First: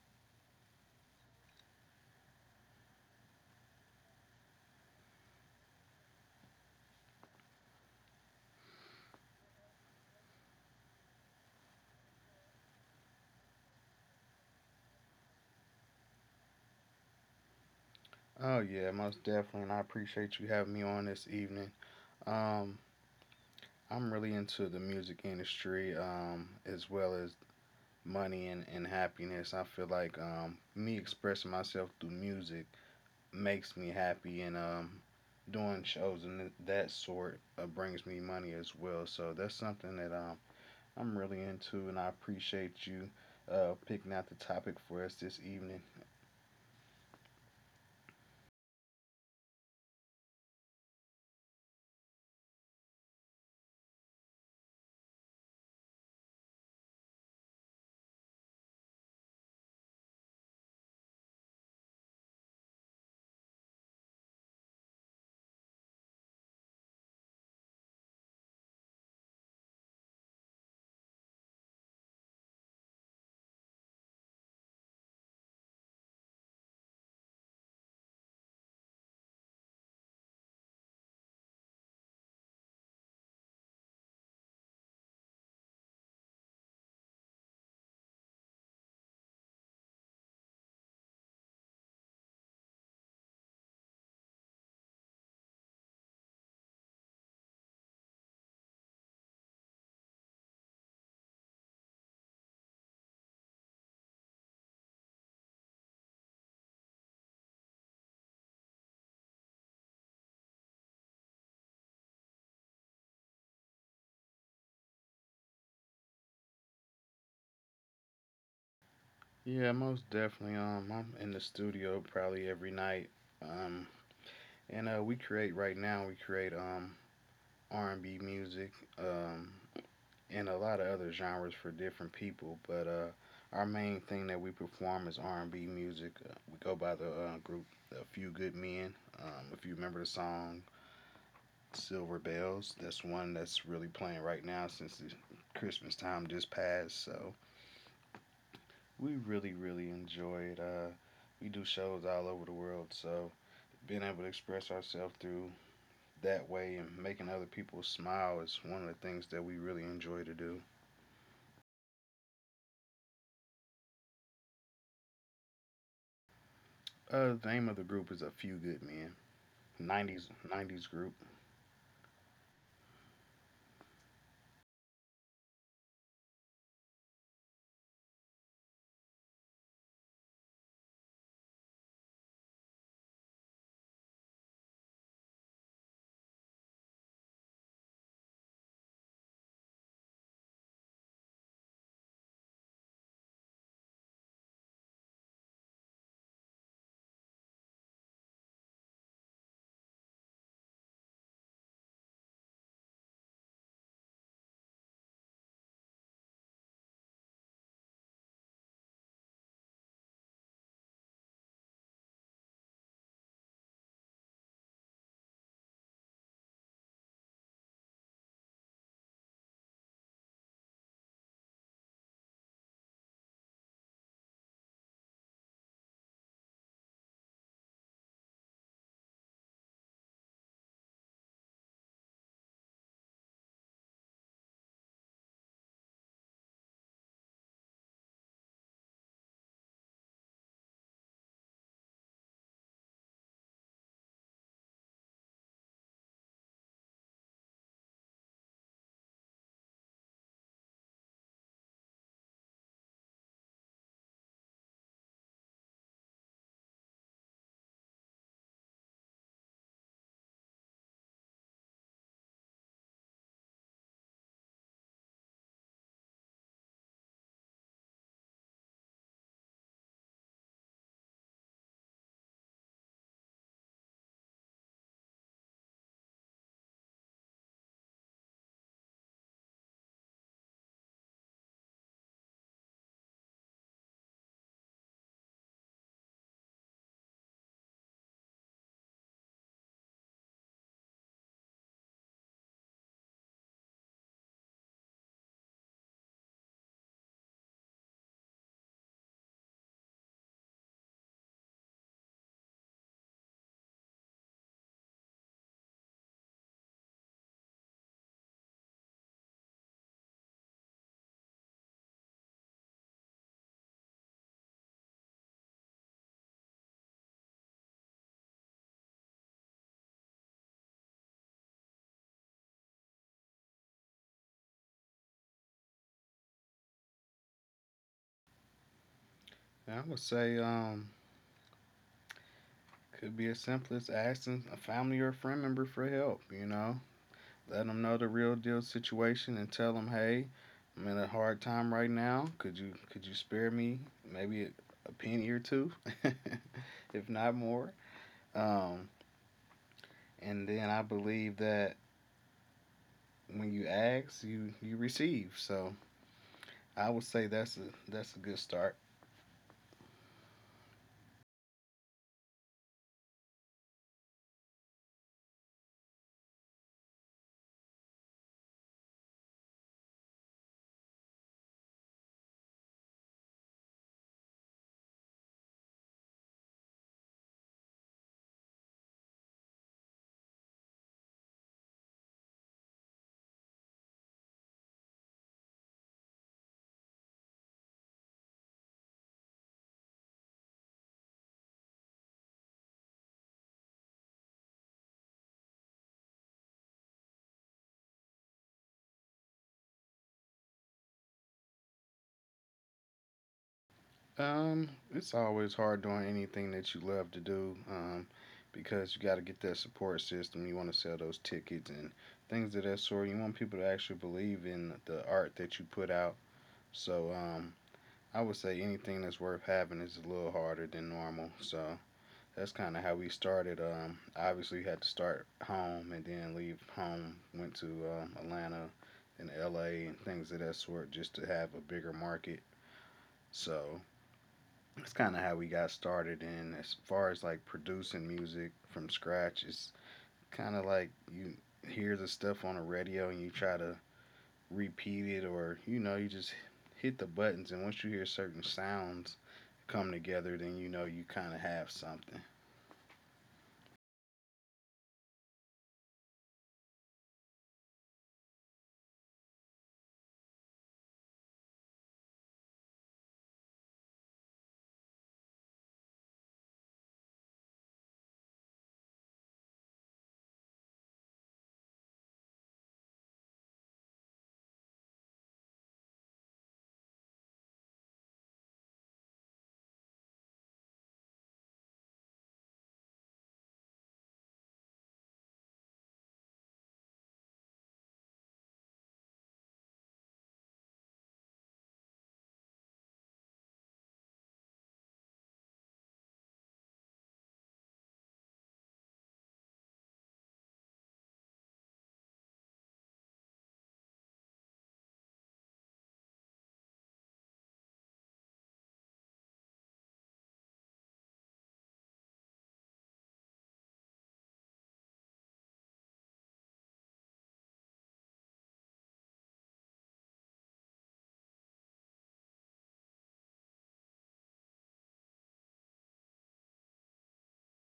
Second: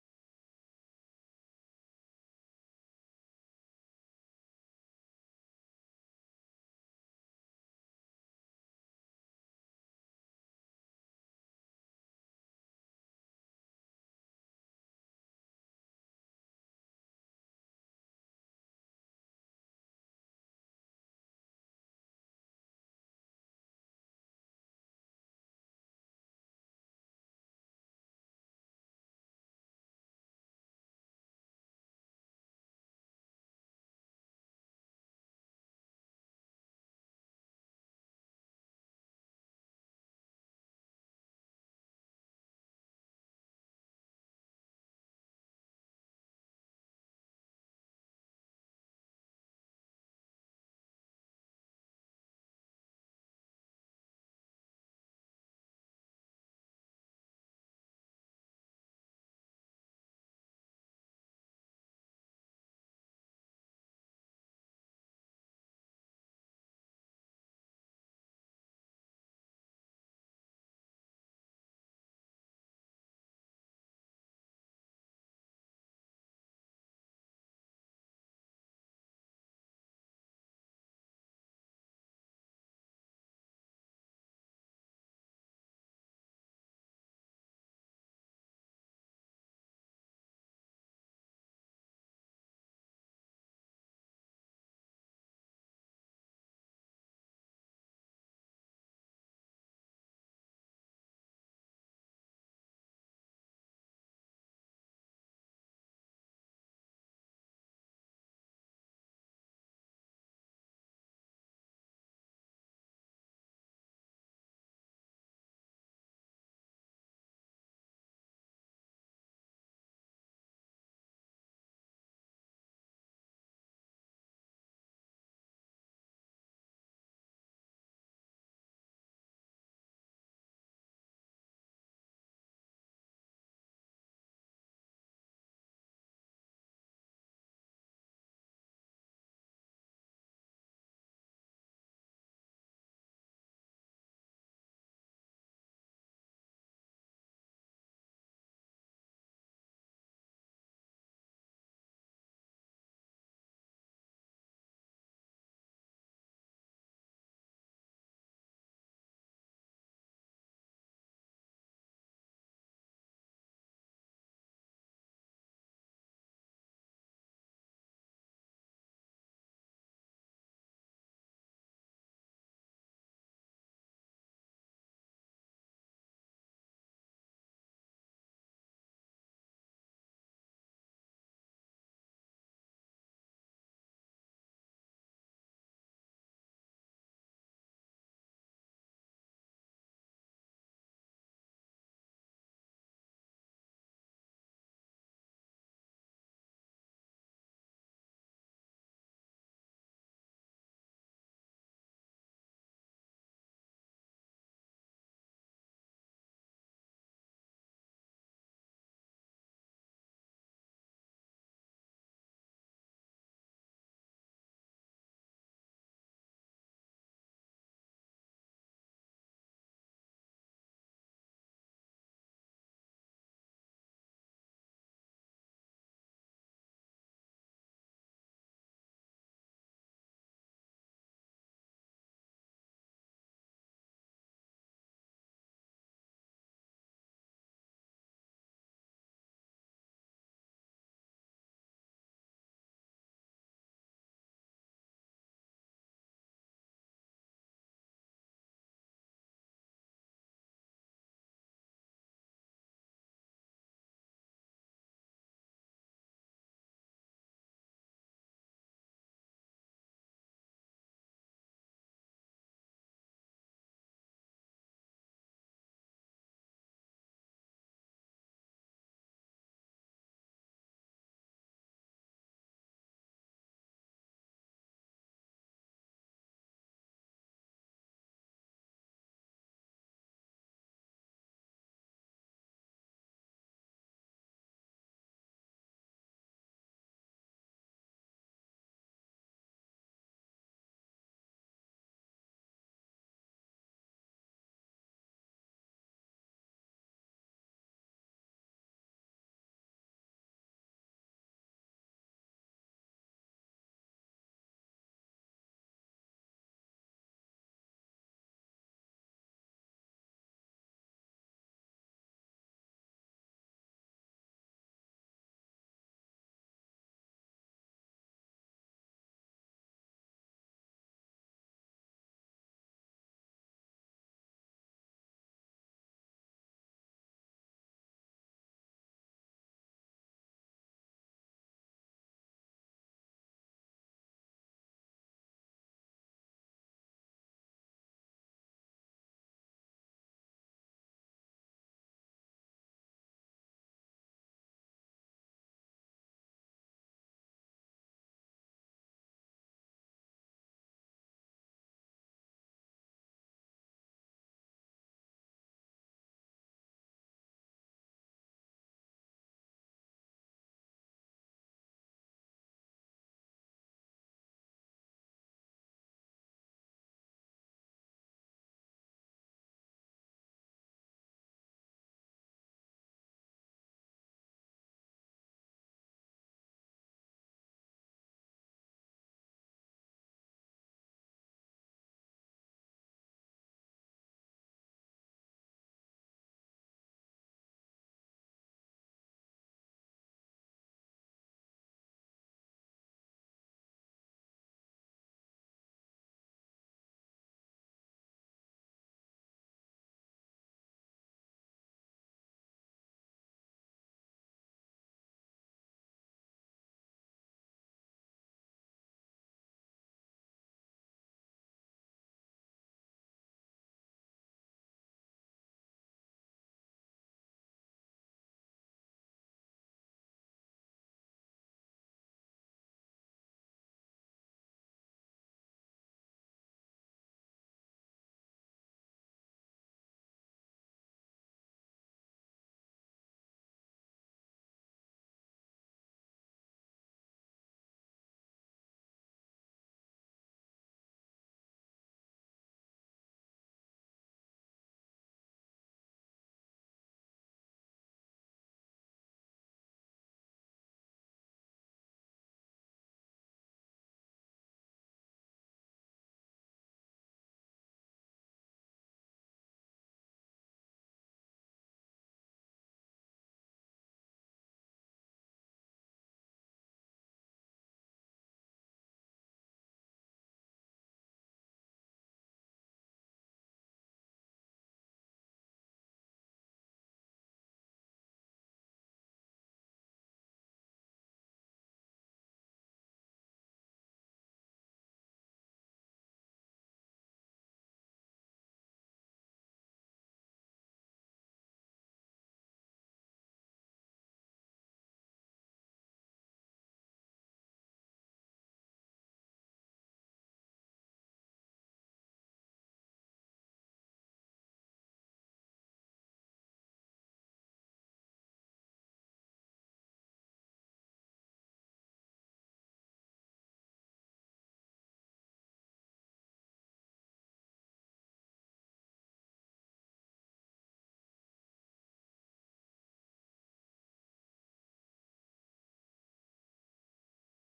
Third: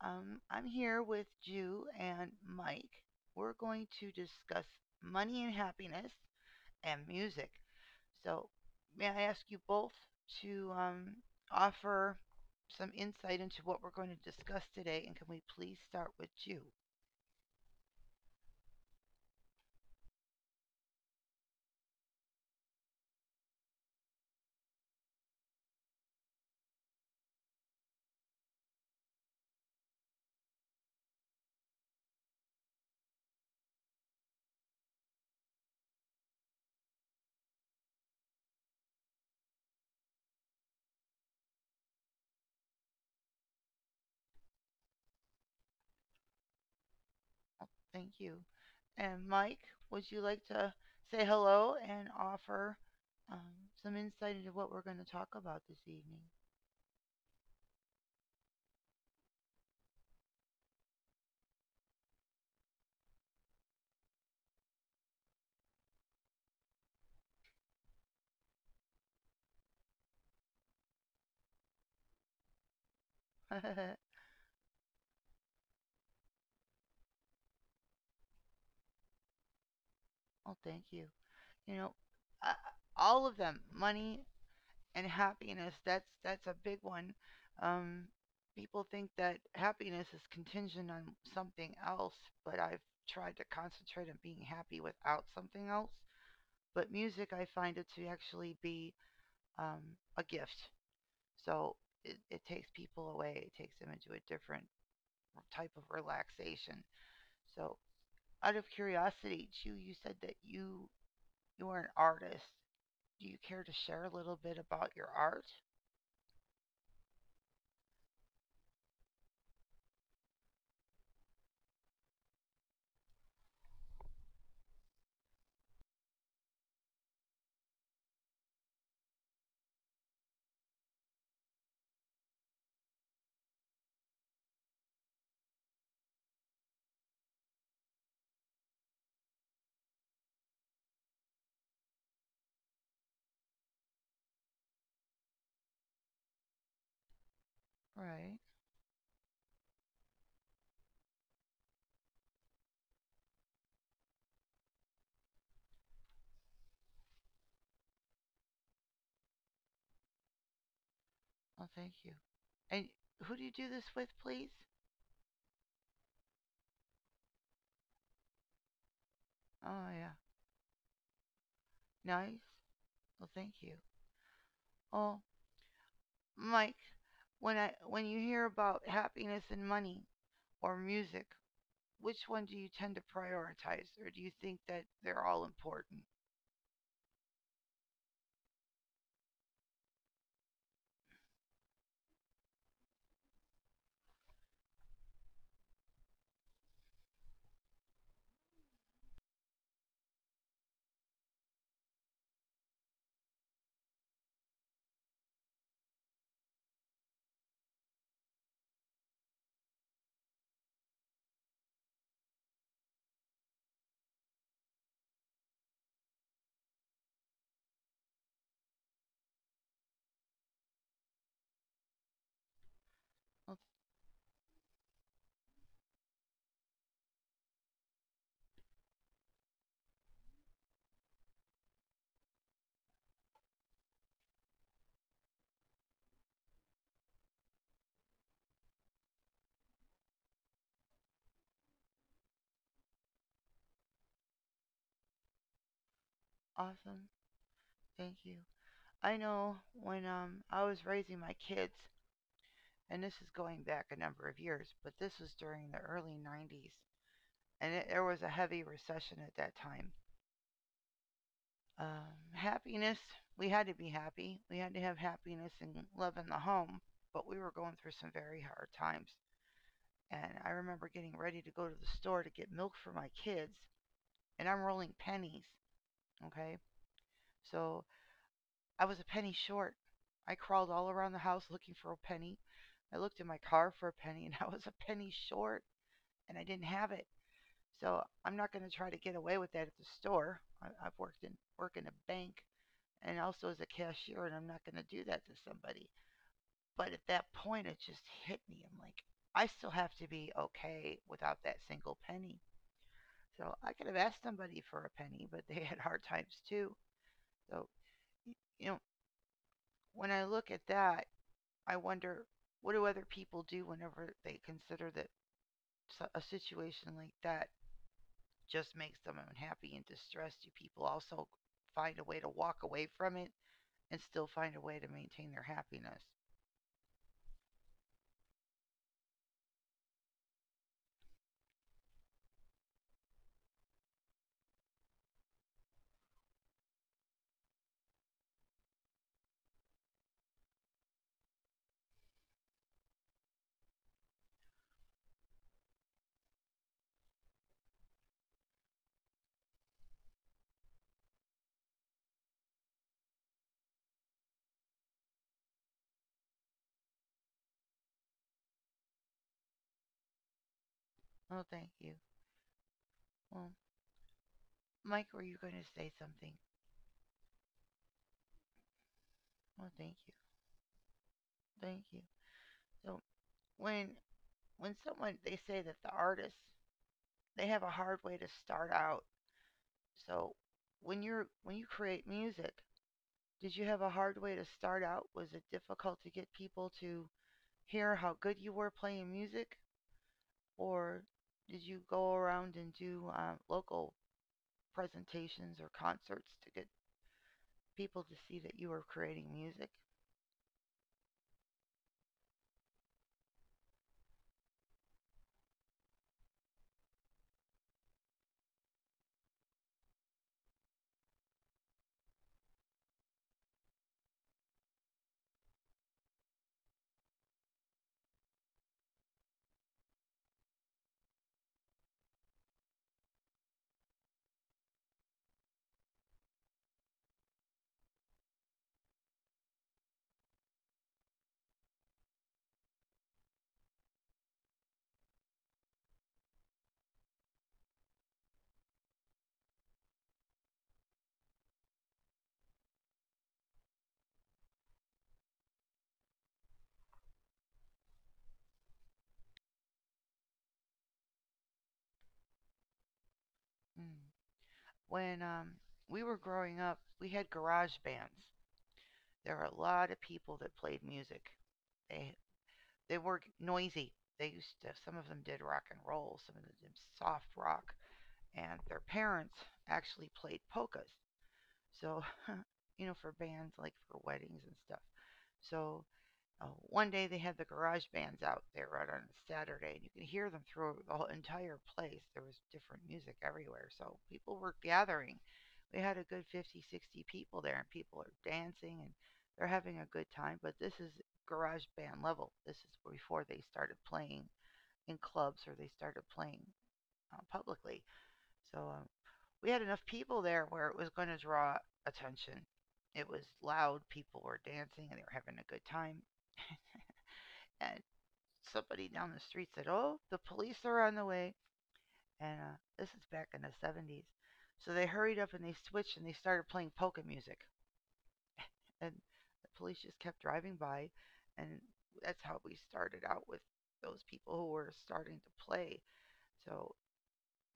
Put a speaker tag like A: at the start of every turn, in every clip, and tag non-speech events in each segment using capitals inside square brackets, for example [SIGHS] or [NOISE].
A: I'm here with Jew and Mike. We're going to discuss money and happiness and music. So, may I ask you both to offer some insight into what we're going to discuss today? And can we please start with Jew?
B: Oh yeah, most definitely, and I appreciate you having me on this evening. Um, I'm really into the music industry, as well as money and happiness. I feel like me expressing myself through music makes me happy, and doing shows and that sort brings me money as well. So that's something that I'm really into, and I appreciate you picking out the topic for us this evening.
A: Thank you. And Mike, would you like to say hello and offer some insight into what we're going to talk about this evening? [LAUGHS] Oh, thank you. You know, uh, all of them, money and happiness. That's a big one. Um, People think that happiness is contingent on something else, but I've tried to concentrate on being happy without something else. But music, I find it to actually be a gift. So it takes people away. It takes them into a different type of relaxation. So, out of curiosity, Chu, you said that you are an artist. Do you care to share a little bit about your art?
B: Yeah, most definitely. I'm in the studio probably every night. Um, And We create right now. We create R&B music, um and a lot of other genres for different people. But our main thing that we perform is R&B music. We go by the group A Few Good Men. If you remember the song Silver Bells, that's one that's really playing right now since the Christmas time just passed. So
A: Right.
B: we really enjoy it. We do shows all over the world, so being able to express ourselves through that way and making other people smile is one of the things that we really enjoy to do.
A: Well, thank you. And who do you do this with, please?
B: The name of the group is A Few Good Men,
A: Oh, yeah.
B: 90s 90s group.
A: Nice. Well, thank you. Oh, Mike, when you hear about happiness and money or music, which one do you tend to prioritize, or do you think that they're all important? That's awesome. Thank you. I know when I was raising my kids, and this is going back a number of years, but this was during the early 90s. And there was a heavy recession at that time. Happiness, we had to be happy. We had to have happiness and love in the home, but we were going through some very hard times. And I remember getting ready to go to the store to get milk for my kids, and I'm rolling pennies. Okay. So I was a penny short. I crawled all around the house looking for a penny. I looked in my car for a penny, [LAUGHS] and I was a penny short, and I didn't have it. So I'm not going to try to get away with that at the store. I've work in a bank and also as a cashier, and I'm not going to do that to somebody. But at that point, it just hit me. I'm like, I still have to be okay without that single penny. So I could have asked somebody for a penny, but [LAUGHS] they had hard times too. So you know, when I look at that, I wonder what do other people do whenever they consider that a situation like that just makes them unhappy and distressed. Do people also find a way to walk away from it and still find a way to maintain their happiness?
B: And I would say could be as simple as asking a family or a friend member for help, you know. Let them know the real deal situation and tell them, "Hey, I'm in a hard time right now. Could you spare me maybe a penny or two, [LAUGHS] if not more?" Um, and then I believe that when you ask, you receive. So I would say that's a good start.
A: Oh, thank you. Well, Mike, were you going to say something? Oh, thank you. Thank you. So when when someone they say that the artists they have a hard way to start out. So when you create music, did you have a hard way to start out? Was it difficult to get people to hear how good you were playing music? Or did you go around and do local presentations or concerts to get people to see that you were creating music?
B: It's always hard doing anything that you love to do, because you got to get that support system. You want to sell those tickets and things of that sort. You want people to actually believe in the art that you put out. So, I would say anything that's worth having is a little harder than normal. So that's kind of how we started. Obviously, we had to start home and then leave home. Went to Atlanta and LA and things of that sort just to have a bigger market. So that's kind of how we got started. And as far as like producing music from scratch, it's kind of like you hear the stuff on the radio and you try to repeat it, or you know, you just hit the buttons. And once you hear certain sounds come together, then you know you kind of have something.
A: Mm. When we were growing up, we had garage bands. There were a lot of people that played music. They they were noisy. They used to some of them did rock and roll, some of them did soft rock, and their parents actually played polkas. So you know for bands like for weddings and stuff. So one day they had the garage bands out there right on a Saturday, and you could hear them through the whole entire place. There was different music everywhere, so people were gathering. We had a good 50, 60 people there, and people are dancing and they're having a good time. But this is garage band level. This is before they started playing in clubs or they started playing publicly. So we had enough people there where it was going to draw attention. It was loud, people were dancing, and they were having a good time. And somebody down the street said, "Oh, the police are on the way." And this is back in the 70s. So they hurried up and they switched and they started playing polka music. And the police just kept driving by, and that's how we started out with those people who were starting to play. So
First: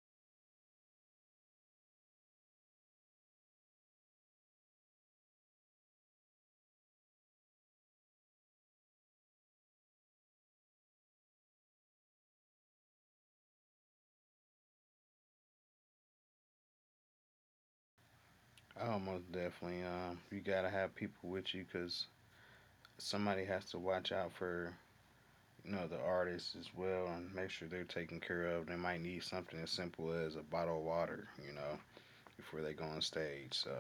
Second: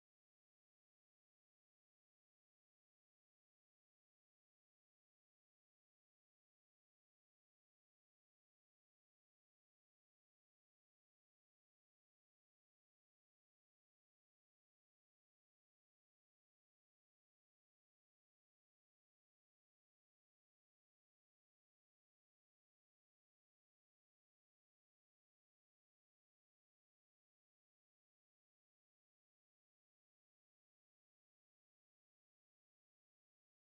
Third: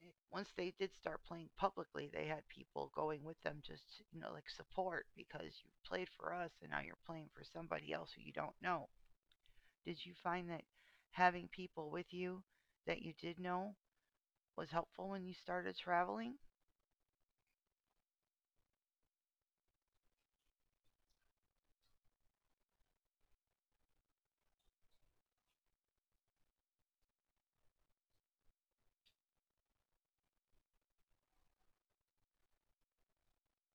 A: once they did start playing publicly, they had people going with them just you know like support because you played for us and now you're playing for somebody else who you don't know. Did you find that having people with you that you did know was helpful when you started traveling?
B: Oh, most definitely. You gotta have people with you because somebody has to watch out for you know the artists as well and make sure they're taken care of. They might need something as simple as a bottle of water, you know, before they go on stage. So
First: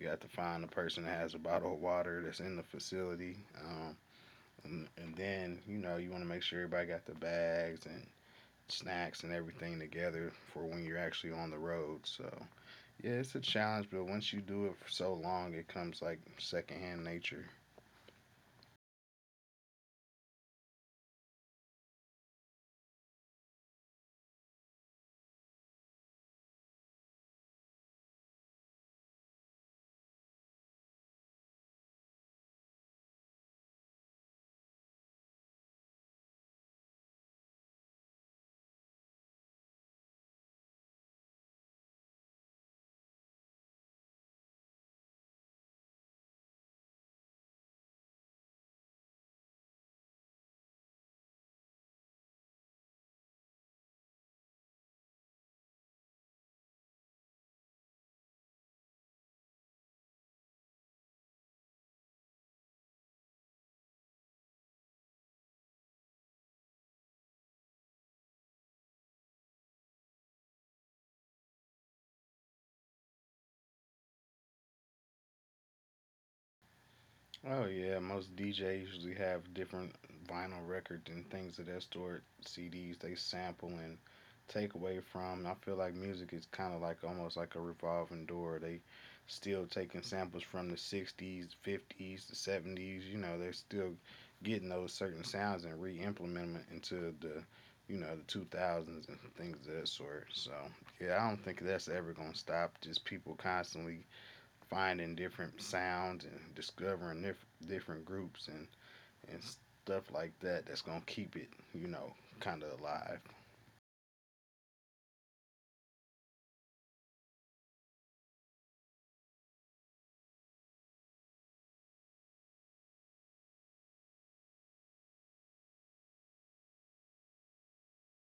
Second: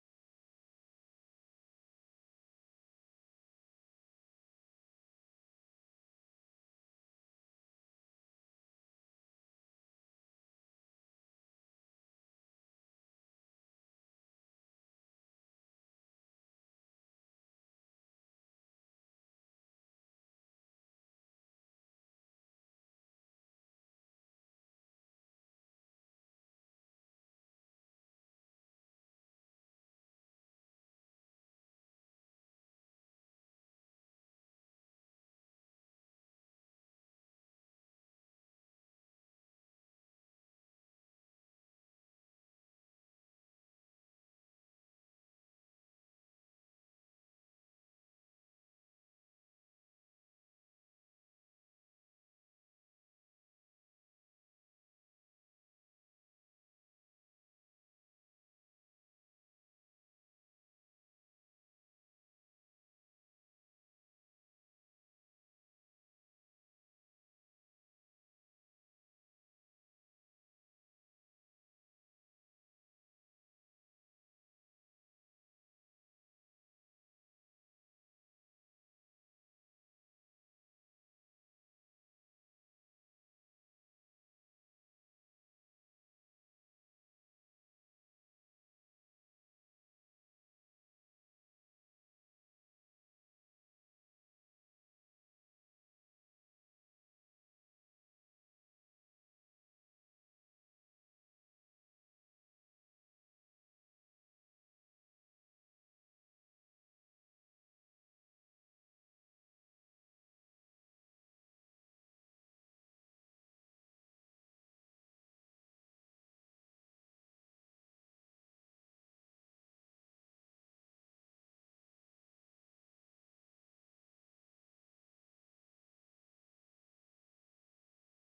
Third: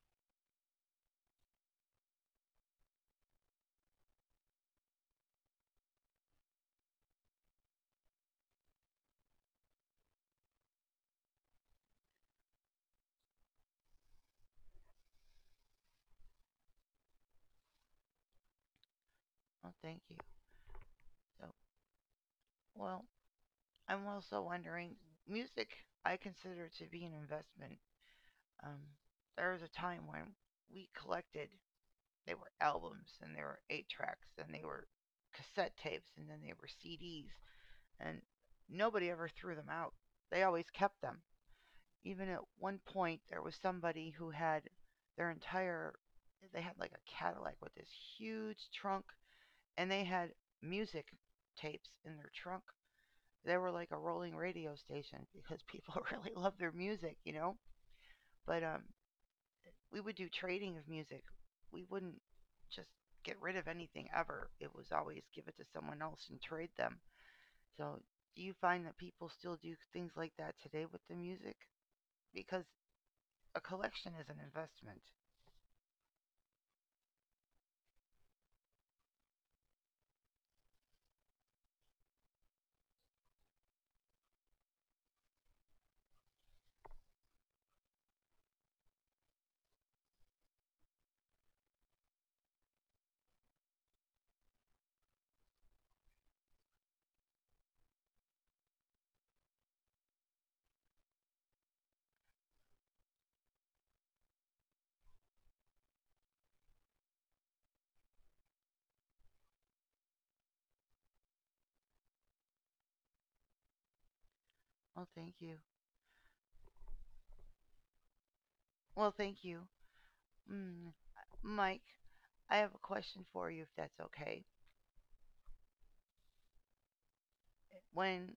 B: you have to find the person that has a bottle of water that's in the facility. Um, and then, you know, you want to make sure everybody got the bags and snacks and everything together for when you're actually on the road. So, yeah, it's a challenge, but once you do it for so long, it comes like secondhand nature.
A: Oh, thank you. So, well, I'm also wondering music I consider to be an investment. Um, there was a time when we collected, they were albums and they were eight tracks and they were cassette tapes and then they were CDs and nobody ever threw them out. They always kept them. Even at one point, there was somebody who had their entire, they had like a Cadillac with this huge trunk and they had music tapes in their trunk. They were like a rolling radio station [LAUGHS] because people really loved their music, you know. But we would do trading of music. We wouldn't just get rid of anything ever. It was always give it to someone else and trade them. So, do you find that people still do things like that today with the music? Because a collection is an investment.
B: Oh yeah, most DJs usually have different vinyl records and things of that sort, CDs they sample and take away from. I feel like music is kind of like almost like a revolving door. They still taking samples from the 60s, 50s, the 70s, you know, they're still getting those certain sounds and re-implementing them into the you know, the 2000s and things of that sort. So, yeah, I don't think that's ever going to stop. Just people constantly finding different sounds and discovering different groups and stuff like that that's going to keep it, you know, kind of alive.
A: Oh, thank you. Well, thank you. Mm, Mike, I have a question for you if that's okay. When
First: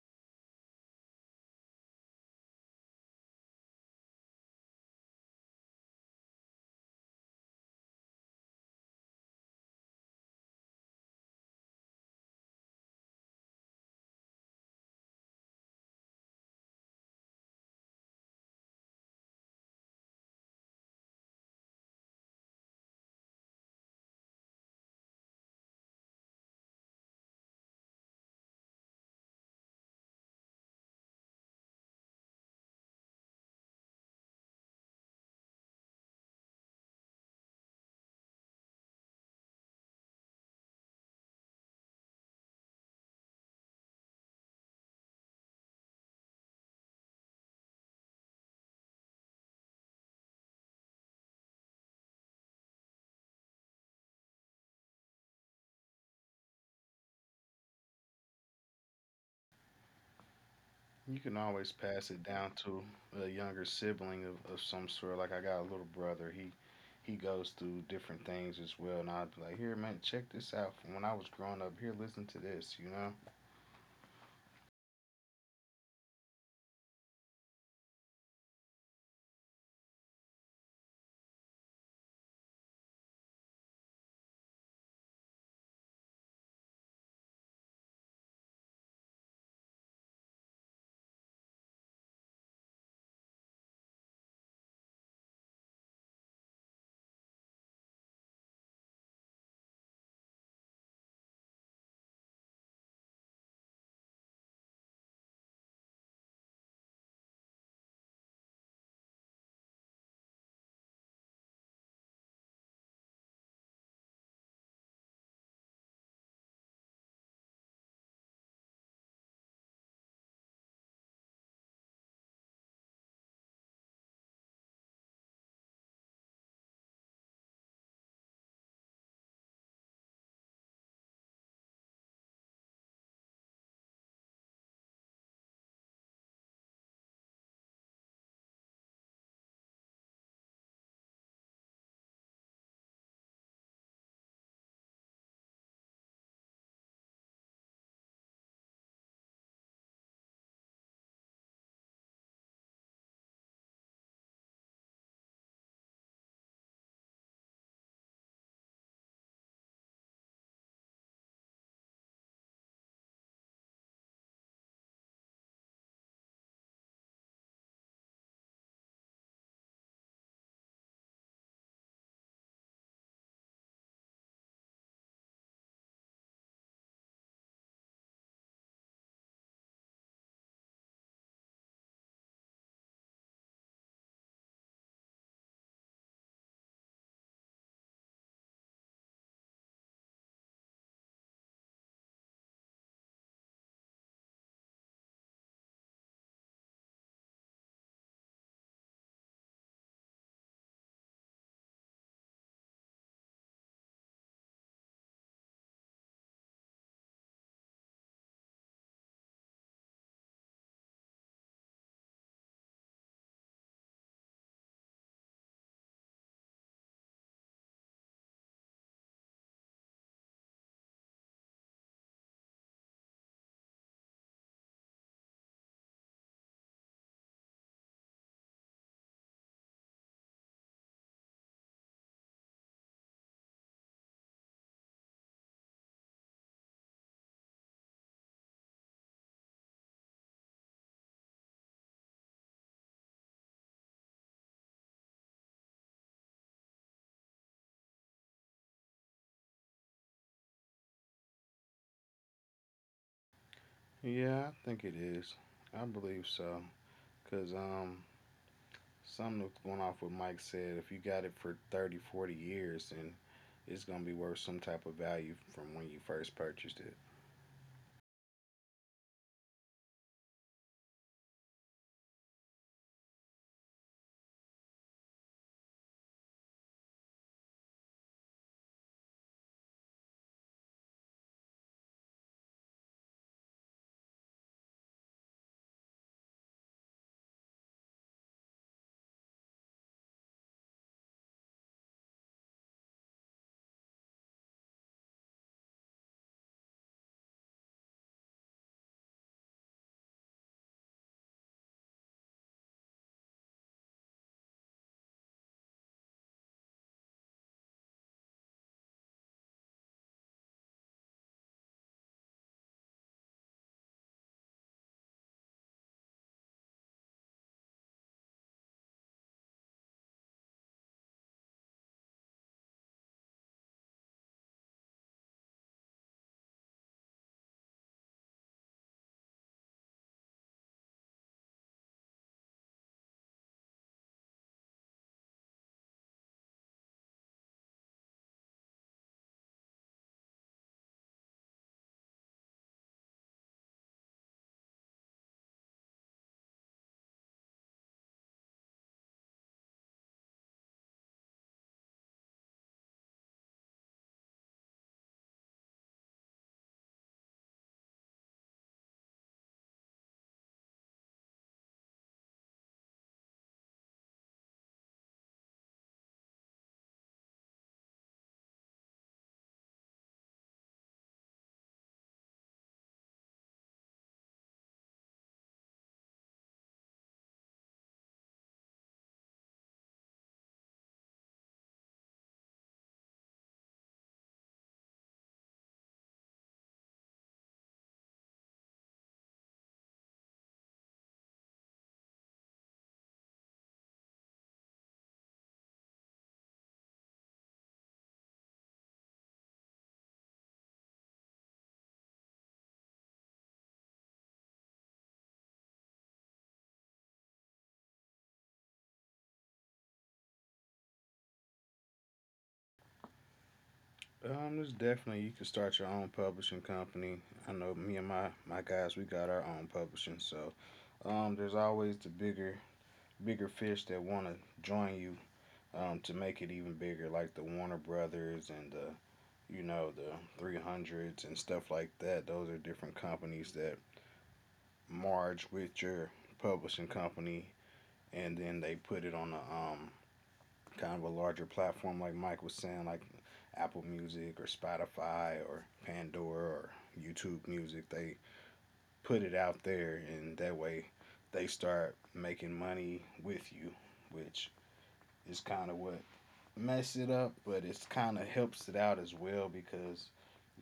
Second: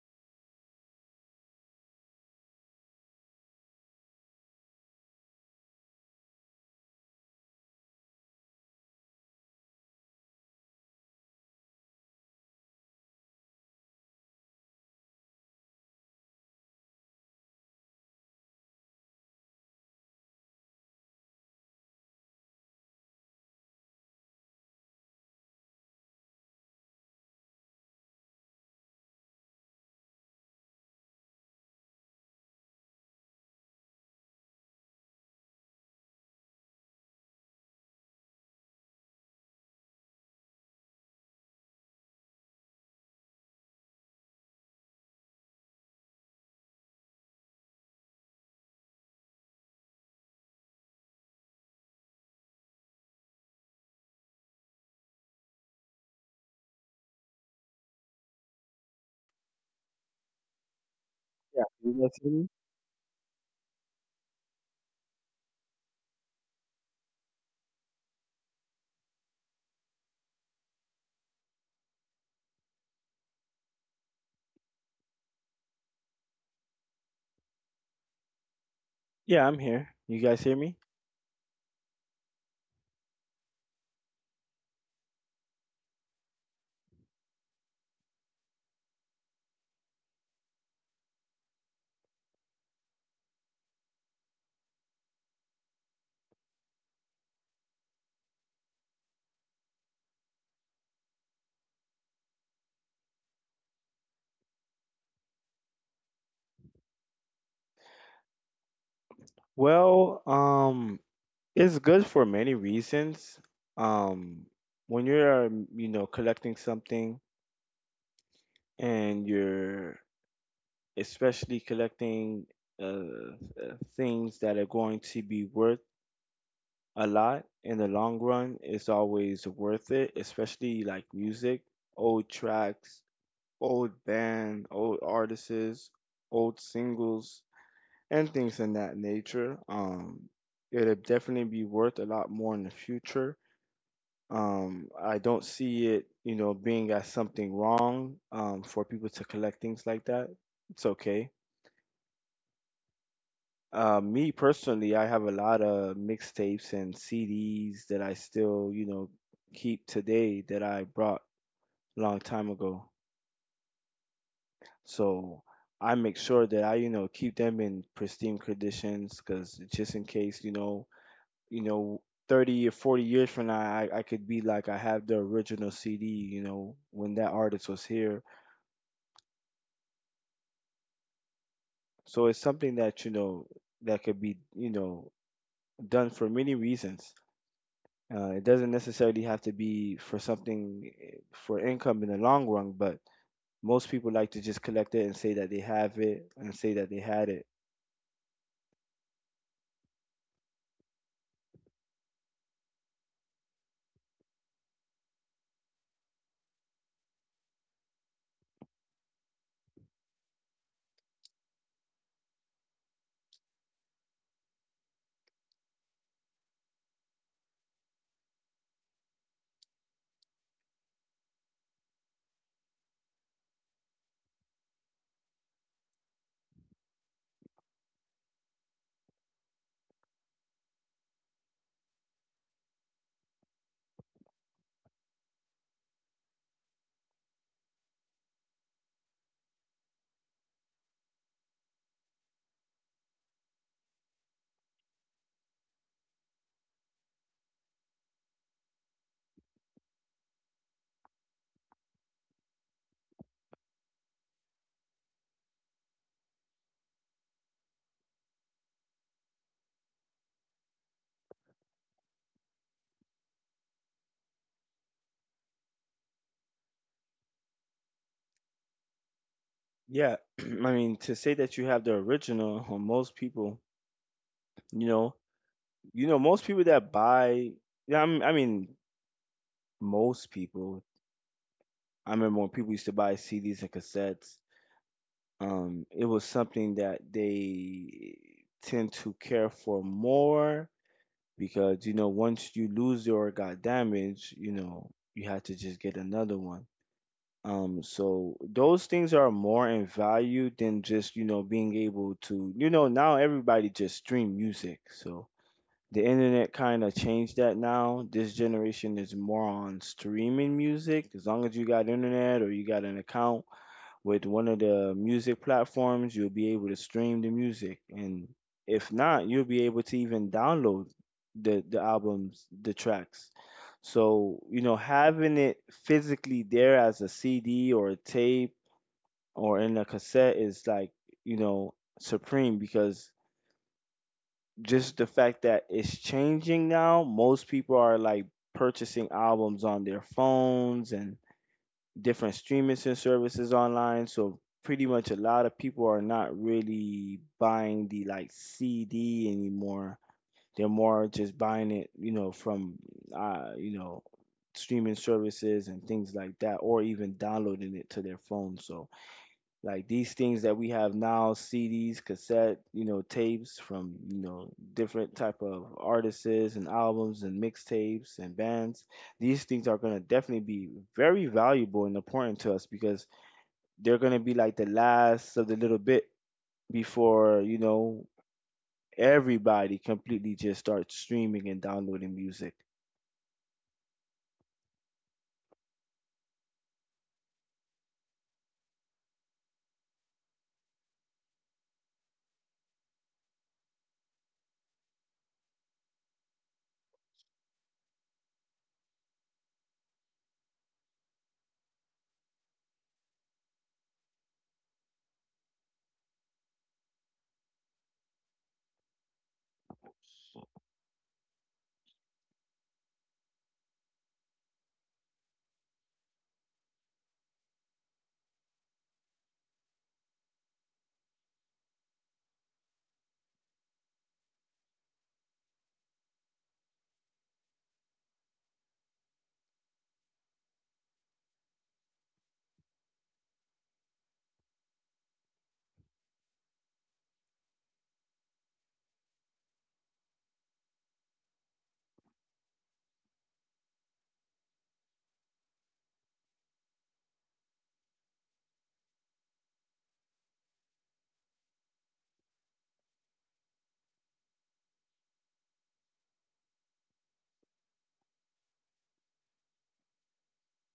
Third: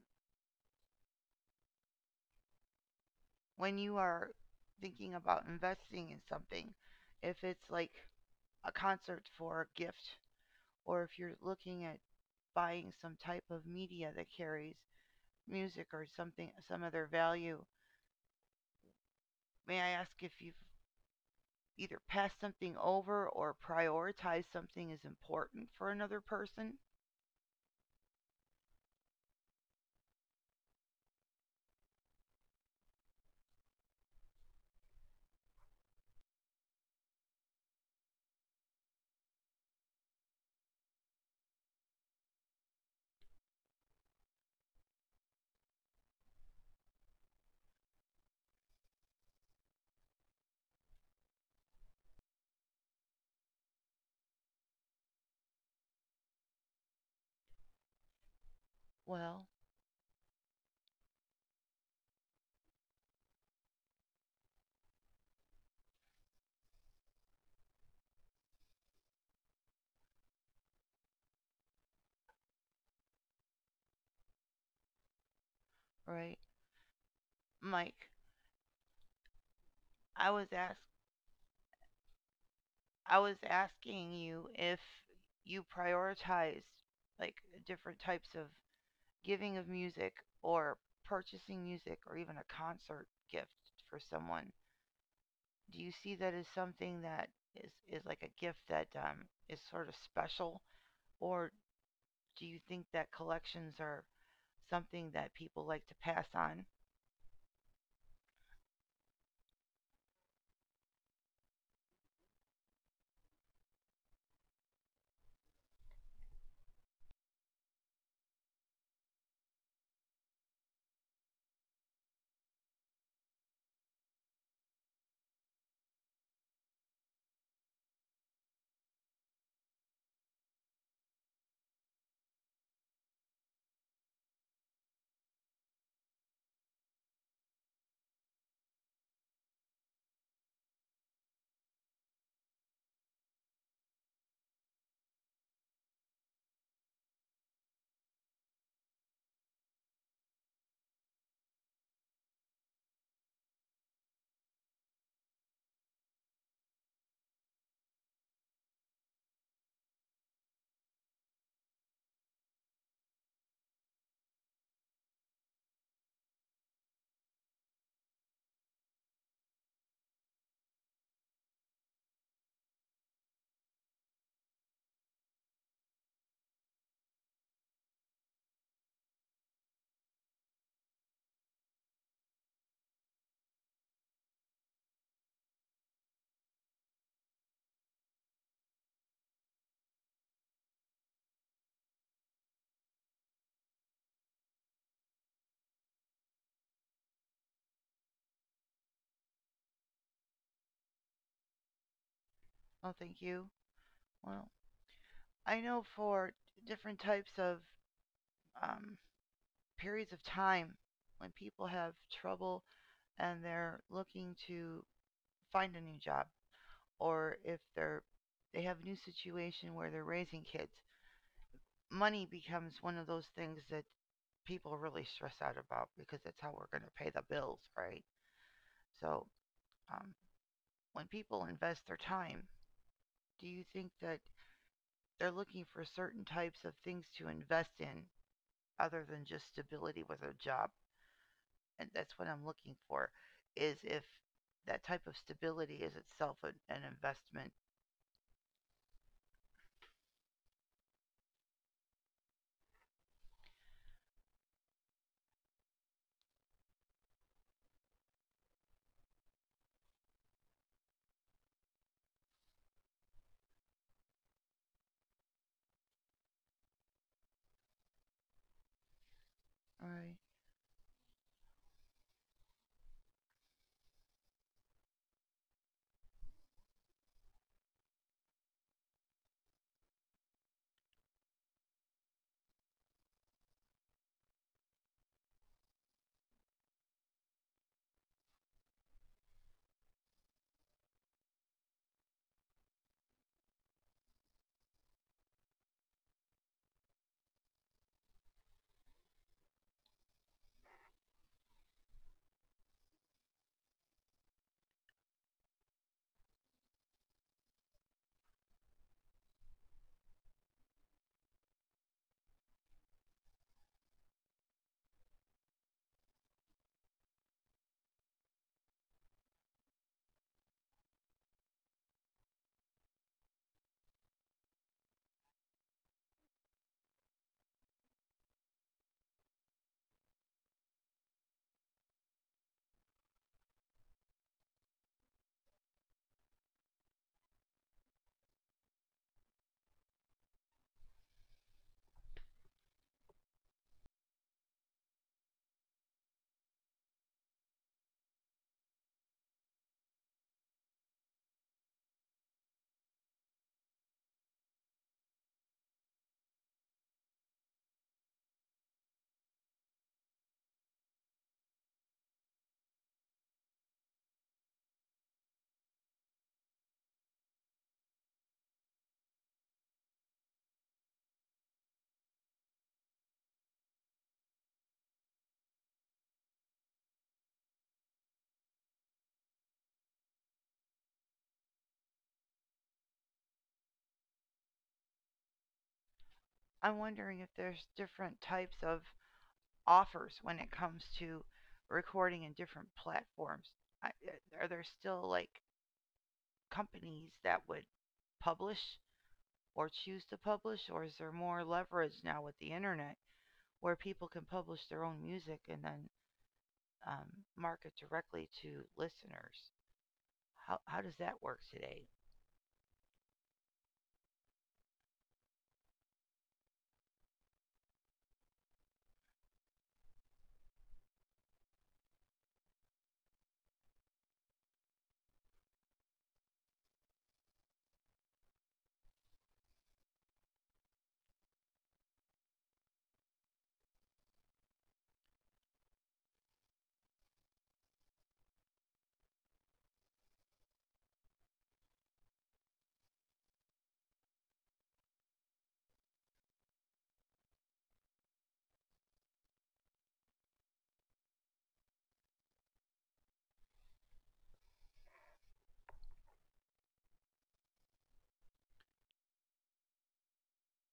A: when you are thinking about investing in something, if it's like a concert for a gift, or if you're looking at buying some type of media that carries music or something, some other value, may I ask if you've either passed something over or prioritized something as important for another person? Well,
B: You can
C: Yeah,
B: always
C: you guys
B: pass it
C: hear me?
B: down to a younger sibling of some sort. Like I got a little brother. He goes through different things as well, and I'd be like, "Here, man, check this out. From when I was growing up, here, listen to this." You know?
A: right. Mike,
C: Yeah, I'm here. You
A: I
C: guys
A: was
C: hear me?
A: ask I was asking you if you prioritized like different types of giving of music or purchasing music or even a concert gift for someone, do you see that as something that is like a gift that is sort of special? Or do you think that collections are something that people like to pass on?
C: Well, it's good for many reasons. Um, when you're, you know, collecting something and you're especially collecting uh, things that are going to be worth a lot in the long run, it's always worth it, especially like music, old tracks, old band, old artists, old singles. And things in that nature. It'll definitely be worth a lot more in the future. I don't see it, you know, being as something wrong for people to collect things like that. It's okay. Me personally, I have a lot of mixtapes and CDs that I still, you know, keep today that I brought a long time ago. So I make sure that I, you know, keep them in pristine conditions because just in case, you know, 30 or 40 years from now, I could be like, I have the original CD, you know, when that artist was here. So it's something that, you know, that could be, you know, done for many reasons. It doesn't necessarily have to be for something for income in the long run, but most people like to just collect it and say that they have it and say that they had it.
A: Oh, thank you. Well, I know for different types of um, periods of time when people have trouble and they're looking to find a new job or if they have a new situation where they're raising kids, money becomes one of those things that people really stress out about because that's how we're going to pay the bills, right? So, um, when people invest their time, do you think that they're looking for certain types of things to invest in other than just stability with a job? And that's what I'm looking for is if that type of stability is itself an investment.
B: Yeah, I think it is. I believe so. Cause something that's going off what Mike said. If you got it for 30, 40 years, and it's gonna be worth some type of value from when you first purchased it.
A: All right.
C: Yeah, [CLEARS THROAT] I mean, to say that you have the original, [LAUGHS] most people, you know, you know, most people that I mean, most people. I remember when people used to buy CDs and cassettes, it was something that they tend to care for more because, you know, once you lose it or it got damaged, you know, you had to just get another one. So those things are more in value than just, you know, being able to, you know, now everybody just stream music. So the internet kind of changed that now. This generation is more on streaming music. As long as you got internet or you got an account with one of the music platforms, you'll be able to stream the music. And if not, you'll be able to even download the albums, the tracks. So, you know, having it physically there as a CD or a tape or in a cassette is like, you know, supreme because just the fact that it's changing now. Most people are like purchasing albums on their phones and different streaming services online. So pretty much a lot of people are not really buying the like CD anymore. They're more just buying it, you know, from you know, streaming services and things like that, or even downloading it to their phone. So like these things that we have now, CDs, cassette, you know, tapes from, you know, different type of artists and albums and mixtapes and bands. These things are going to definitely be very valuable and important to us because they're going to be like the last of the little bit before, you know, everybody completely just starts streaming and downloading music.
A: I'm wondering if there's different types of offers when it comes to recording in different platforms? Are there still like companies that would publish or choose to publish, or is there more leverage now with the internet where people can publish their own music and then market directly to listeners? How does that work today?
B: There's definitely you can start your own publishing company. I know me and my guys, we got our own publishing, so there's always the bigger fish that want to join you to make it even bigger, like the Warner Brothers and the you know the 300s and stuff like that. Those are different companies that merge with your publishing company, and then they put it on a kind of a larger platform, like Mike was saying, like Apple Music or Spotify or Pandora or YouTube Music. They put it out there, and that way they start making money with you, which is kind of what mess it up, but it's kind of helps it out as well because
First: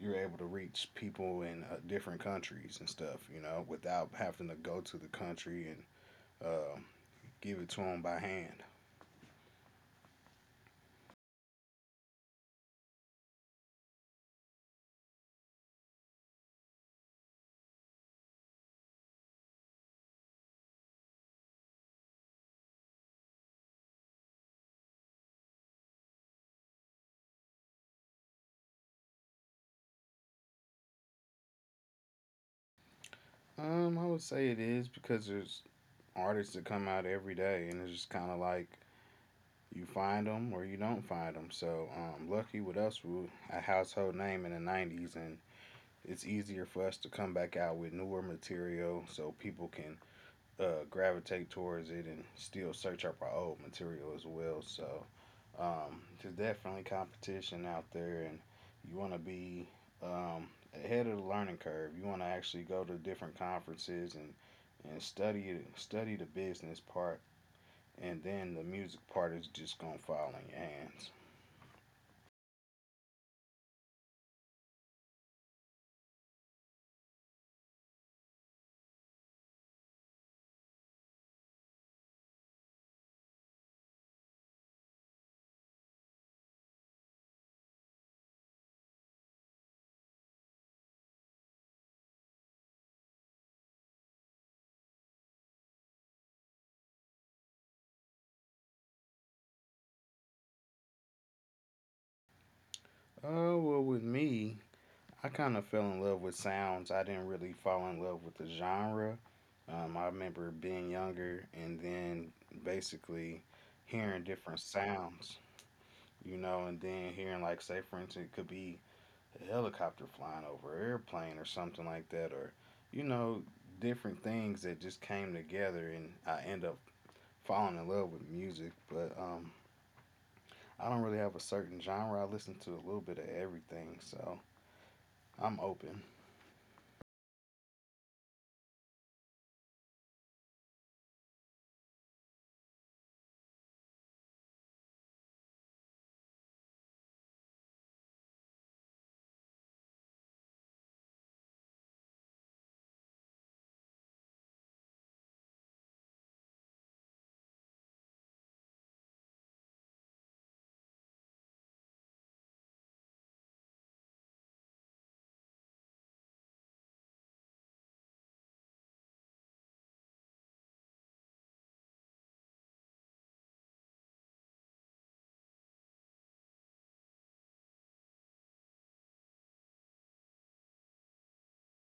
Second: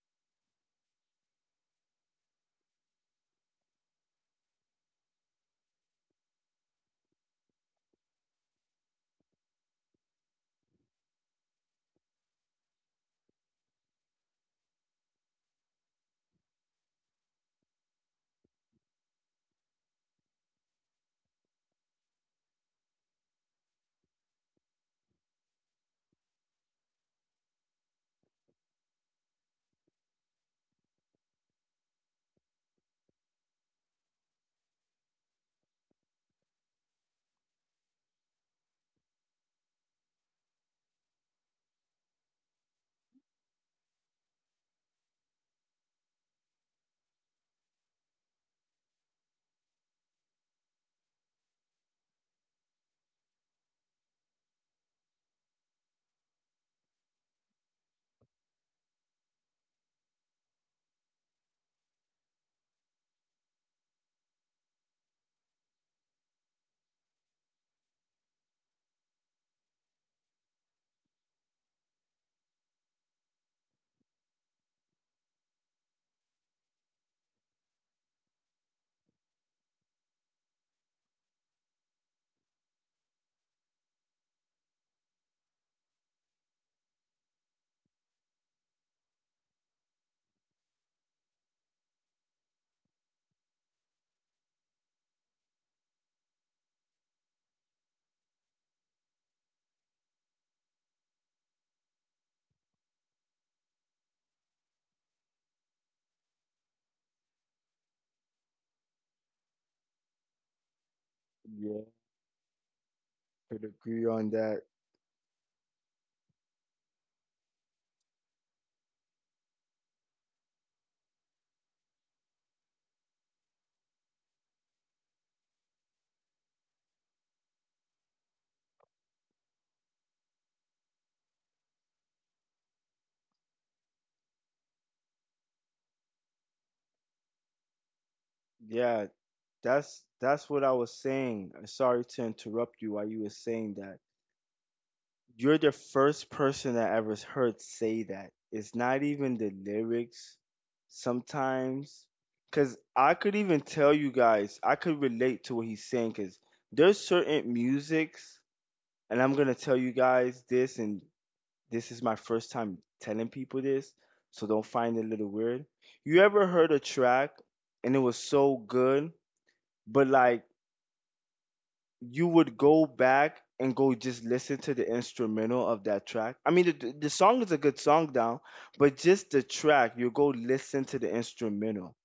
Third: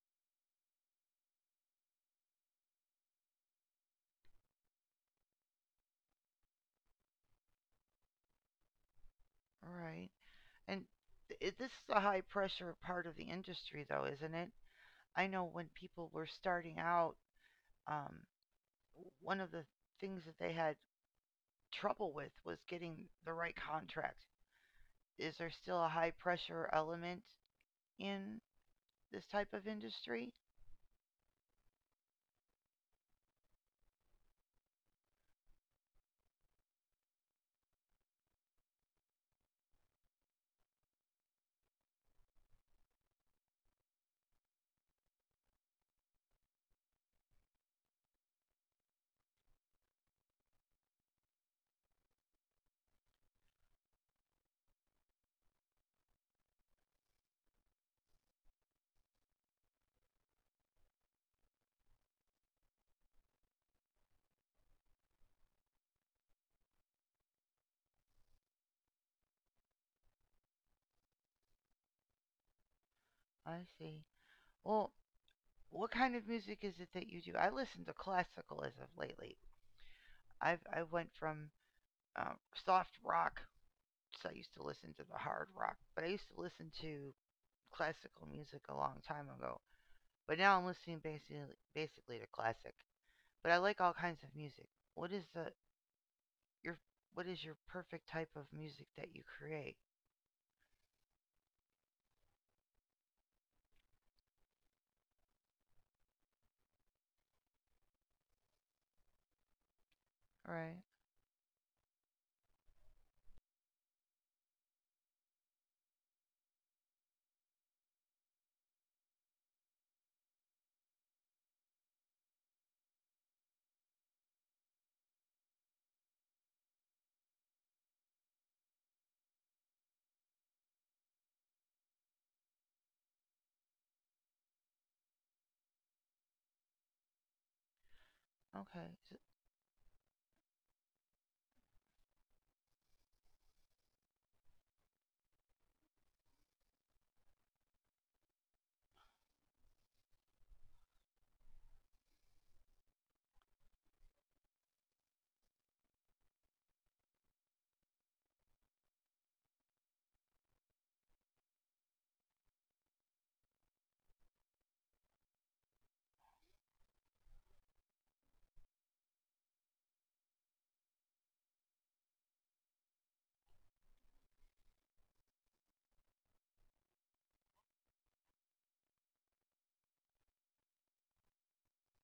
B: you're able to reach people in different countries and stuff, you know, without having to go to the country and uh, give it to them by hand.
A: All right. And this is a high pressure part of the industry, though, isn't it? I know when people were starting out, um, one of the things that they had trouble with was getting the right contract. Is there still a high pressure element in this type of industry?
B: I would say it is because there's artists that come out every day, and it's just kind of like you find them or you don't find them. So, lucky with us, we were a household name in the 90s, and it's easier for us to come back out with newer material so people can gravitate towards it and still search up our old material as well. So, there's definitely competition out there, and you want to be um, ahead of the learning curve. You want to actually go to different conferences and study the business part and then the music part is just gonna fall in your hands.
A: I see. Well, what kind of music is it that you do? I listen to classical as of lately. I went from uh, soft rock, so I used to listen to the hard rock, but I used to listen to classical music a long time ago. But now I'm listening basically to classic. But I like all kinds of music. What is the your what is your perfect type of music that you create?
B: Oh well, with me, I kind of fell in love with sounds. I didn't really fall in love with the genre. I remember
A: Right.
B: being younger
C: Yeah,
B: and then
C: could
B: basically
C: agree on
B: hearing
C: that.
B: different sounds, you know, and then hearing like, say, for instance, it could be a helicopter flying over an airplane or something like that, or you know, different things that just came together, and I end up falling in love with music. But I don't really have a certain genre. I listen to a little bit of everything, so I'm open.
A: Okay.
C: Yeah,
A: S-
C: that's what I was saying. Sorry to interrupt you while you were saying that. You're the first person I ever heard say that. It's not even the lyrics sometimes. Because I could even tell you guys, I could relate to what he's saying. Because there's certain musics, and I'm going to tell you guys this, and this is my first time telling people this, so don't find it a little weird. You ever heard a track and it was so good, but like you would go back and go just listen to the instrumental of that track. I mean, the song is a good song down, but just the track, you go listen to the instrumental.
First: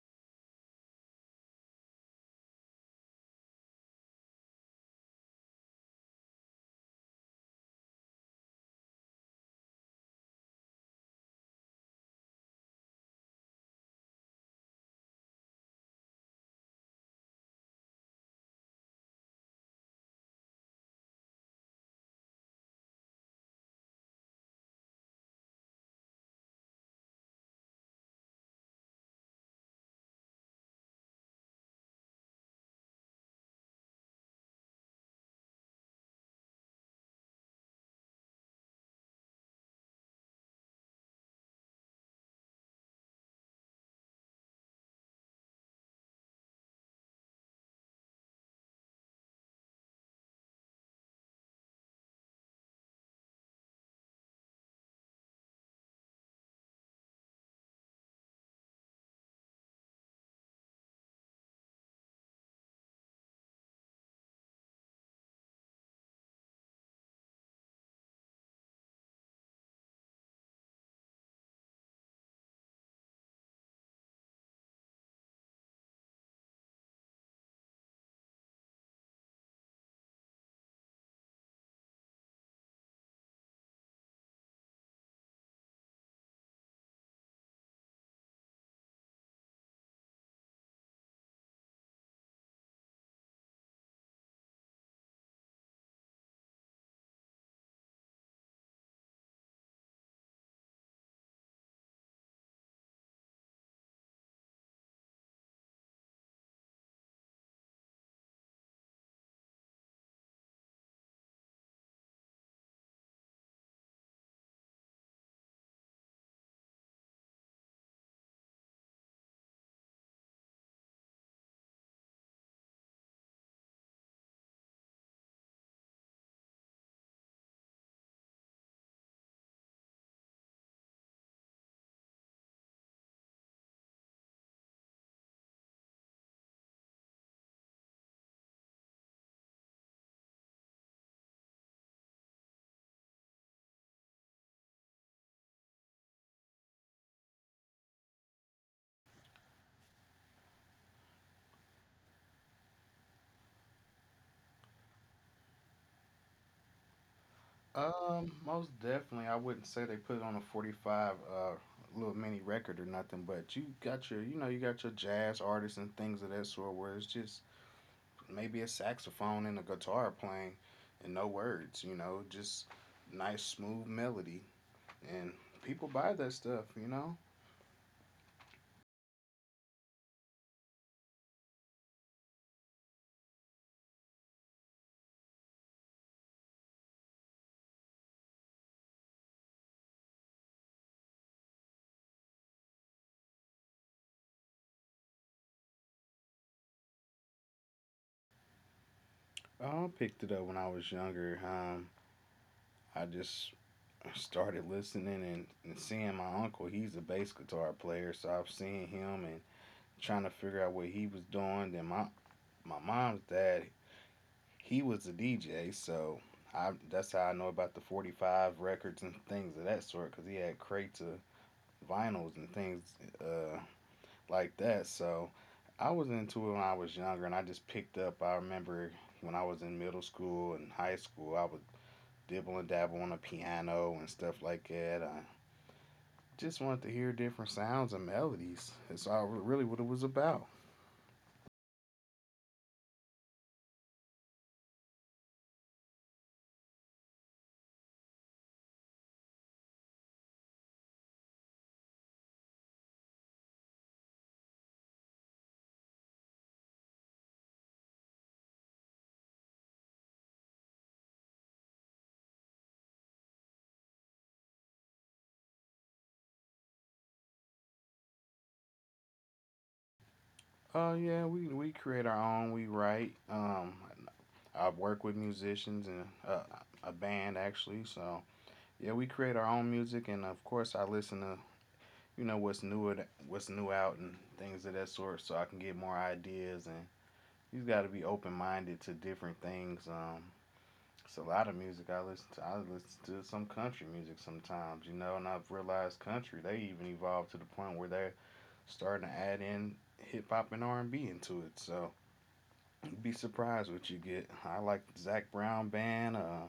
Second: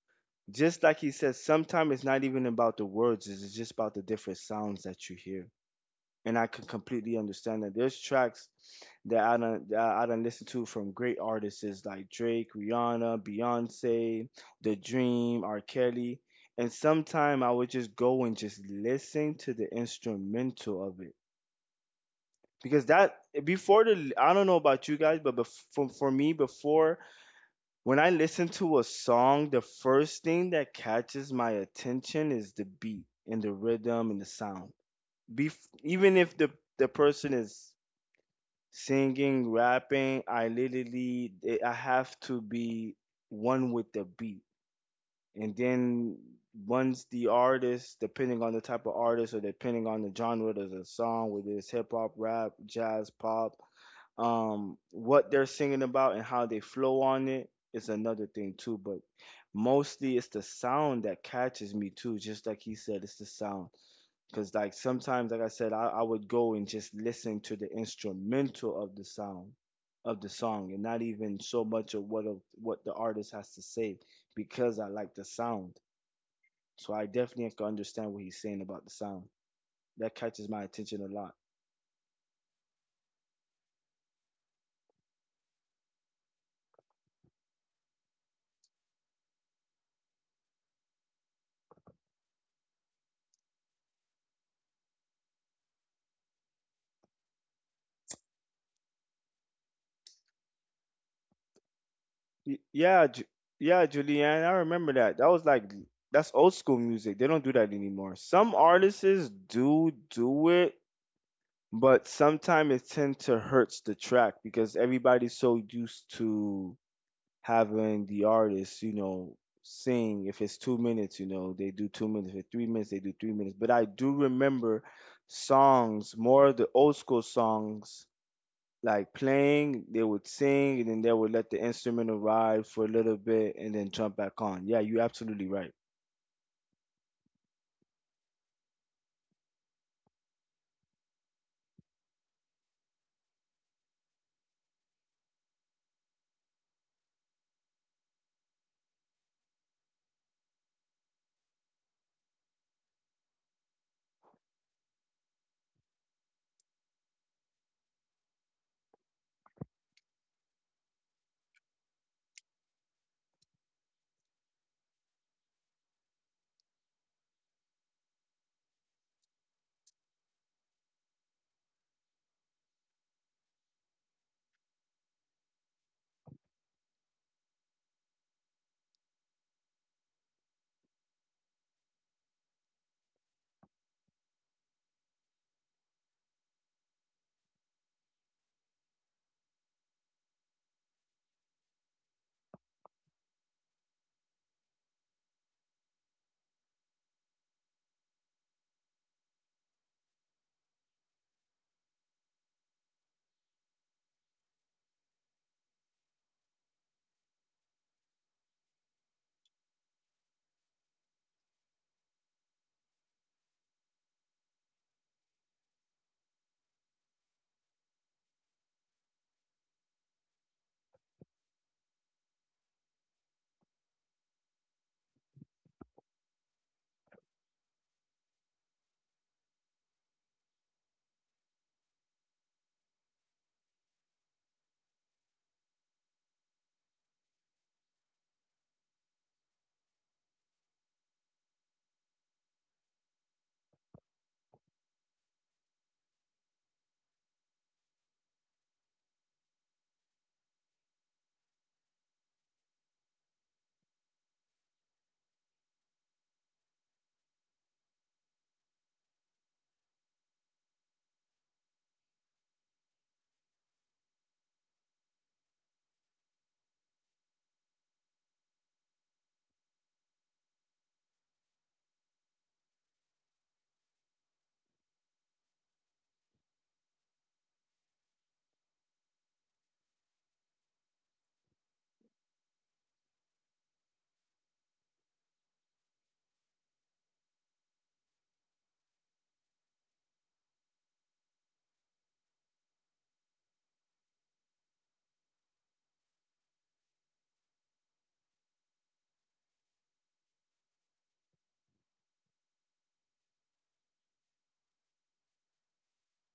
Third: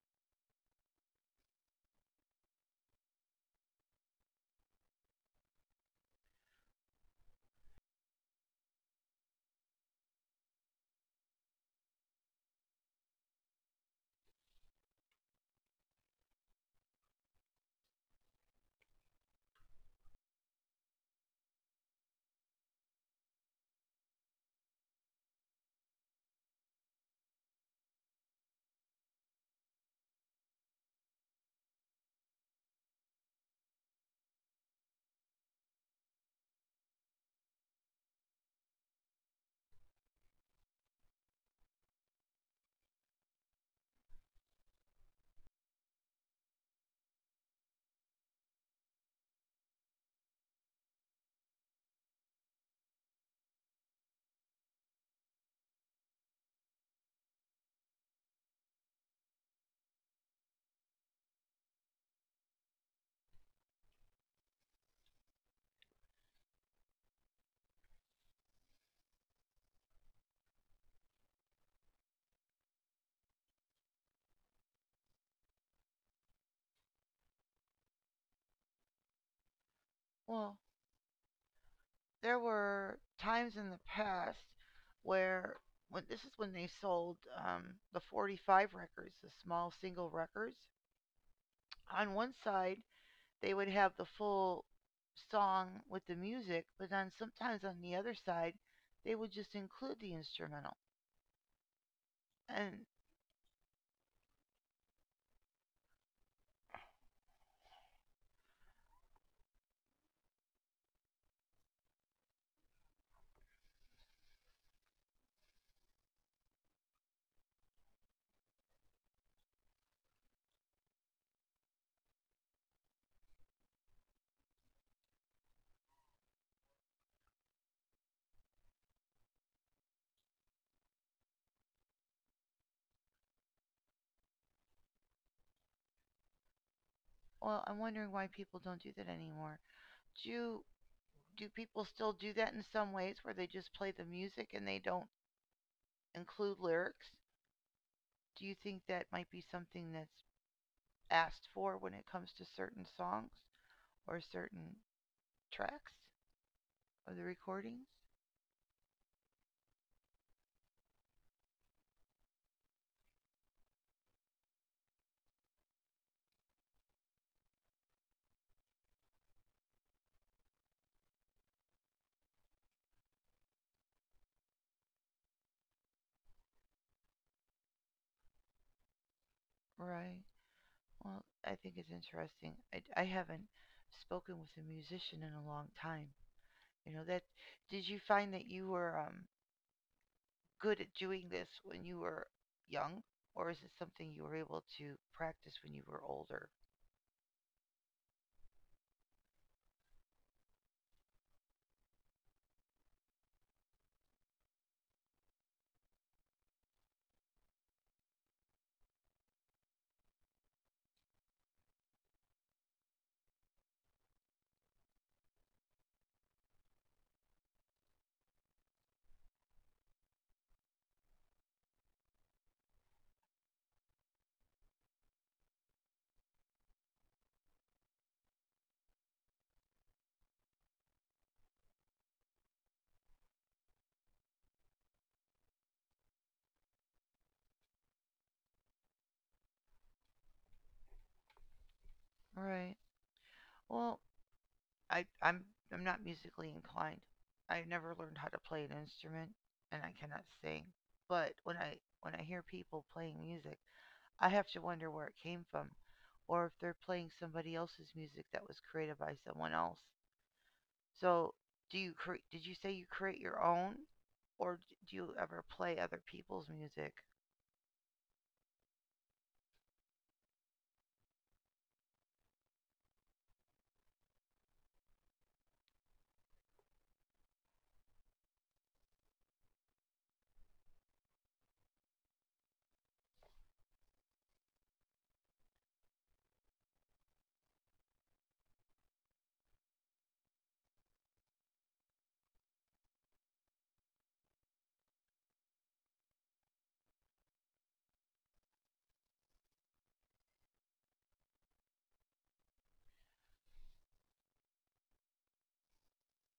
C: Just like he says, sometimes it's not even about the words, it's just about the different sounds that you hear and I can completely understand that. There's tracks that I don't listen to from great artists like Drake, Rihanna, Beyonce, The Dream, R. Kelly, and sometime I would just go and just listen to the instrumental of it because that before the I don't know about you guys, but for me before when I listen to a song, the first thing that catches my attention is the beat and the rhythm and the sound. Bef- Even if the person is singing, rapping, I literally I have to be one with the beat. And then once the artist, depending on the type of artist or depending on the genre of the song, whether it's hip hop, rap, jazz, pop, what they're singing about and how they flow on it is another thing too. But mostly it's the sound that catches me too. Just like he said, it's the sound because like sometimes, like I said, I would go and just listen to the instrumental of the sound of the song and not even so much of what the artist has to say because I like the sound. So I definitely have to understand what he's saying about the sound. That catches
A: Well,
C: my attention a lot.
A: there were times in the past where when this is when they sold the 45 records, the small single records. On one side, they would have the full song with the music, but then sometimes on the other side, they would just include the instrumental.
C: Y-
A: And
C: Yeah, Ju- yeah, Julianne, I remember that. That was like that's old school music. They don't do that anymore. Some artists do do it, but sometimes it tend to hurts the track because everybody's so used to having the artists, you know, sing. If it's 2 minutes, you know, they do 2 minutes. If it's 3 minutes, they do 3 minutes. But I do remember songs, more of the old school songs, like playing, they would sing, and then they would let the instrumental ride for a little bit and then jump back on. Yeah, you're absolutely right.
A: well, I'm wondering why people don't do that anymore. Do you, do people still do that in some ways where they just play the music and they don't include lyrics? Do you think that might be something that's asked for when it comes to certain songs or certain tracks of the recordings?
B: Most definitely, I wouldn't say they put it on a 45 little mini record or nothing, but you got your, you know, you got your jazz artists and things of that sort where it's just maybe a saxophone and a guitar playing and no words, you know, just nice smooth melody and people buy that stuff, you know.
A: Right. Well, I think it's interesting. I haven't spoken with a musician in a long time. You know that. Did you find that you were good at doing this when you were young, or is it something you were able to practice when you were older?
B: I picked it up when I was younger. I just started listening and seeing my uncle. He's a bass guitar player, so I've seen him and trying to figure out what he was doing. Then my mom's dad, he was a DJ, so I that's how I know about the 45 records and things of that sort because he had crates of vinyls and things uh, like that. So I was into it when I was younger, and I just picked up. I remember when I was in middle school and high school, I would dibble and dabble on a piano and stuff like that. I just wanted to hear different sounds and melodies. That's all really what it was about.
A: Right. Well, I'm I'm not musically inclined. I never learned how to play an instrument, and I cannot sing. But when I hear people playing music, I have to wonder where it came from, or if they're playing somebody else's music that was created by someone else. So, did you say you create your own, or do you ever play other people's music?
B: Yeah, we create our own. We write. I work with musicians and a band actually. So yeah, we create our own music, and of course, I listen to you know what's new out and things of that sort, so I can get more ideas. And you've got to be open minded to different things. It's a lot of music I listen to. I listen to some country music sometimes, you know, and I've realized country they even evolved to the point where they're starting to add in hip hop and R&B into it. So you'd be surprised what you get. I like the Zach Brown band.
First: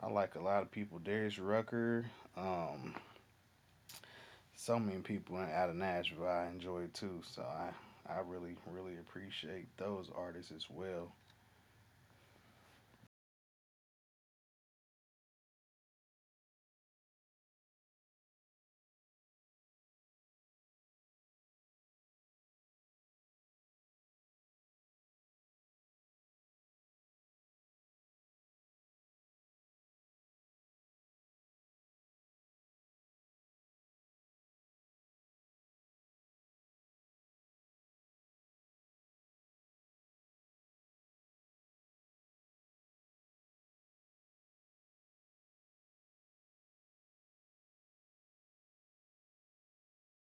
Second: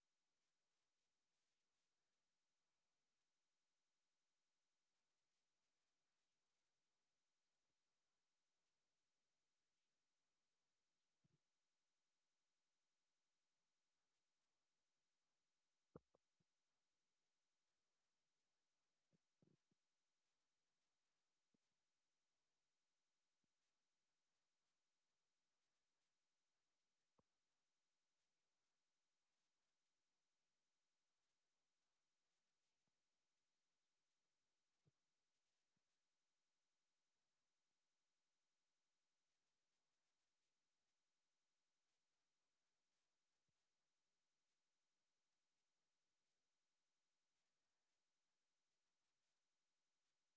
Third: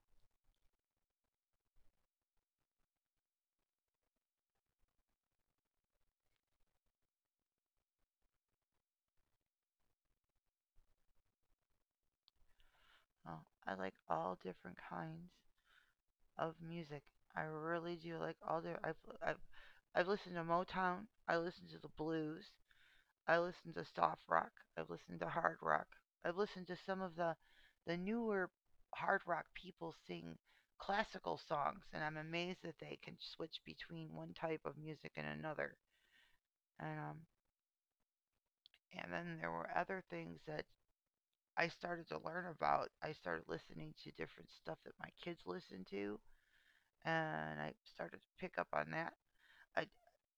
B: I like a lot of people. Darius Rucker. Um, so many people out of Nashville I enjoy too. I really appreciate those artists as well.
A: Oh, I like all different kinds of music. I really do like all the I've, I've listened to Motown, I listen to the blues, I listened to soft rock. I've listened to hard rock. I've listened to some of the newer hard rock people sing classical songs, and I'm amazed that they can switch between one type of music and another. And um, and then there were other things that I started to learn about. I started listening to different stuff that my kids listened to, and I started to pick up on that. I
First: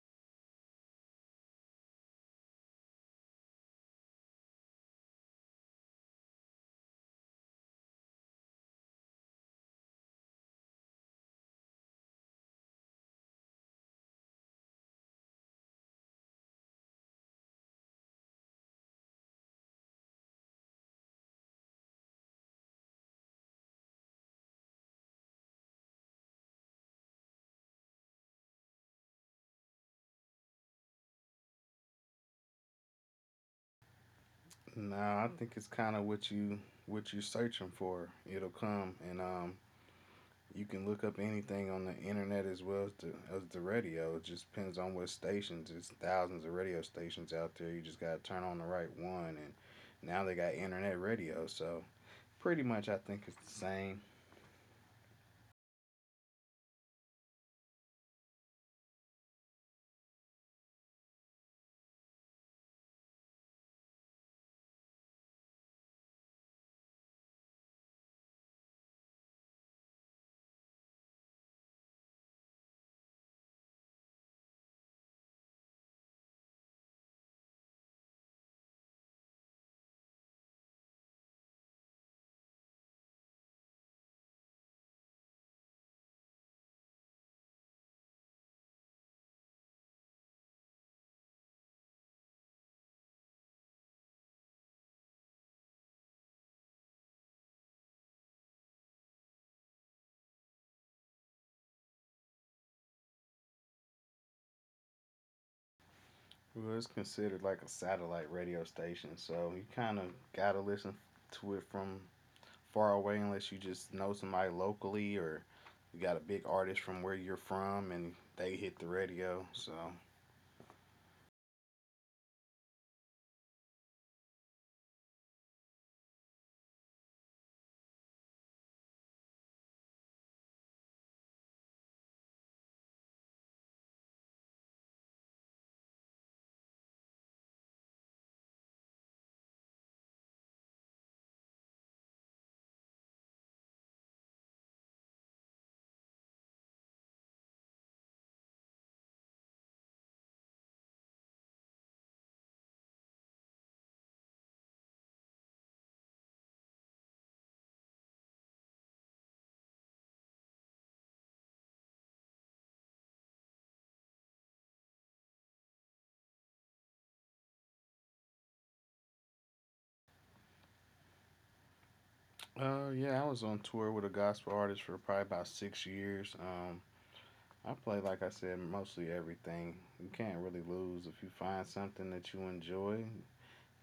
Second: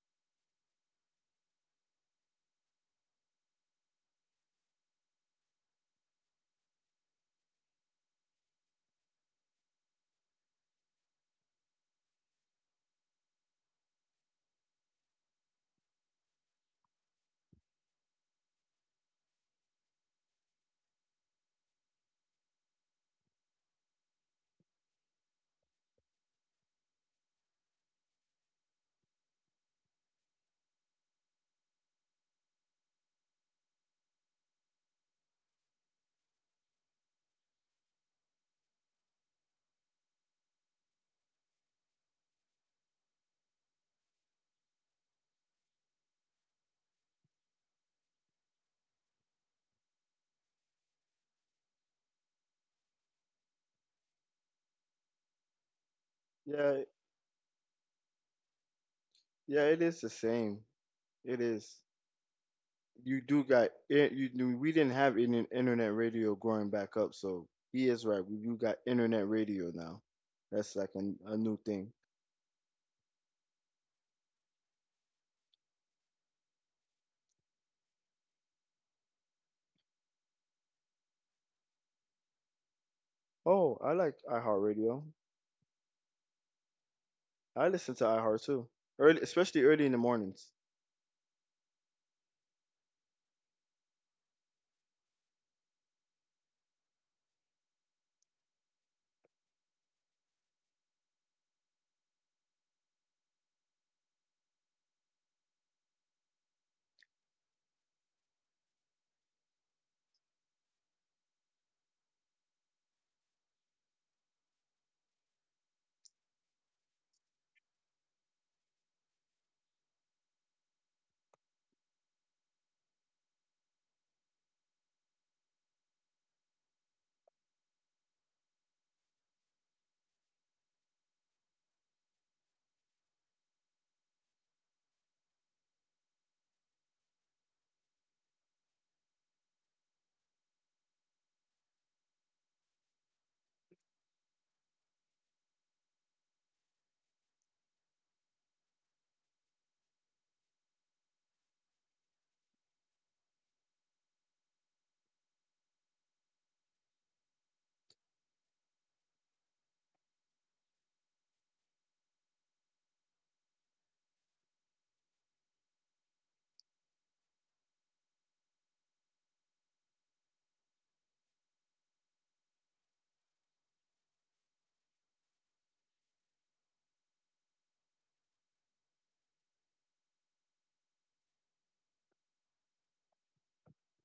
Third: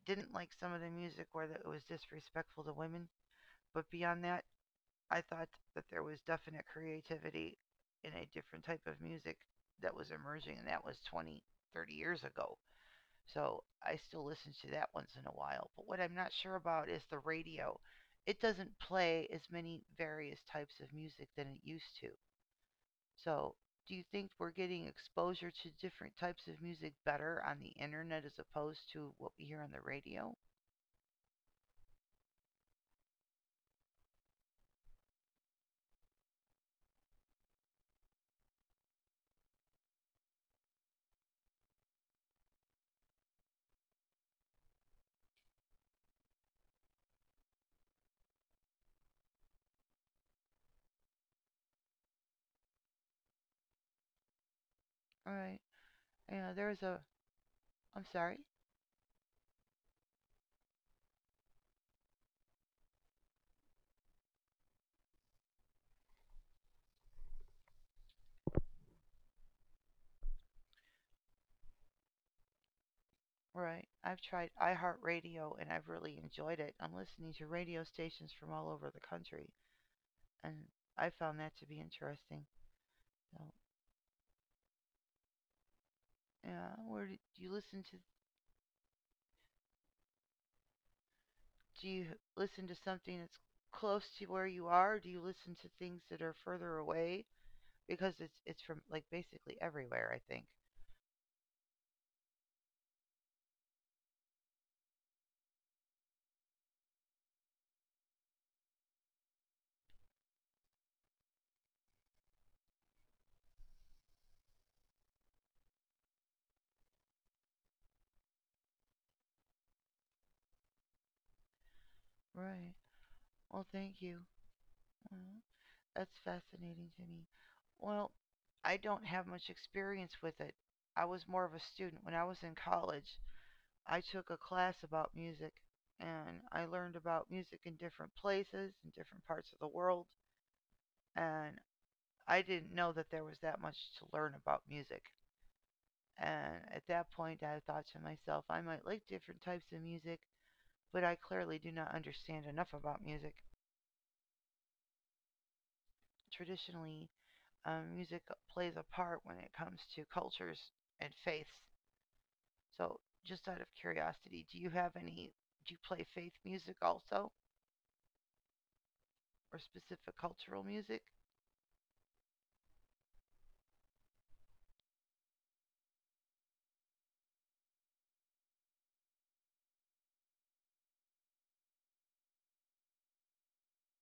A: didn't like some of the music where it was disrespectful to women, but beyond that, I thought that there was definite creativity in a different type of music that was emerging, and that was 20, 30 years ago. So I still listen to that once in a while. But what I'm not sure about is the radio. It doesn't play as many various types of music than it used to. So do you think we're getting exposure to different types of music better on the internet as opposed to what we hear on the radio?
B: Now I think it's kind of what you what you're searching for. It'll come, and you can look up anything on the internet as well as as the radio. It just depends on what stations. There's thousands of radio stations out there. You just got to turn on the right one. And now they got internet radio. So pretty much I think it's the same.
A: All right. Yeah,
C: Yeah,
A: there's a. I'm sorry.
C: yeah, it is the same. It is. You do got it. We didn't have any internet radio growing back up, so he is right. We do got internet radio now. That's like a new thing.
A: Right. I've tried iHeartRadio and I've really enjoyed it. I'm listening to radio stations from all over the country, and I found that to be interesting. So,
C: Oh, I like iHeartRadio.
A: yeah, where do you
C: I
A: listen
C: listen
A: to?
C: to iHeart too, early, especially early in the mornings.
A: Do you listen to something that's close to where you are? Or do you listen to things that are further away? Because it's from like basically everywhere, I think.
B: Well, it's considered like a satellite radio station. So you kind of got to listen to it from far away unless you just know somebody locally or you got a big artist from where you're from and they hit the radio. So
A: Right. Well, thank you. Mm, that's fascinating to me. Well, I don't have much experience with it. I was more of a student when I was in college. I took a class about music, and I learned about music in different places, in different parts of the world. And I didn't know that there was that much to learn about music. And at that point, I thought to myself, I might like different types of music, but I clearly do not understand enough about music. Traditionally, music plays a part when it comes to cultures and faiths. So, just out of curiosity, do you have any? Do you play faith music also, or specific cultural music?
B: Yeah, I was on tour with a gospel artist for probably about 6 years. I play, like I said, mostly everything. You can't really lose if you find something that you enjoy.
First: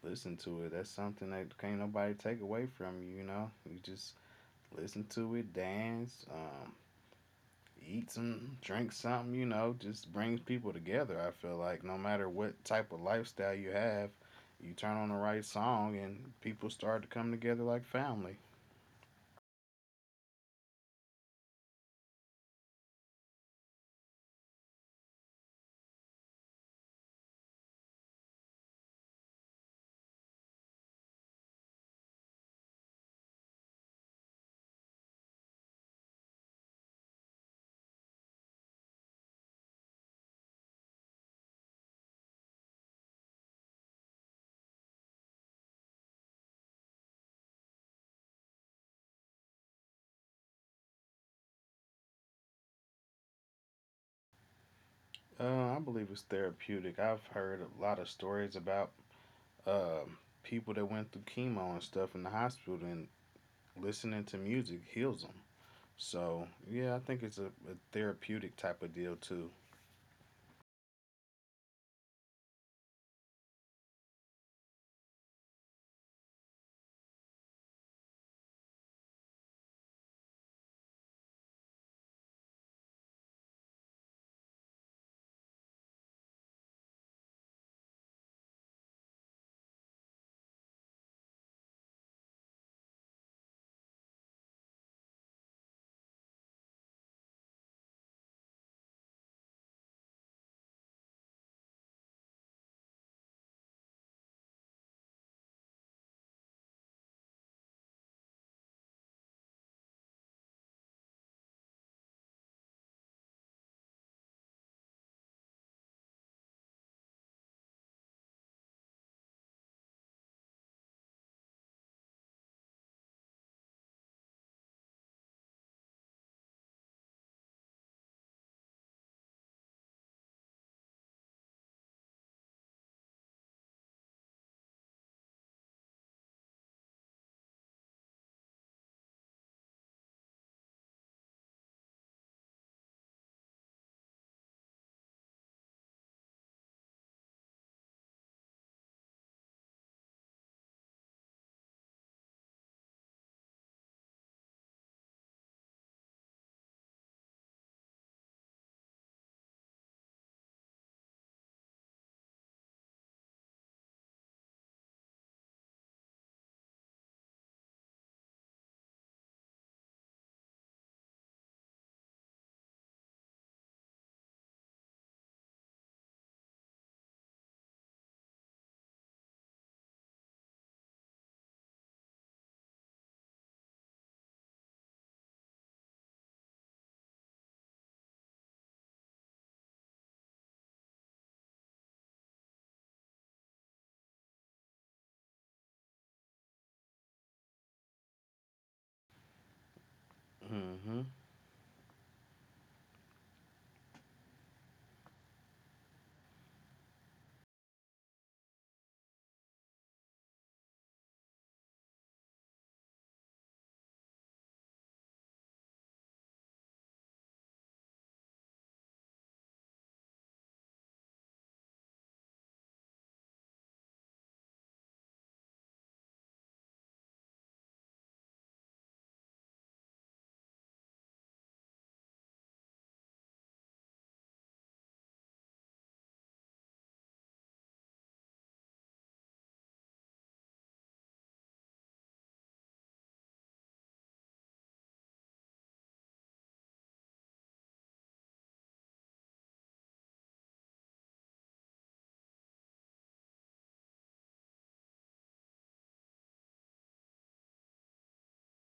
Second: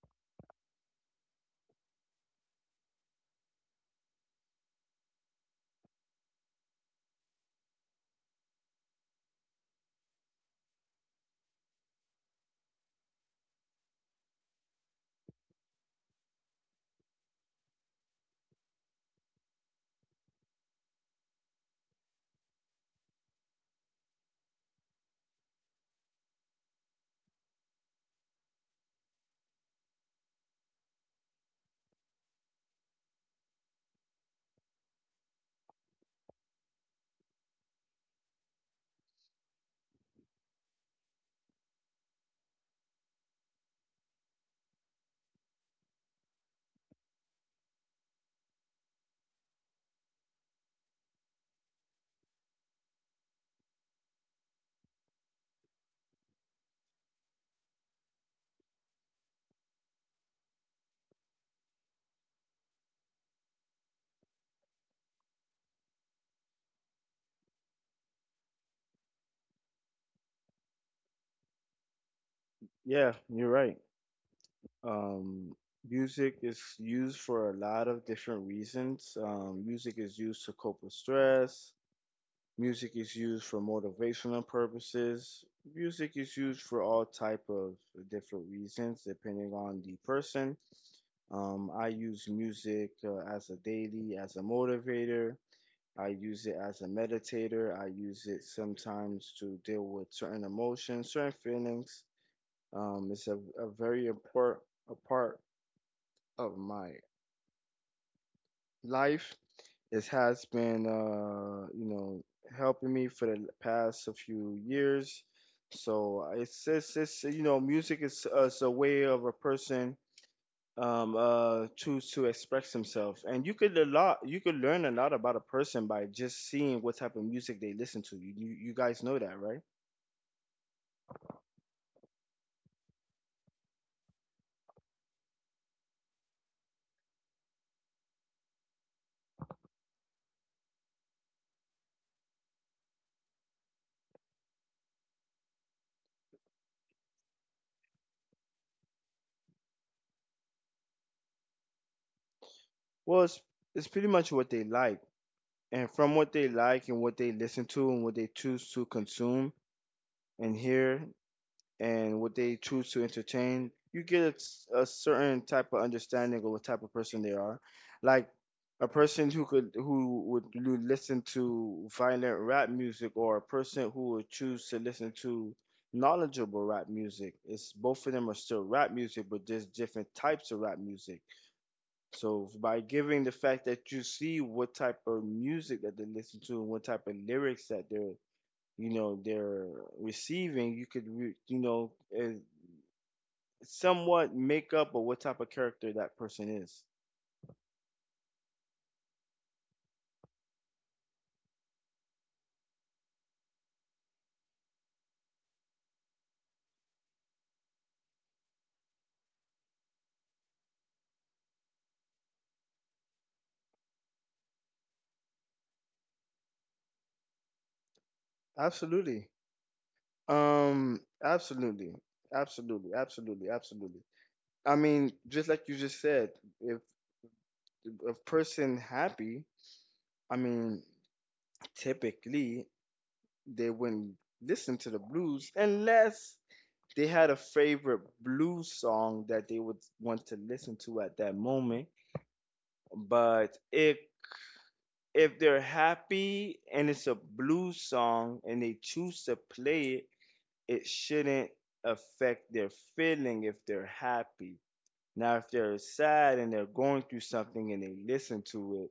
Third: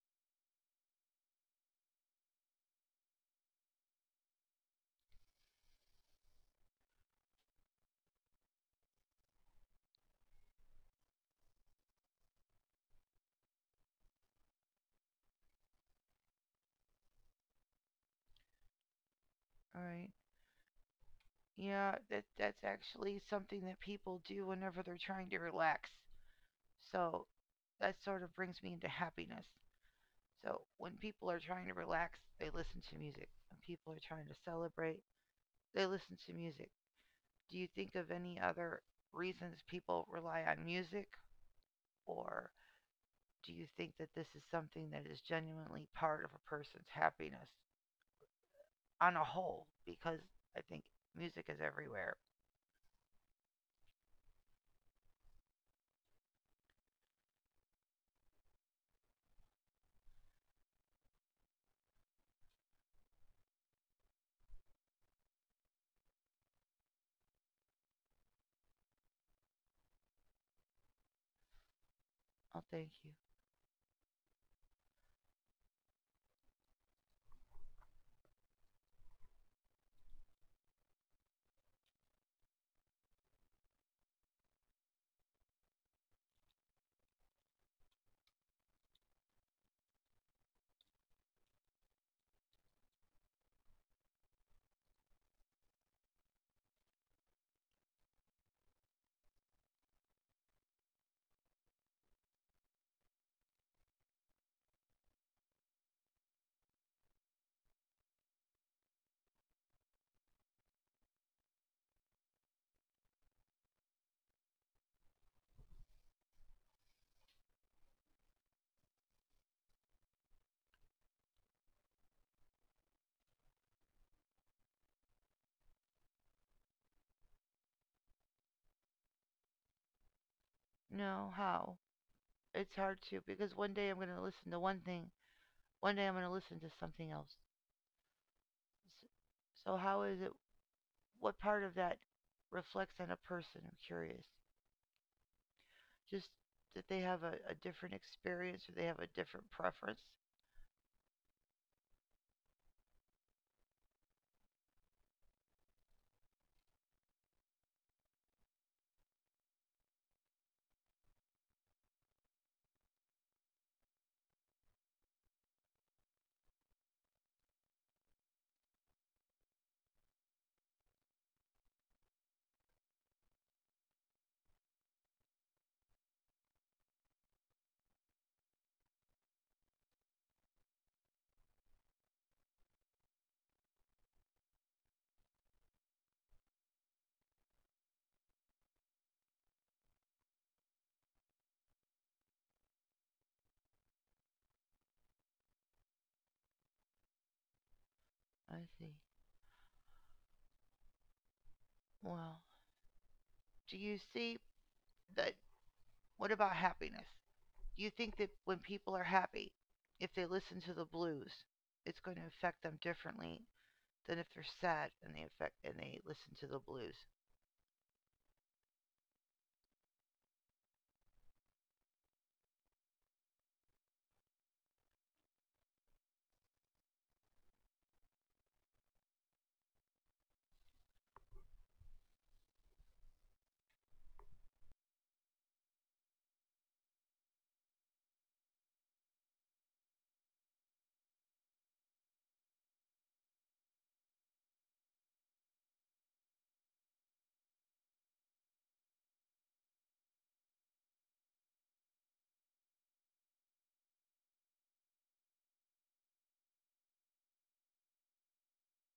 B: Listen to it. That's something that can't nobody take away from you. You know, you just listen to it, dance, eat some, drink something. You know, just brings people together. I feel like no matter what type of lifestyle you have, you turn on the right song and people start to come together like family.
A: All right. Yeah, that that's actually something that people do whenever they're trying to relax. So that sort of brings me into happiness. So when people are trying to relax, they listen to music. When people are trying to celebrate, they listen to music. Do you think of any other reasons people rely on music, or do you think that this is something that is genuinely part of a person's happiness on a whole? Because I think music is everywhere.
B: I believe it's therapeutic. I've heard a lot of stories about um, people that went through chemo and stuff in the hospital, and listening to music heals them. So yeah, I think it's a therapeutic type of deal too.
A: Oh, thank you.
C: Yeah, you're right. Um, Music is used for a lot of different reasons. Music is used to cope with stress. Music is used for motivational purposes. Music is used for all type of different reasons, depending on the person. I use music as a daily, as a motivator. I use it as a meditator. I use it sometimes to deal with certain emotions, certain feelings. It's a very important part of my life. It has been, you know, helping me for the past a few years. So it's you know, music is a way of a person choose to express himself, and you could learn a lot about a person by just seeing what type of music they listen to. You guys know that, right?
A: No, how? It's hard to because one day I'm going to listen to one thing, one day I'm going to listen to something else. So how is it? What part of that reflects on a person? I'm curious. Just that they have a different experience, or they have a different preference.
C: Well, it's pretty much what they like, and from what they like and what they listen to and what they choose to consume and hear and what they choose to entertain, you get a certain type of understanding of what type of person they are. Like a person who would listen to violent rap music, or a person who would choose to listen to knowledgeable rap music. It's both of them are still rap music, but there's different types of rap music. So by giving the fact that you see what type of music that they listen to and what type of lyrics that they're receiving, you could eh, somewhat make up of what type of character that person is.
A: I see.
B: Mm-hmm.
A: Well, do you see that? What about happiness? Do you think that when people are happy, if they listen to the blues, it's going to affect them differently than if they're sad and they listen to the blues?
C: Absolutely. Um, absolutely. Absolutely. Absolutely. Absolutely. I mean, just like you just said, if a person happy, I mean, typically they wouldn't listen to the blues unless they had a favorite blues song that they would want to listen to at that moment. But if they're happy and it's a blues song and they choose to play it it shouldn't affect their feeling if they're happy. Now, if they're sad and they're going through something and they listen to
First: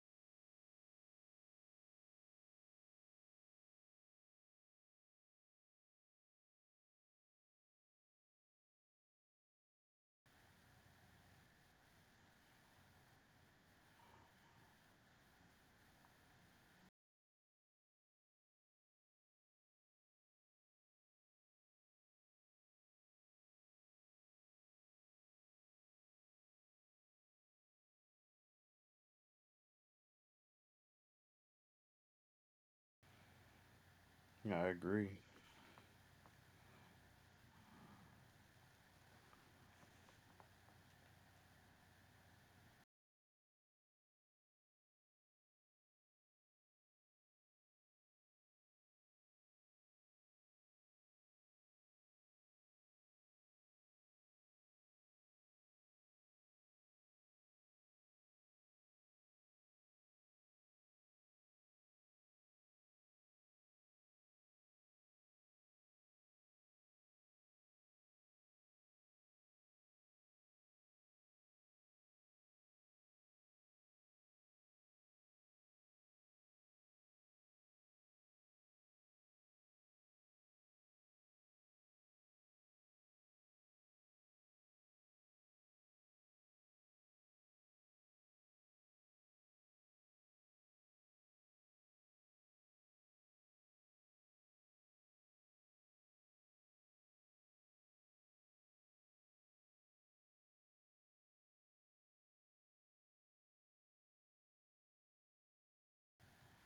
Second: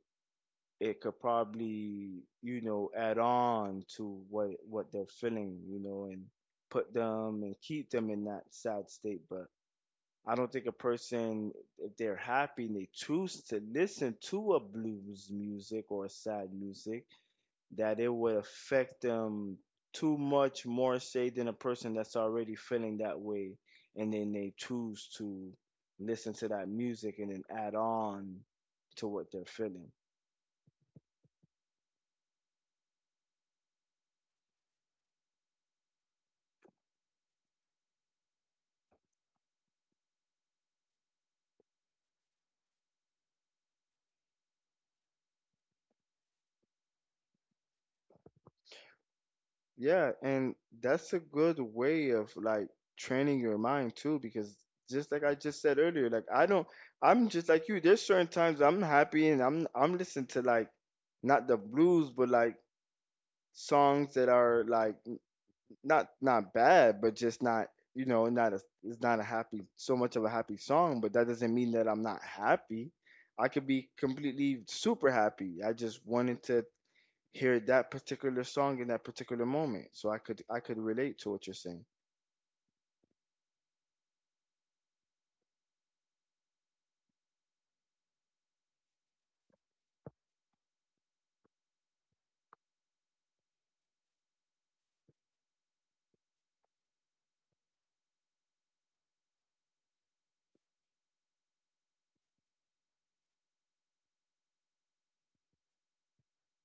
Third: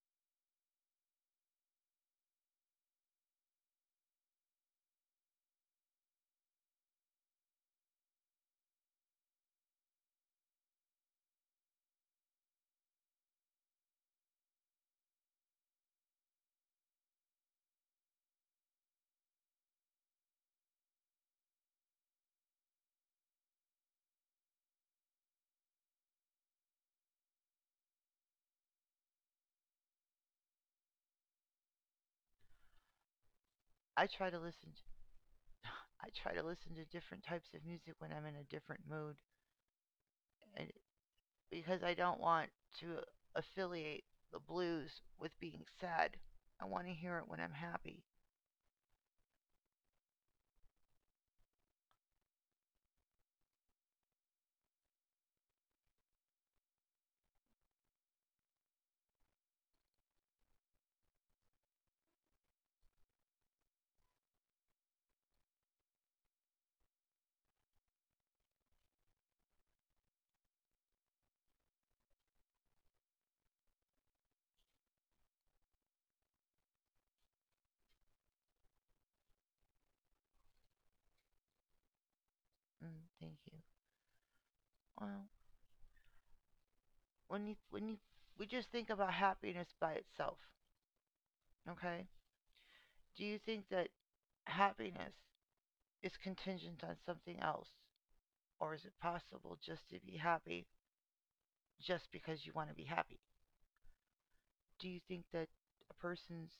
C: it, it could probably, you know, add on to what they're feeling, you know, and put them and keep them in that sad state. But I don't think a person, if they're happy and they choose to listen to a blues music or sad music, that it would affect them too much more say than a person that's already feeling that way and then they choose to listen to that music and then add on to what they're feeling.
A: I try to
B: Yeah, I
A: listen to
B: agree.
A: I try to listen to different types of music when I'm in a different mood, and because I don't want to affiliate the blues with being sad. I want to hear it when I'm happy.
C: Yeah, and that's a good way of like training your mind too, because just like I just said earlier, like I don't I'm just like you. There's certain times I'm happy and I'm listening to like not the blues, but like songs that are like not bad, but just not you know not a it's not a happy, so much of a happy song. But that doesn't mean that I'm not happy. I could be completely super happy. I just wanted to hear that particular song in that particular moment, so I could relate to what you're saying.
A: Mm, thank you. Well, when you we just think about happiness by itself, okay? Do you think that happiness is contingent on something else, or is it possible just to be happy just because you want to be happy? Do you think that a person's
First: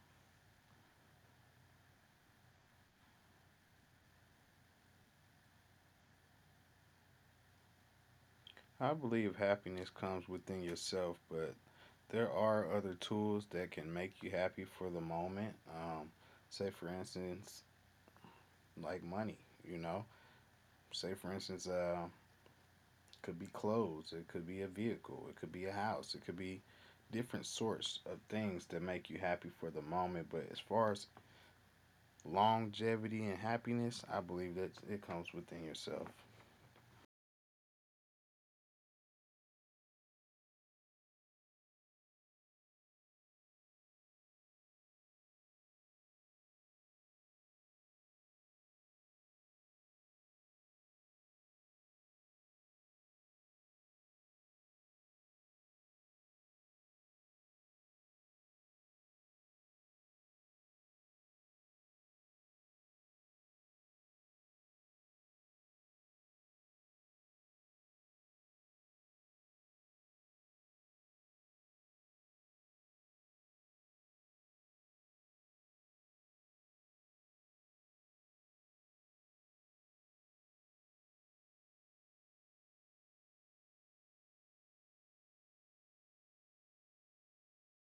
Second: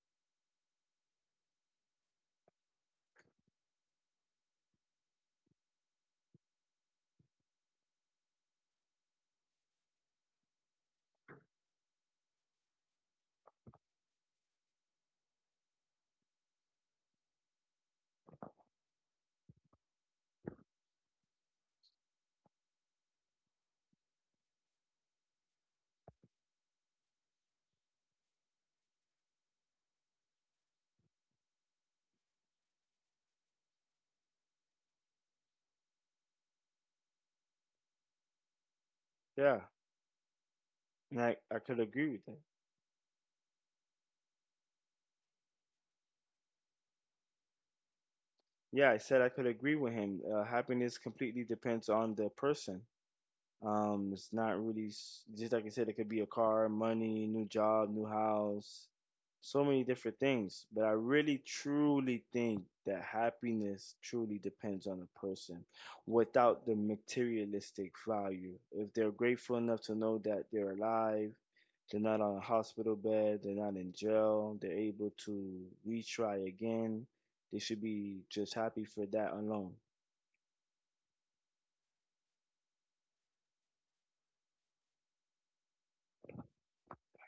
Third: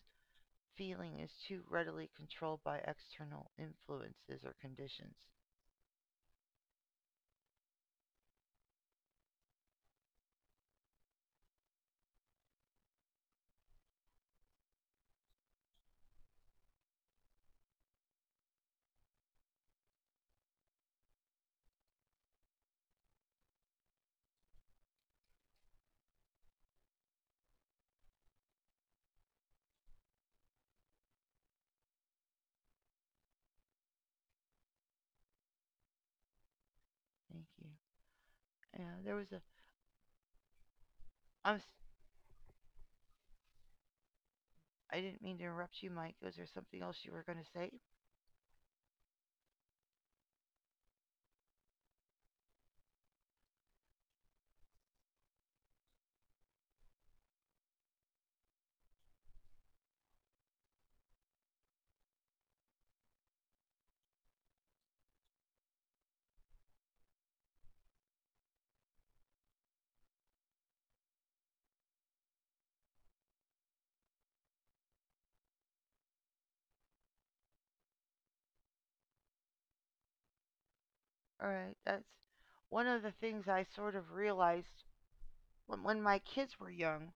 A: feeling is too readily controlled by external influences or conditions?
B: I believe happiness comes within yourself, but there are other tools that can make you happy for the moment. Say for instance, like money. You know, say for instance, could be clothes, it could be a vehicle, it could be a house, it could be different sorts of things that make you happy for the moment. But as far as longevity and happiness, I believe that it comes within yourself.
A: Thank you. Yeah, there was a.
C: Yeah, and I
A: I'm.
C: could agree with him.
A: I didn't mean to interrupt you, Mike. Was there something else you were going to say?
C: Yeah, I said I could agree with him. Happiness completely depends on the person. It's not really s- just like I said. It could be a car, money, new job, new house, so many different things. But I really truly think that happiness truly depends on a person, without the materialistic value. If they're grateful enough to know that they're alive, they're not on a hospital bed, they're not in jail, they're able to retry again. They should be just happy for that alone.
A: All right. That's one of the things I sort of realized when my kids were young.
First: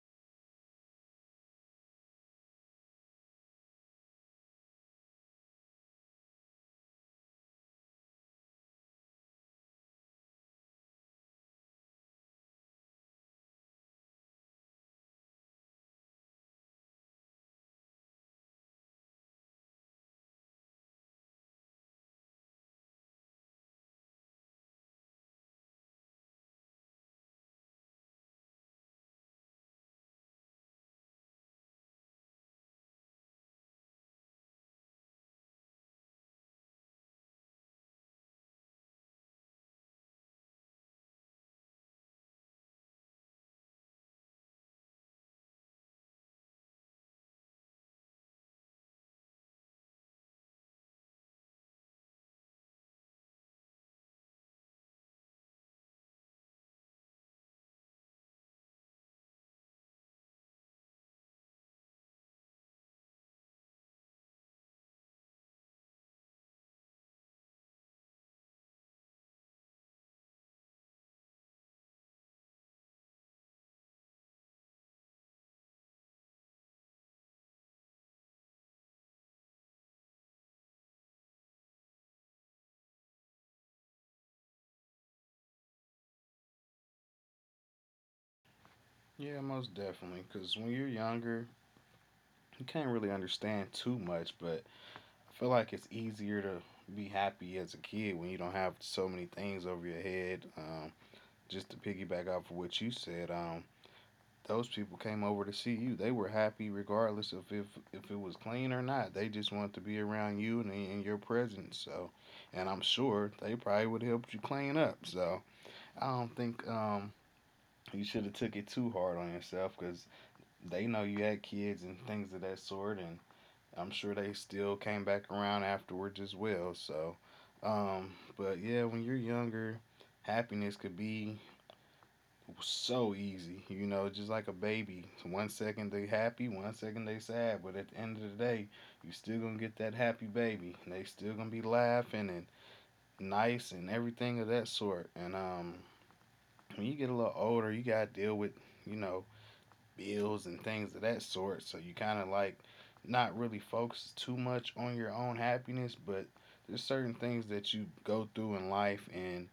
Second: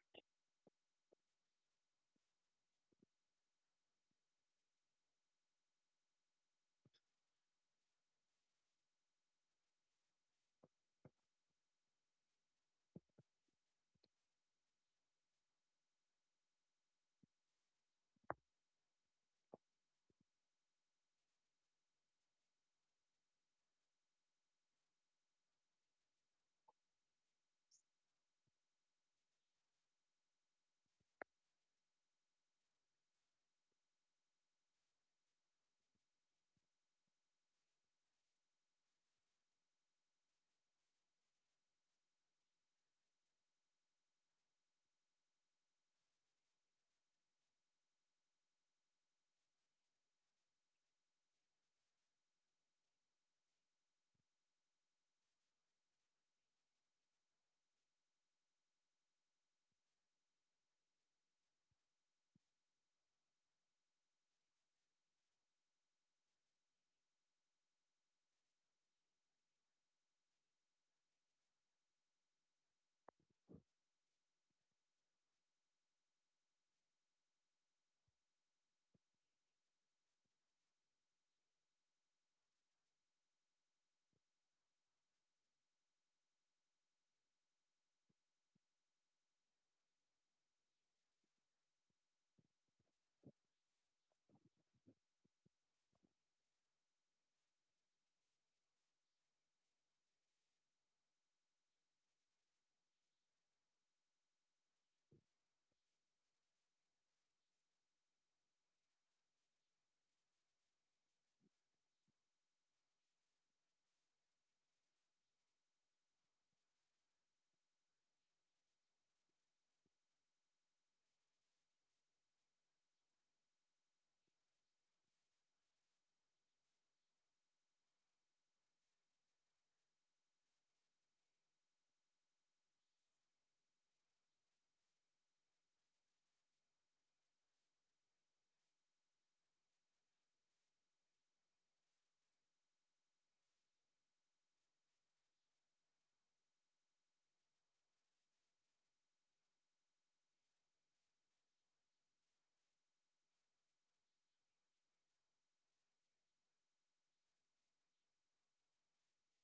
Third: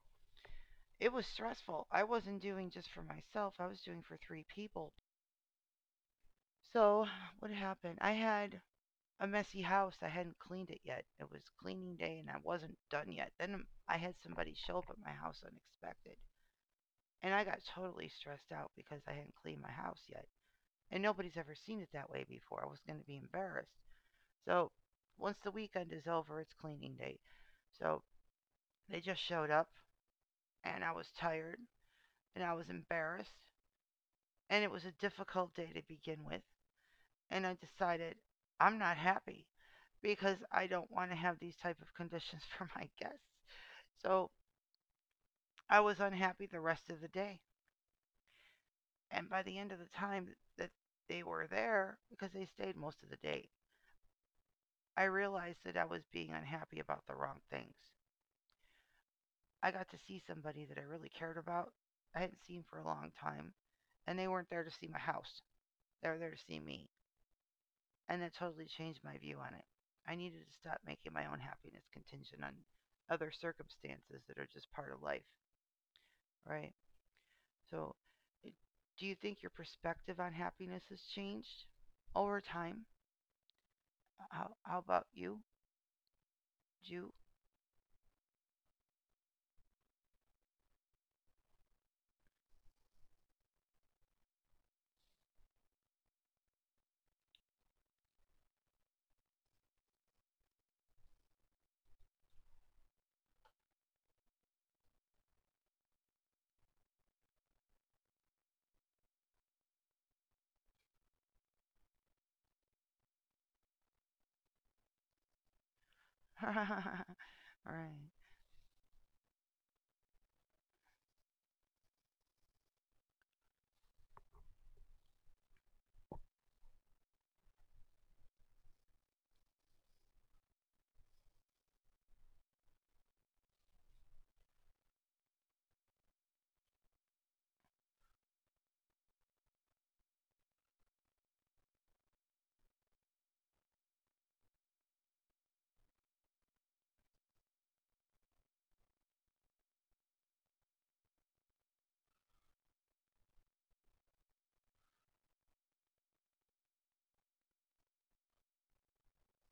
A: It was stressful. I wasn't doing just for myself. I was doing for three people. So [SIGHS] what happened? I had a messy house. I hadn't cleaned it yet. It was cleaning day, and I wasn't done yet. Then I had somebody show up at my house unexpected, and I got totally stressed out because I hadn't cleaned my house yet. And nobody's ever seen it that way before. I was going to be embarrassed. So once the weekend is over, it's cleaning day. So they just showed up, and I was tired, and I was embarrassed, and it was a difficult day to begin with. And I decided I'm not happy because I don't want to have these type of conditions [LAUGHS] for my guests. So I was unhappy the rest of the day. And by the end of the time that they were there, because they stayed most of the day, I realized that I was being unhappy about the wrong things. I got to see somebody that I really cared about, I hadn't seen for a long time, and they weren't there to see my house. They were there to see me. And that totally changed my view on it. I needed to stop making my own happiness contingent on other circumstances that are just part of life, right? So, do you think your perspective on happiness has changed over time? How about you? You?
B: Yeah, most definitely. Because when you're younger, you can't really understand too much, but I feel like it's easier to be happy as a kid when you don't have so many things over your head. Just to piggyback off of what you said, those people came over to see you. They were happy regardless of if it was clean or not. They just wanted to be around you and in your presence. So, and I'm sure they probably would help you clean up. So, I don't
A: [LAUGHS]
B: think
A: All
B: you
A: right.
B: should have took it too hard on yourself because they know you had kids and things of that sort, and I'm sure they still came back around afterwards as well. So, but yeah, when you're younger, happiness could be so easy. You know, just like a baby. One second they happy, one second they sad, but at the end of the day, you still gonna get that happy baby. And they still gonna be laughing and nice and everything of that sort. And when you get a little older, you gotta deal with you know bills and things of that sort. So you kind of like not really focus too much on your own happiness, but there's certain things that you go through in life and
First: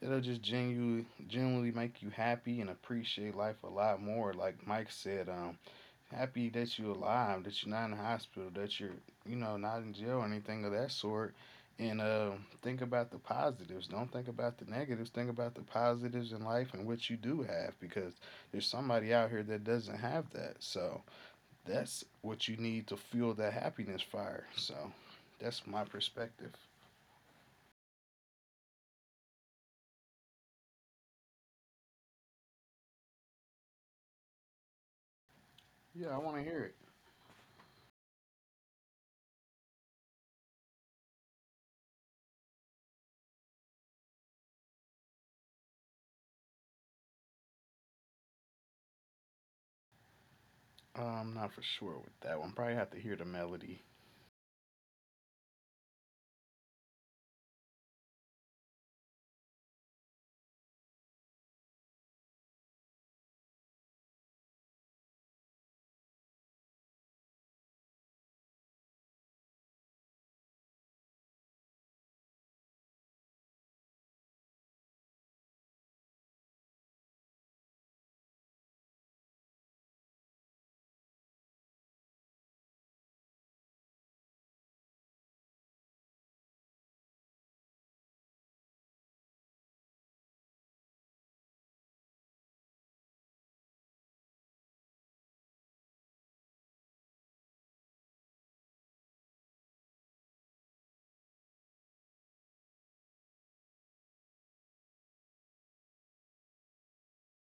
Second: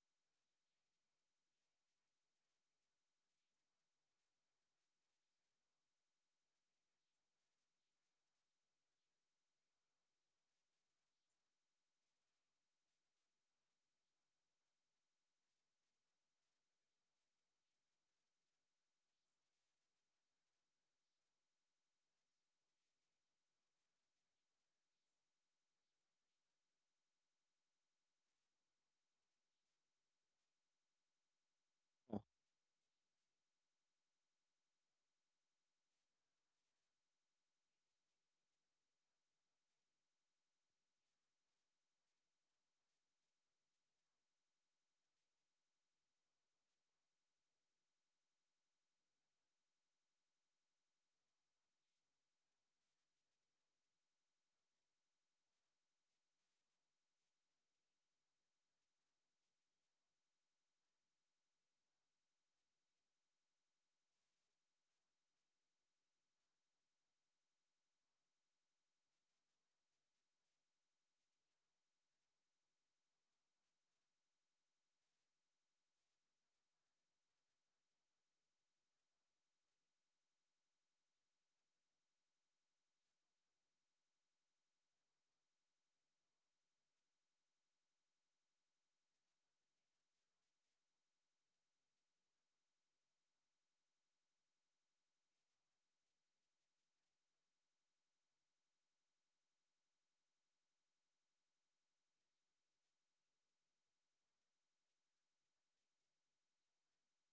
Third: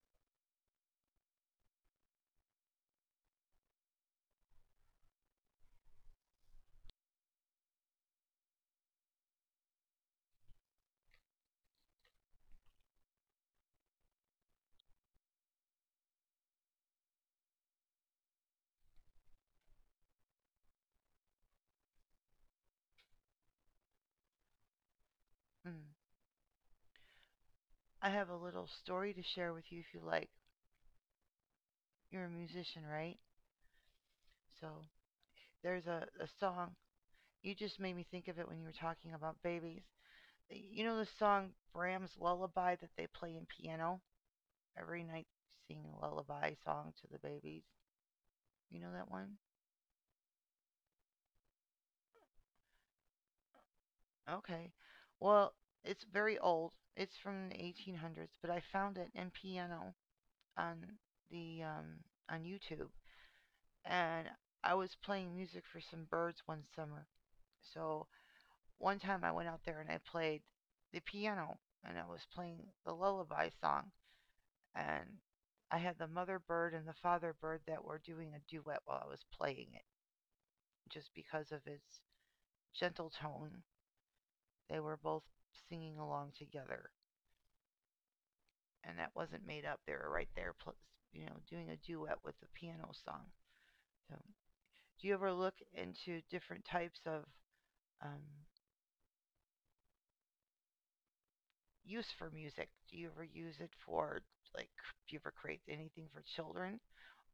B: it'll just genuinely, genuinely make you happy and appreciate life a lot more. Like Mike said, happy that you're alive, that you're not in the hospital, that you're, you know, not in jail or anything of that sort. And think about the positives. Don't think about the negatives. Think about the positives in life and what you do have because there's somebody out here that doesn't have that. So that's what you need to fuel that happiness fire. So that's my
A: Hmm.
B: perspective.
A: I have a little story to share with you if you like. You're a musician, right? So there's
B: Yeah, I
A: a
B: want to hear it.
A: song. You just made me think of it when you were talking about babies. You know the song Bram's Lullaby that they play in piano? Every night they sing a lullaby song to the babies. You know that one?
B: I'm not for sure with that one. Probably have to hear the melody.
A: Okay. Well, it's very old. It's from the 1800s, but I found it in piano on the on YouTube. And I was playing music for some birds one summer. So one time I went out there and I played the piano, and I was playing the lullaby song, and I had the mother bird and the father bird that were doing a duet while I was playing it, just because of its gentle tone. They were both singing along together, and that wasn't made up. They were right there, you know, doing a duet with the piano song. So, do you ever look into different types of um, use for music? Do you ever use it for like do you ever create anything for children,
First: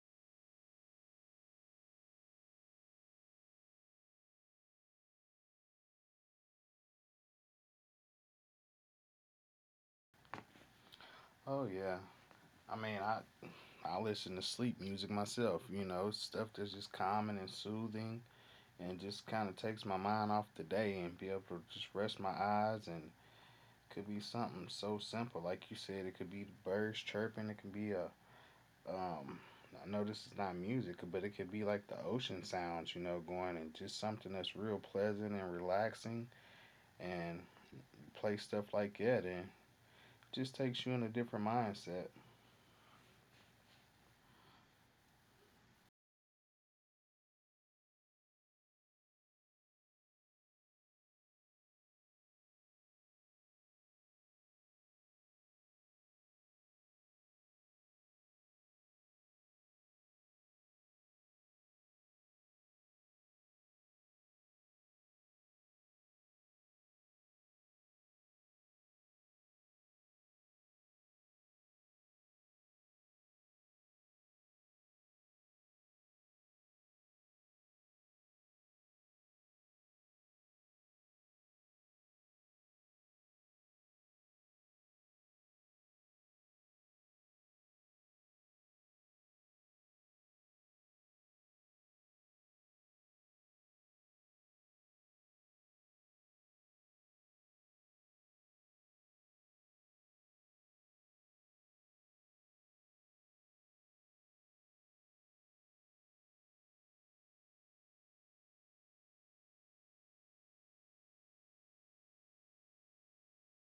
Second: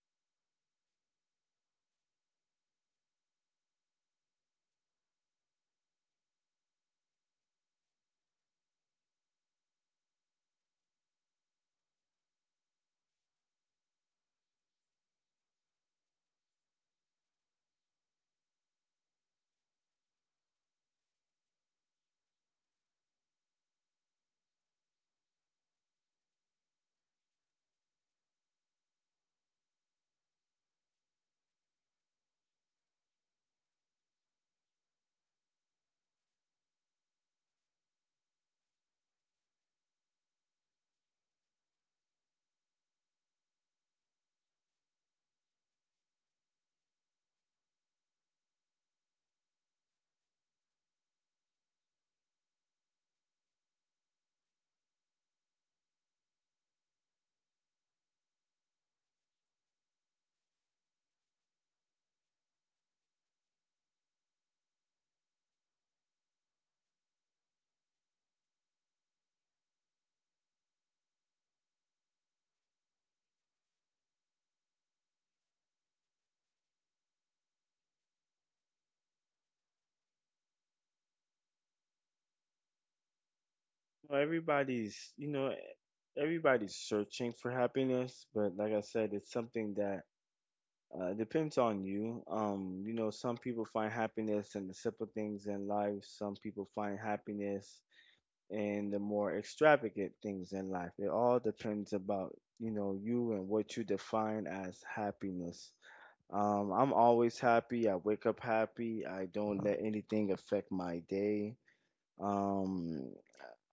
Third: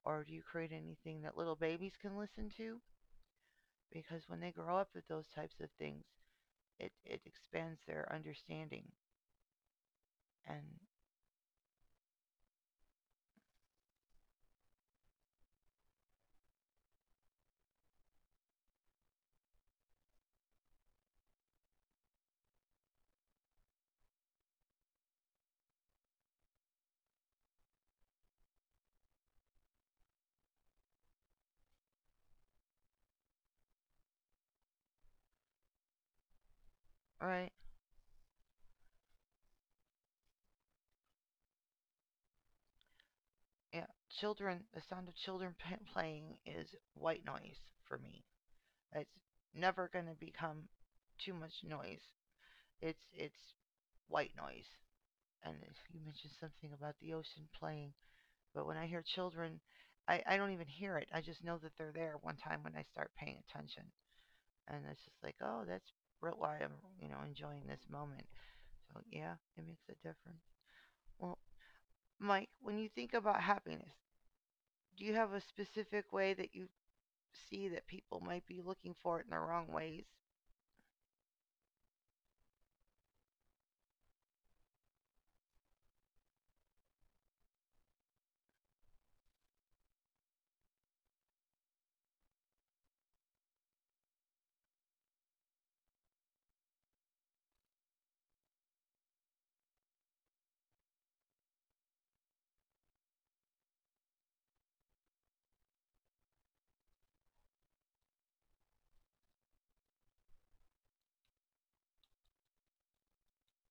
A: or do you create anything that little babies can listen to? Because when they grow up with those types of things, it expands their understanding. And
B: Oh yeah. I mean, I listen to sleep music myself. You know, stuff that's just calming and soothing, and just kind of takes my mind off the day and be able to just rest my eyes. And could be something so simple, like you said. It could be the birds chirping. It could be a um. I know this is not music, but it could be like the ocean sounds, you know, going and just something that's real pleasant and relaxing. And
A: right,
B: play stuff like that, and just takes you in a different mindset.
A: yeah, children, the sound of children [LAUGHS] playing is white noise for me. It's never going to become too much noise. It's white noise. And you mentioned something about the ocean playing. But when I hear children, I don't even hear it. I just know that they're there one time when I start paying attention. And it's just like, oh, that's why I'm, you know, enjoying this moment. So, yeah, it makes a difference. Well, Mike, when you think about happiness, do you have a specific way that you see that people might be looking for it in the wrong ways?
C: Well, everybody's, you know, everybody's searching for happiness, but like I said, it's something that depends on you. You know, some people find happiness in the simple things in life. Some people find happiness in the more extravagant things in life. It all depends about, you know, you and what you define as happiness. I'm always happy. I wake up happy. I don't let anything affect my day. Um,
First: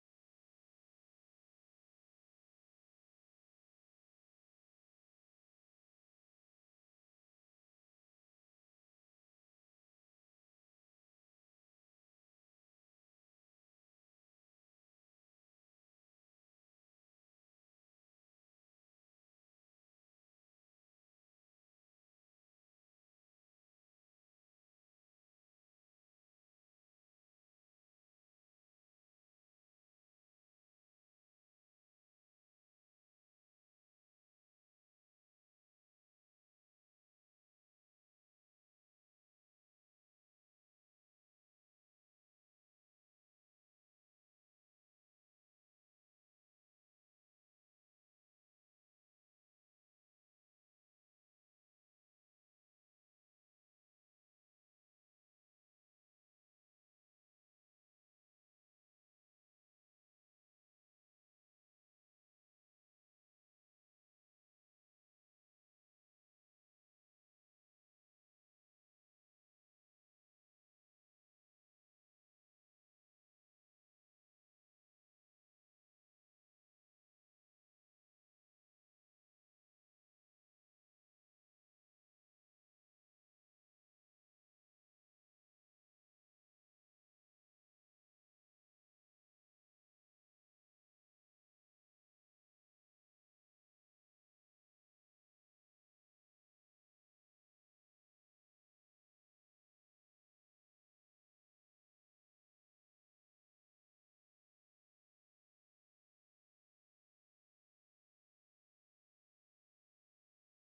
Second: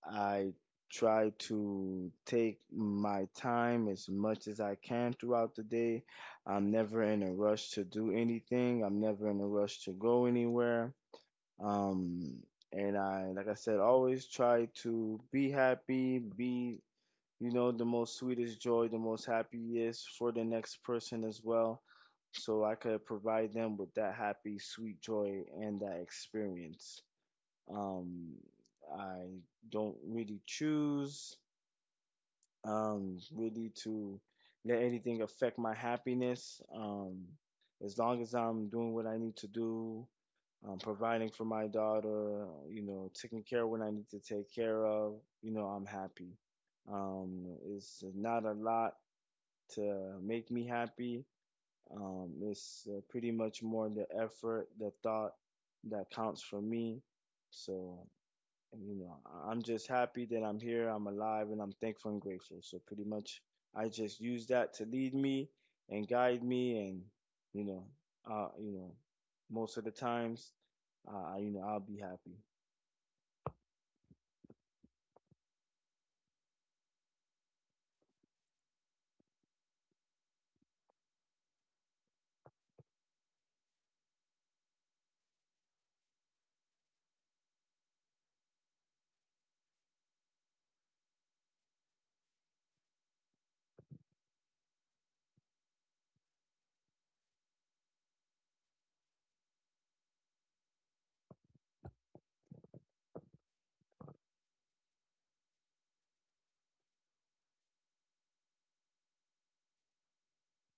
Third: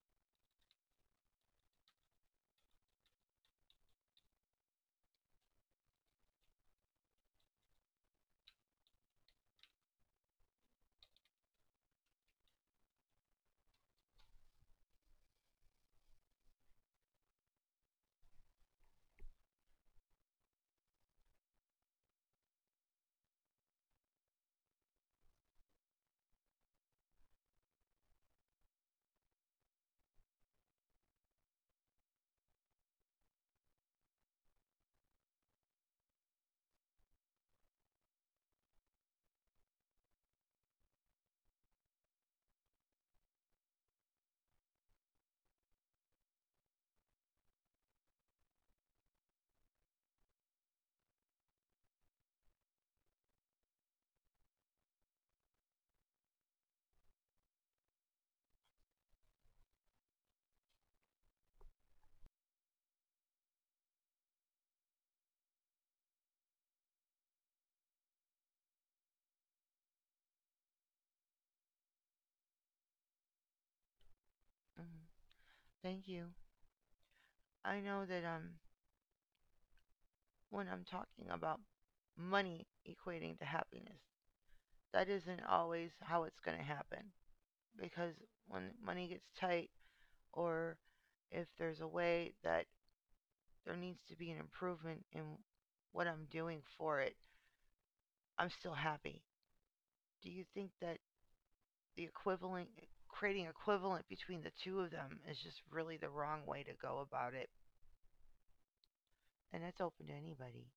C: I try to take my time as much as I can throughout the day. I'm never in a rush to do anything. I'm never in a rush to go anywhere. Um, and I, like I said, always try to be happy, be, you know, the most sweetest joy, the most happiest for the next person as well. So I could provide them with that happy, sweet joy and that experience. Um, I don't really choose really to let anything affect my happiness. As long as I'm doing what I need to do, providing for my daughter, you know, taking care of what I need to take care of, you know, I'm happy. Um, it's not a lot to make me happy. It's pretty much more the effort, the thought that counts for me. So, and you know, I'm just happy that I'm here, I'm alive, and I'm thankful and grateful. So pretty much, I just use that to lead me and guide me, and you know, you know, most of the times, you know, I'll be happy.
A: Mm, thank you. I know that when I'm talking about money equating to happiness, that isn't always how it's going to happen, because when money gets tight, or if there's a way that there needs to be an improvement in what I'm doing for it, I'm still happy. Do you think that the equivalent creating equivalent between the two of them is just really the wrong way to go about it? And that's open to anybody.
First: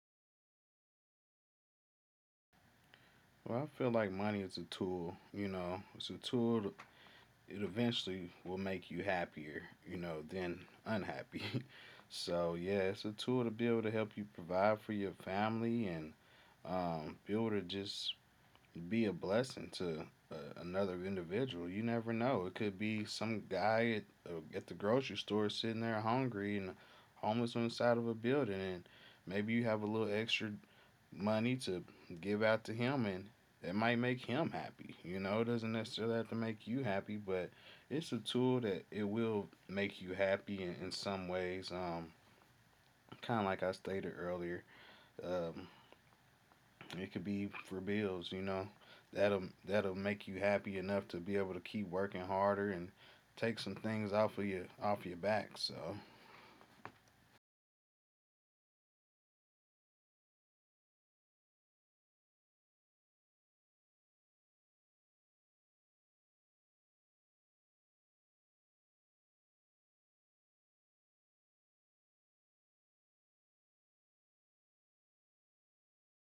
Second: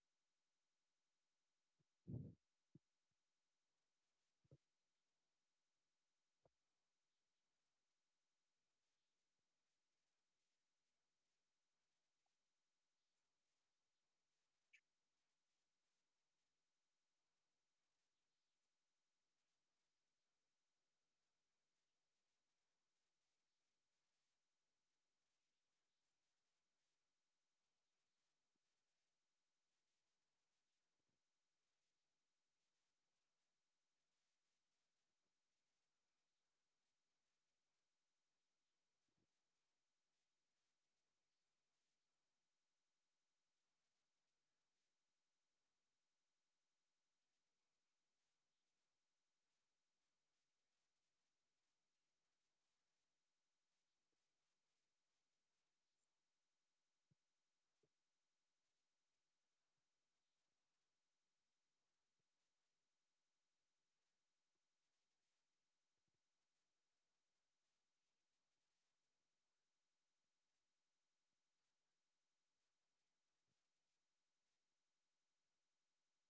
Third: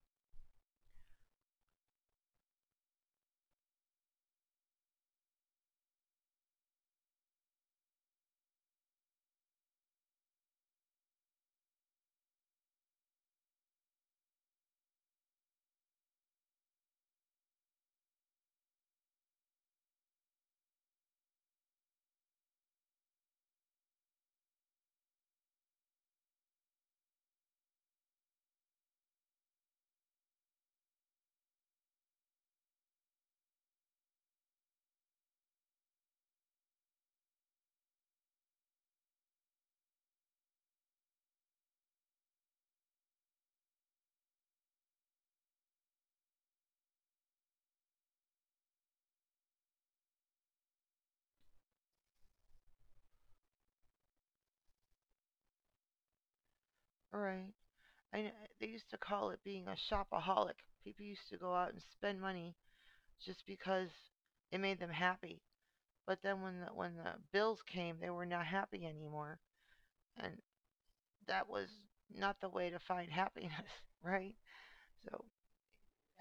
B: Well, I feel like money is a tool, you know, it's a tool, to- it eventually will make you happier, you know, than unhappy. [LAUGHS] So, yeah, it's a tool to be able to help you provide for your family and be able to just be a blessing to another individual. You never know. It could be some guy at the grocery store sitting there hungry and homeless on the side of a building, and maybe you have a little extra money to give out to him and that might make him happy. You know, it doesn't necessarily have to make you happy, but it's a tool that it will make you happy in some ways. Kind of like I stated earlier, um, it could be for bills. You know, that'll make you happy enough to be able to keep working harder and take some things off of your back. So
A: All right. I know, they used to call it being a shopaholic. People used to go out and spend money just because it made them happy. But then when the bills came, they were not happy anymore. And that was not the way to find [LAUGHS] happiness, right? So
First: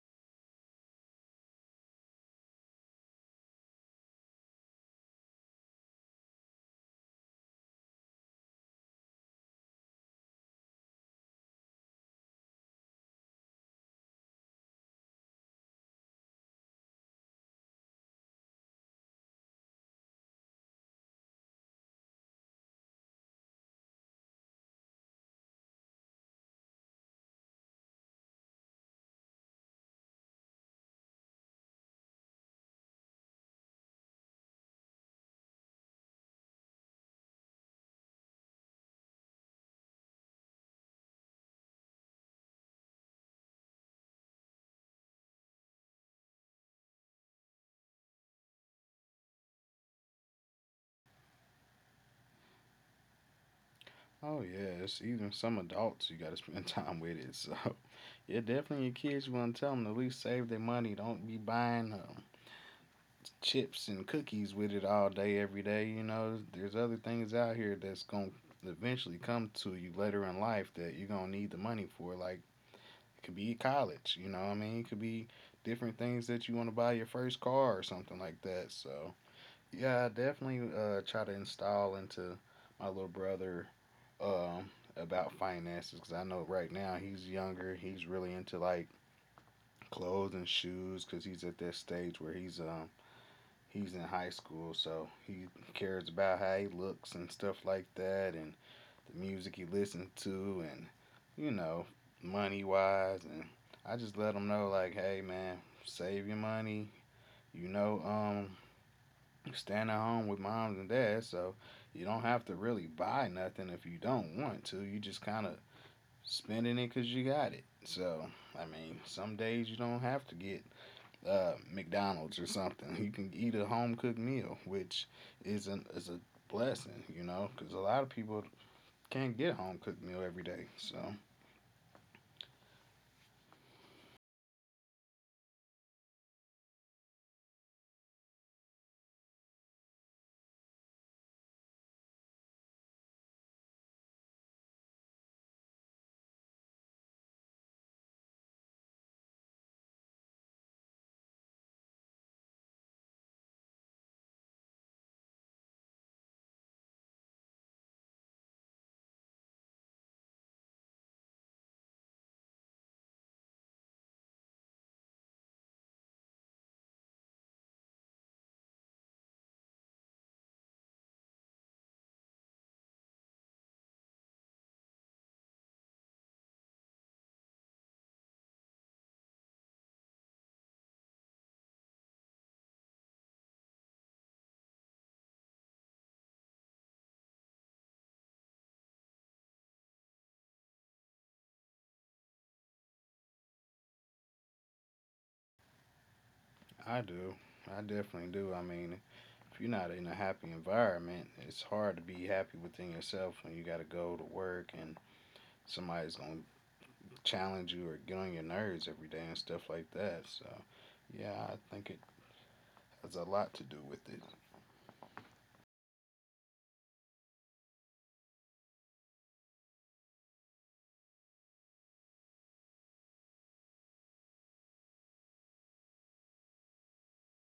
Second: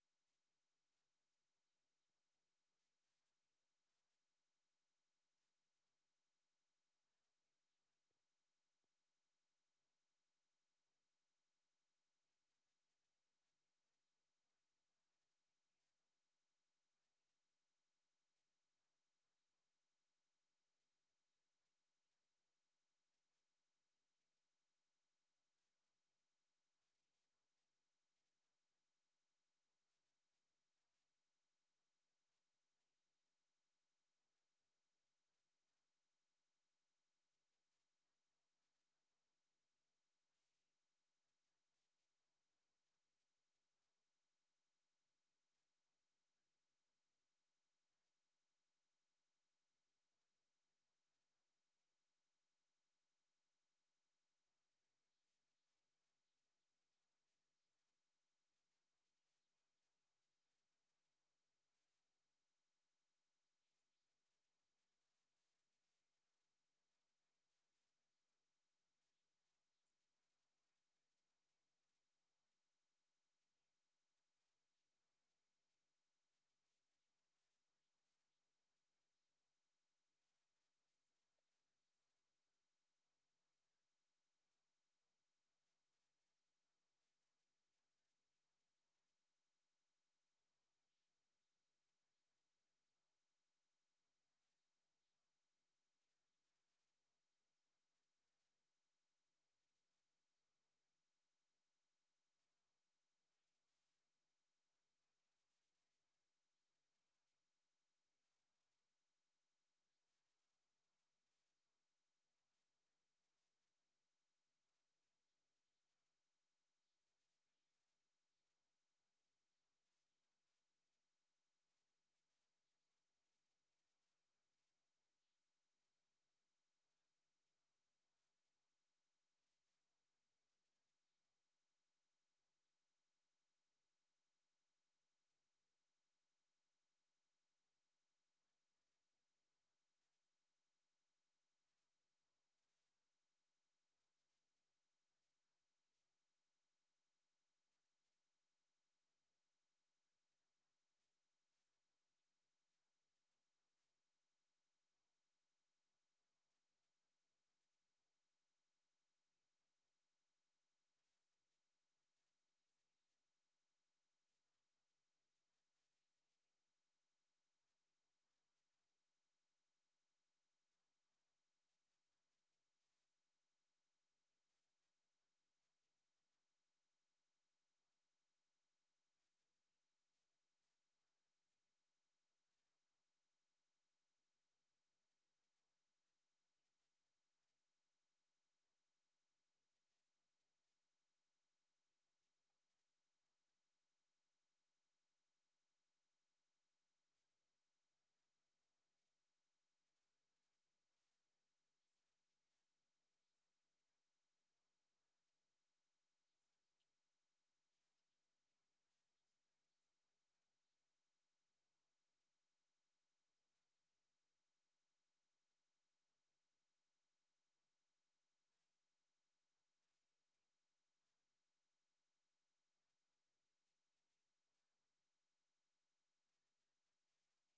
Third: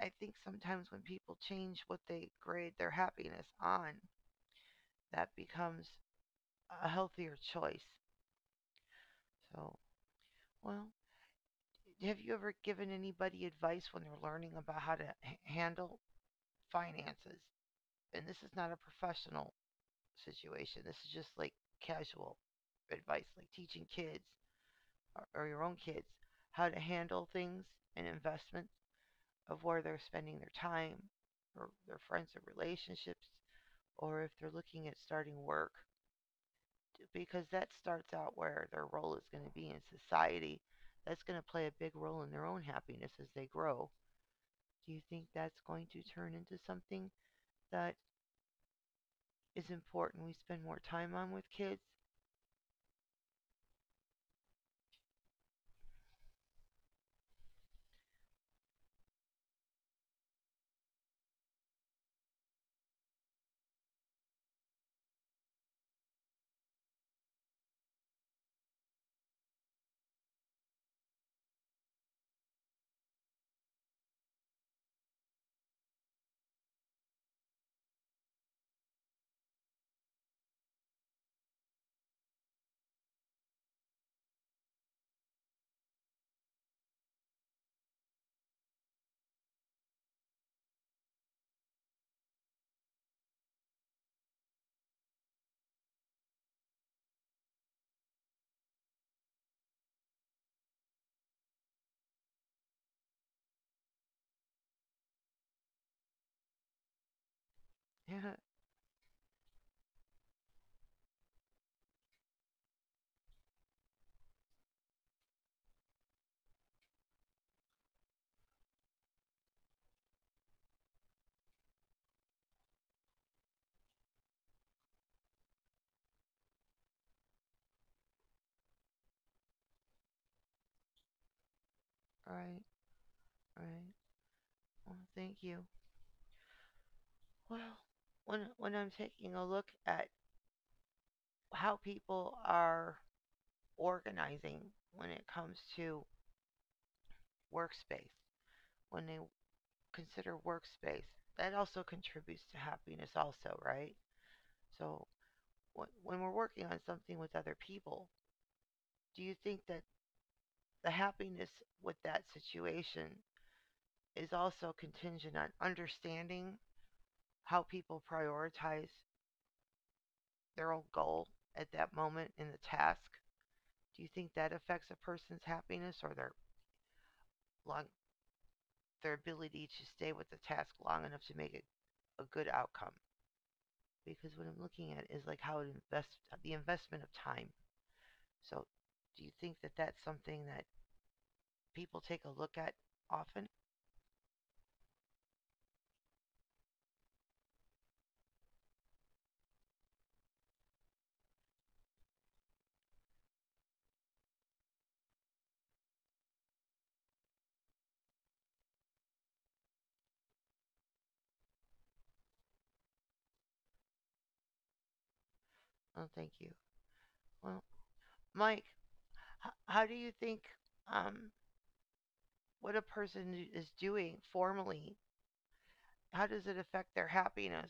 A: I think sometimes when people change what they grade their happiness on, that becomes a healthier choice. So, well, have you ever given anybody advice when they're learning about how to handle finances? And this is not a professional situation. This is just like casual advice, like teaching kids or your own kids how to handle things and investments. Of where they're spending their time or their friends or relationships, or if they're looking at starting work, because that starts out where their role is going to be in society. That's going to play a big role in their own happiness as they grow. Do you think that's going to turn into something that is important we spend more time on with kids?
B: oh yeah, it's even some adults you got to spend [LAUGHS] time with it. So [LAUGHS] yeah, definitely your kids. You want to tell them to at least save their money. Don't be buying chips and cookies with it all day every day. You know, there's other things out here that's gonna eventually come to you later in life that you're gonna need the money for. Like it could be college. You know, what I mean, it could be different things that you want to buy your first car or something like that. So yeah, I definitely try to install into my little brother um, about finances because I know right now he's younger. He's really into like clothes and shoes because he's at that stage where he's in high school, so he cares about how he looks and stuff like that, and the music he listens to, and you know, money wise. And I just let him know like, hey man, save your money. You know,
A: Yeah.
B: staying at home with moms and dads, so you don't have to really buy nothing if you don't want to. You just kind of spending it because you got it. So, I mean, some days you don't have to get McDonald's or something. [LAUGHS] You can eat a home cooked meal, which is a blessing, you know, because a lot of people can't get a home cooked meal every day. So,
A: Right, right, well thank you. Well, when I'm taking a look at how people are organizing when it comes to workspace. When they consider workspace, that also contributes to happiness, also, right? So, when we're working on something with other people, do you think that the happiness with that situation is also contingent on understanding how people prioritize their own goal at that moment in the task? Do you think that affects a person's happiness or their long, their ability to stay with the task long enough to make it a good outcome? Because what I'm looking at is like how it invest the investment of time. So, do you think that that's something that people take a look at often?
B: I do. I definitely do. I mean, if you're not in a happy environment, it's hard to be happy within yourself when you got to go to work and somebody's going to challenge you or get on your nerves every day and stuff like that. So, yeah, I think it has a lot to do with it.
A: Oh, thank you. Well, Mike, how do you think, um, what a person is doing formally? How does it affect their happiness?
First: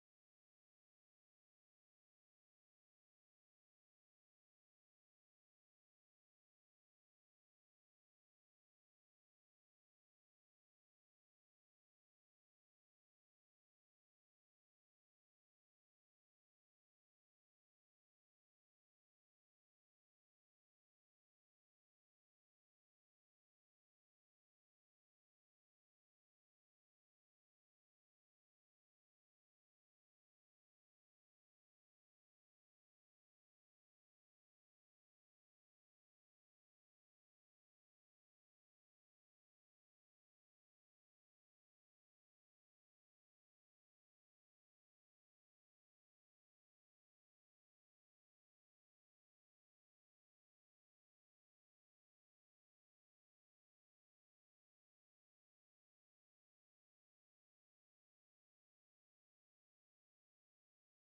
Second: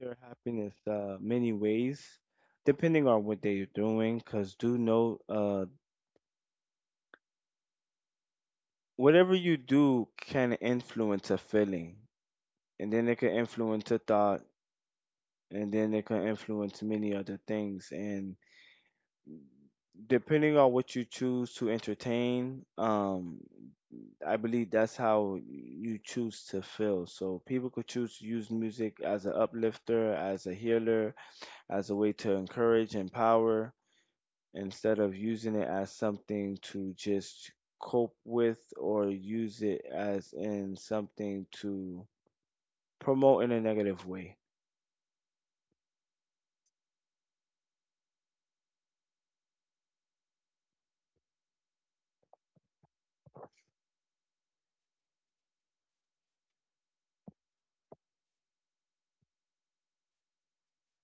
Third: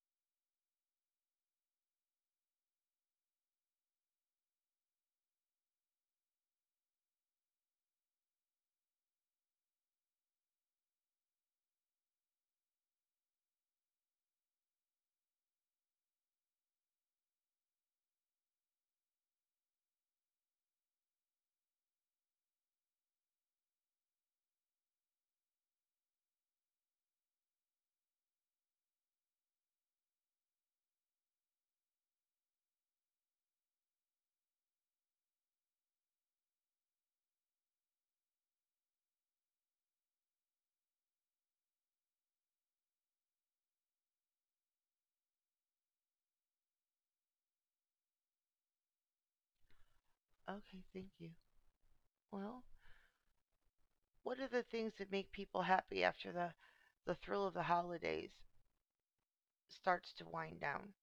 C: Their happiness, many ways, depending on what they're doing, because do know, whatever you do can influence a feeling, and then it can influence a thought, and then it can influence many other things, and depending on what you choose to entertain, I believe that's how you choose to feel. So people could choose to use music as an uplifter, as a healer, as a way to encourage, empower, instead of using it as something to just cope with or use it as in something to promote in a negative way.
A: Okay, thank you. Well, what are the things that make people happy after the thrill of the holidays starts to wind down?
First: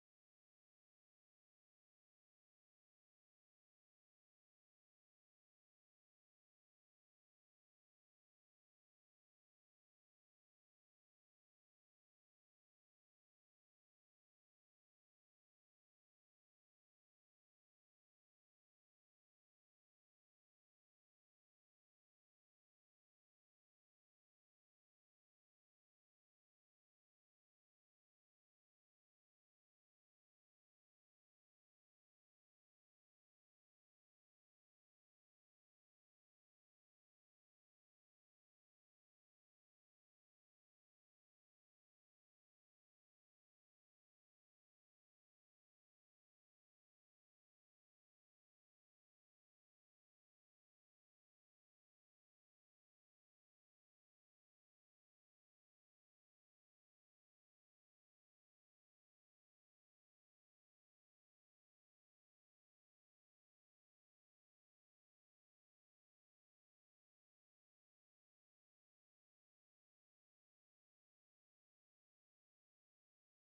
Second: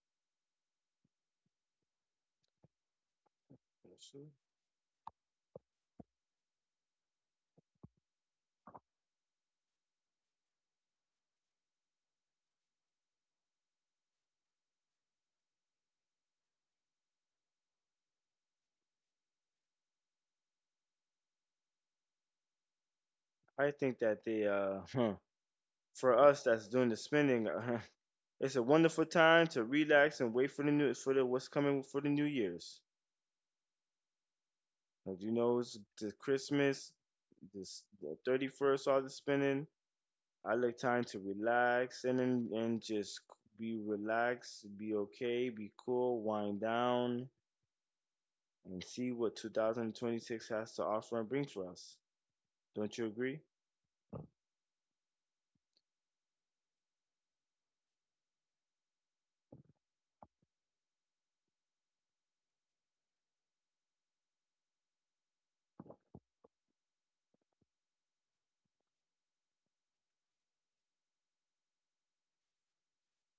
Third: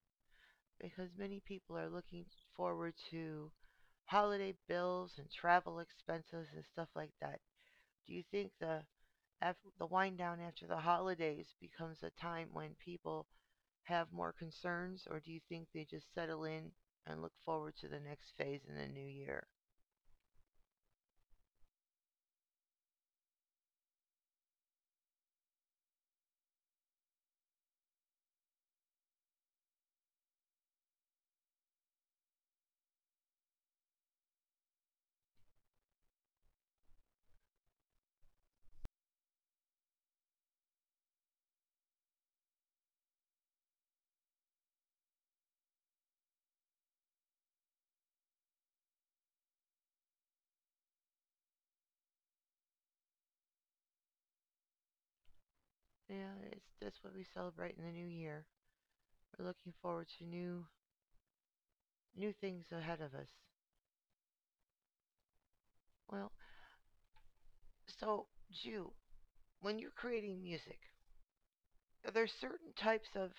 A: Because many people are looking forward to holiday bills and travel expenses and stuff like that. Do you think the af the wind down after the holidays becomes a time when people have more concerns, or do you think they just settle in and look forward to the next phase in the new year?
C: I think that the [LAUGHS] for us that's doing the spending [LAUGHS] it's a wonderful time to relax and wait for the what's coming for the New Year's. Like you know, it's the Christmas, this the 31st, all the spinning. I like time to relax and just be relaxed, be okay, be cool, wind down, and see what 2026 has to offer and bring for us. Don't you agree?
A: Yeah, it's that's what we celebrate in the new year. We're looking forward to new things ahead of us. Well, so, Jew, when you're creating music, are there certain types of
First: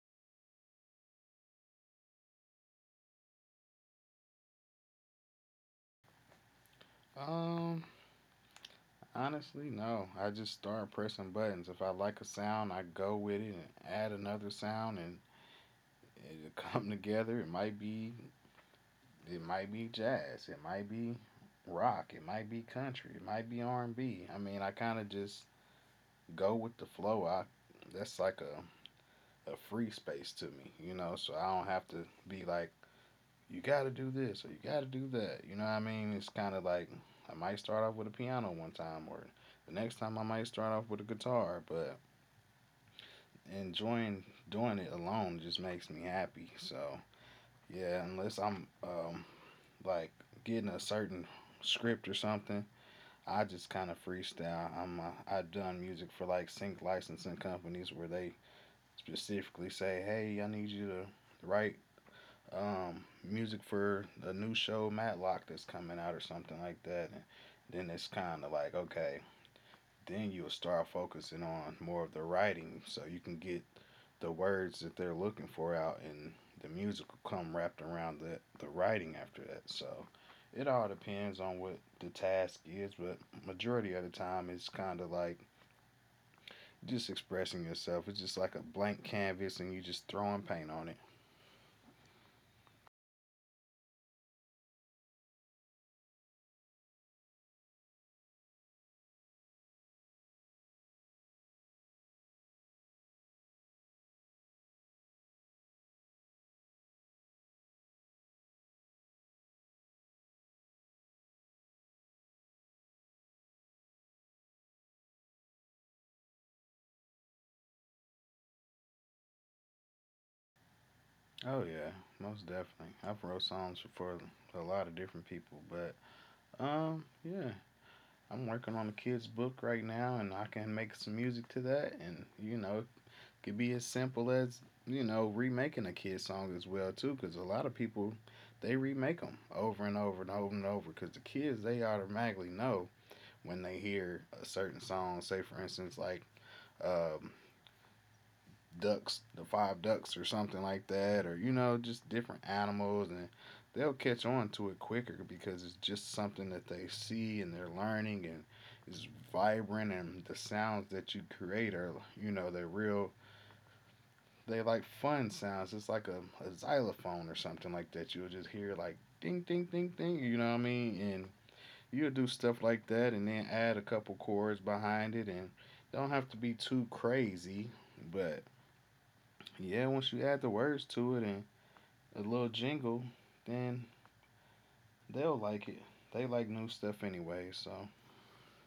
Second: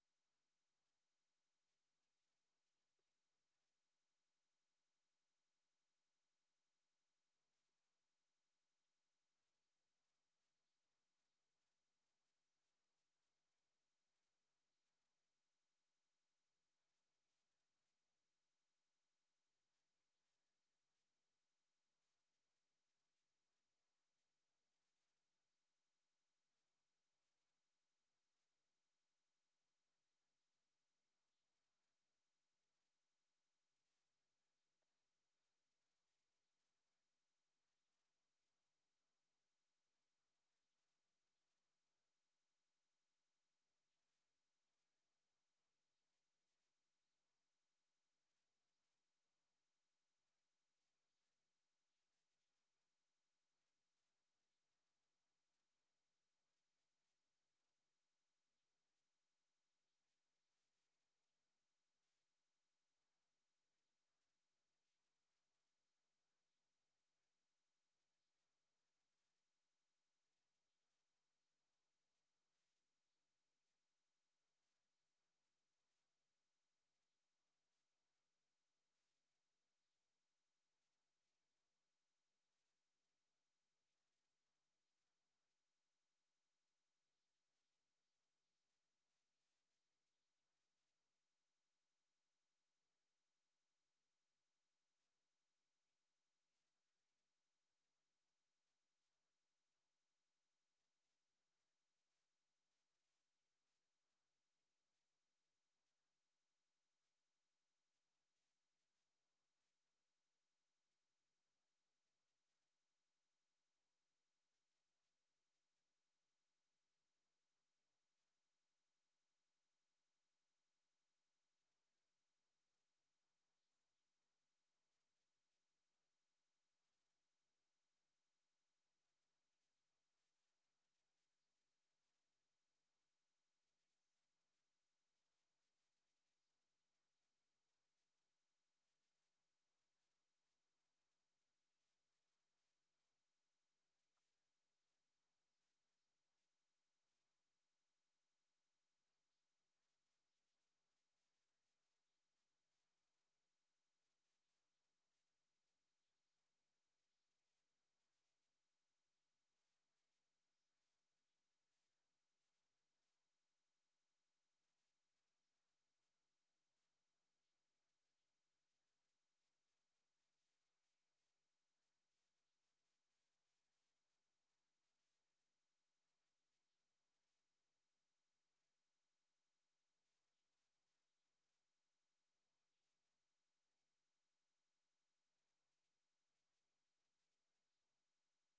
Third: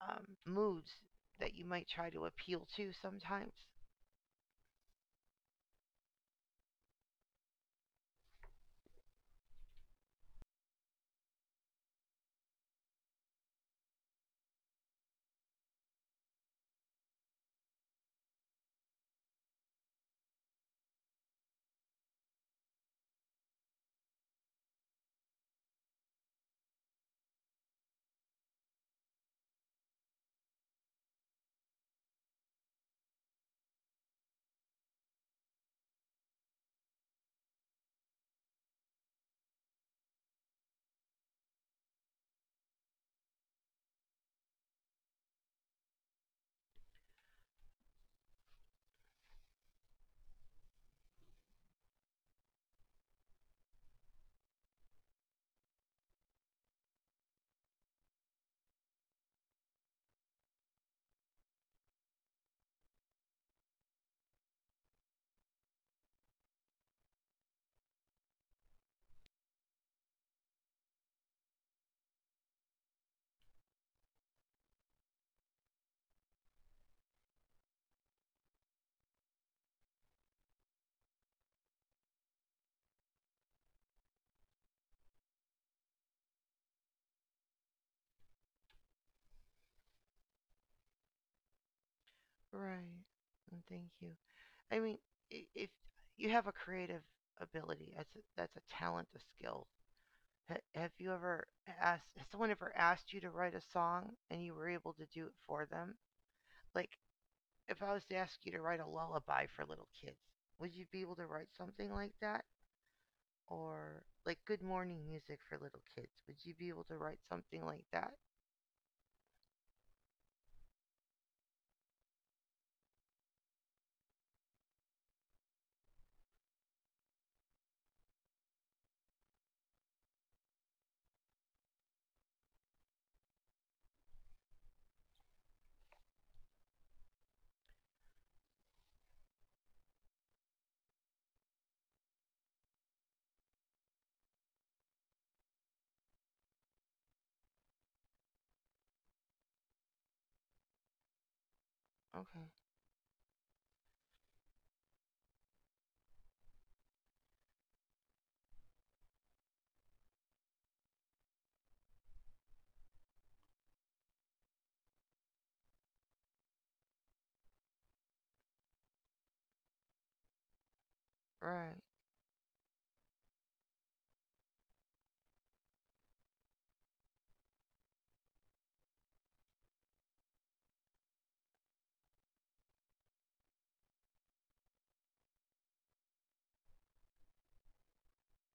A: moods that you might try to appeal to sometimes?
B: Um, Honestly, no. I just start pressing buttons. If I like a sound, I go with it and add another sound, and it'll [LAUGHS] come together. It might be jazz. It might be rock. It might be country. It might be R and B. I mean, I kind of just go with the flow. I That's like a free space to me, you know. So I don't have to be like, you got to do this or you got to do that. You know what I mean? It's kind of like I might start off with a piano one time, or the next time I might start off with a guitar. But enjoying doing it alone just makes me happy. So yeah, unless I'm like getting a certain script or something, I just kind of freestyle. I'm I've done music for like sync licensing companies where they specifically say, hey, I need you to write music for a new show Matlock that's coming out or something like that. And then it's kind of like okay, then you'll start focusing on more of the writing, so you can get the words that they're looking for out, and the music will come wrapped around the writing after that. So it all depends on what the task is, but majority of the time it's kind of like just expressing yourself. It's just like a blank canvas, and you just throwing paint on it.
A: Right. And thank you. I mean, if you have a creative ability, that's that's a talent, a skill. Have you ever asked? Has someone ever asked you to write a song and you were able to do it for them? Like, if I was to ask you to write a lullaby for little kids, would you be able to write something like that? Or like good morning music for little kids, would you be able to write something like that?
B: Oh yeah, most definitely. I've wrote songs for a lot of different people, but yeah, I'm working on a kid's book right now, and I can make some music to that, and you know, it could be as simple as you know remaking a kid's song as well too, because a lot of people they remake them over and over and over and over, because the kids they automatically know when they hear a certain song. Say for instance, like. Um, Ducks, the five ducks or something like that, or you know, just different
A: Okay,
B: animals, and they'll catch on to it quicker because it's just something that they see and they're learning and it's vibrant and the sounds that you create are you know they're real they like fun sounds it's like a xylophone or something like that you'll just hear like ding ding ding ding you know what I mean and
A: right.
B: you'll do stuff like that and then add a couple chords behind it and don't have to be too crazy but yeah, once you add the words to it and a little jingle, then they'll like it. They like new stuff anyway, so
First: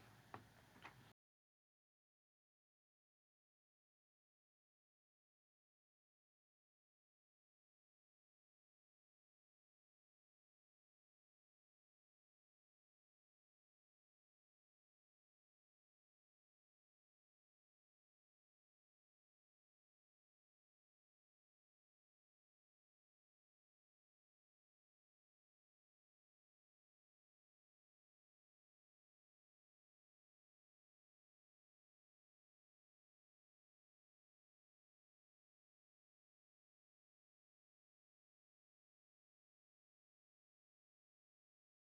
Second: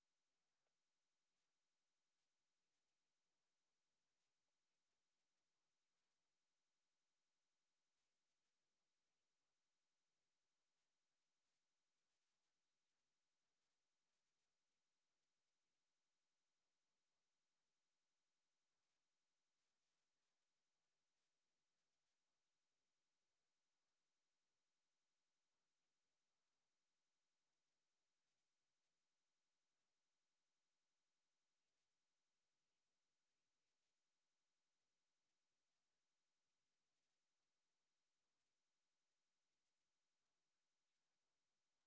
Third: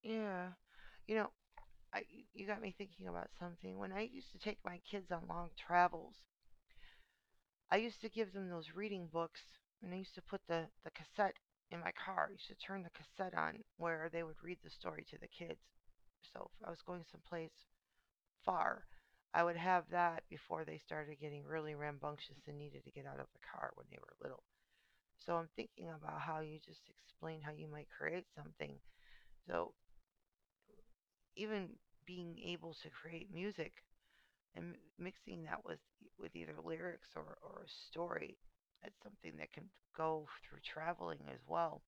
A: Yeah. You know, you got me thinking about something. When I used to take my kids on long travels, I used to give them those reading books, and I used to put the cassette in my car. I used to turn the cassette on where they would read the story to the kids. So if I was going someplace far, I would have that before they started getting really rambunctious and needed to get out of the car when they were little. So I'm thinking about how you just explained how you might create something. So even being able to create music and mixing that with either lyrics or a story, that's something that can go through traveling as well,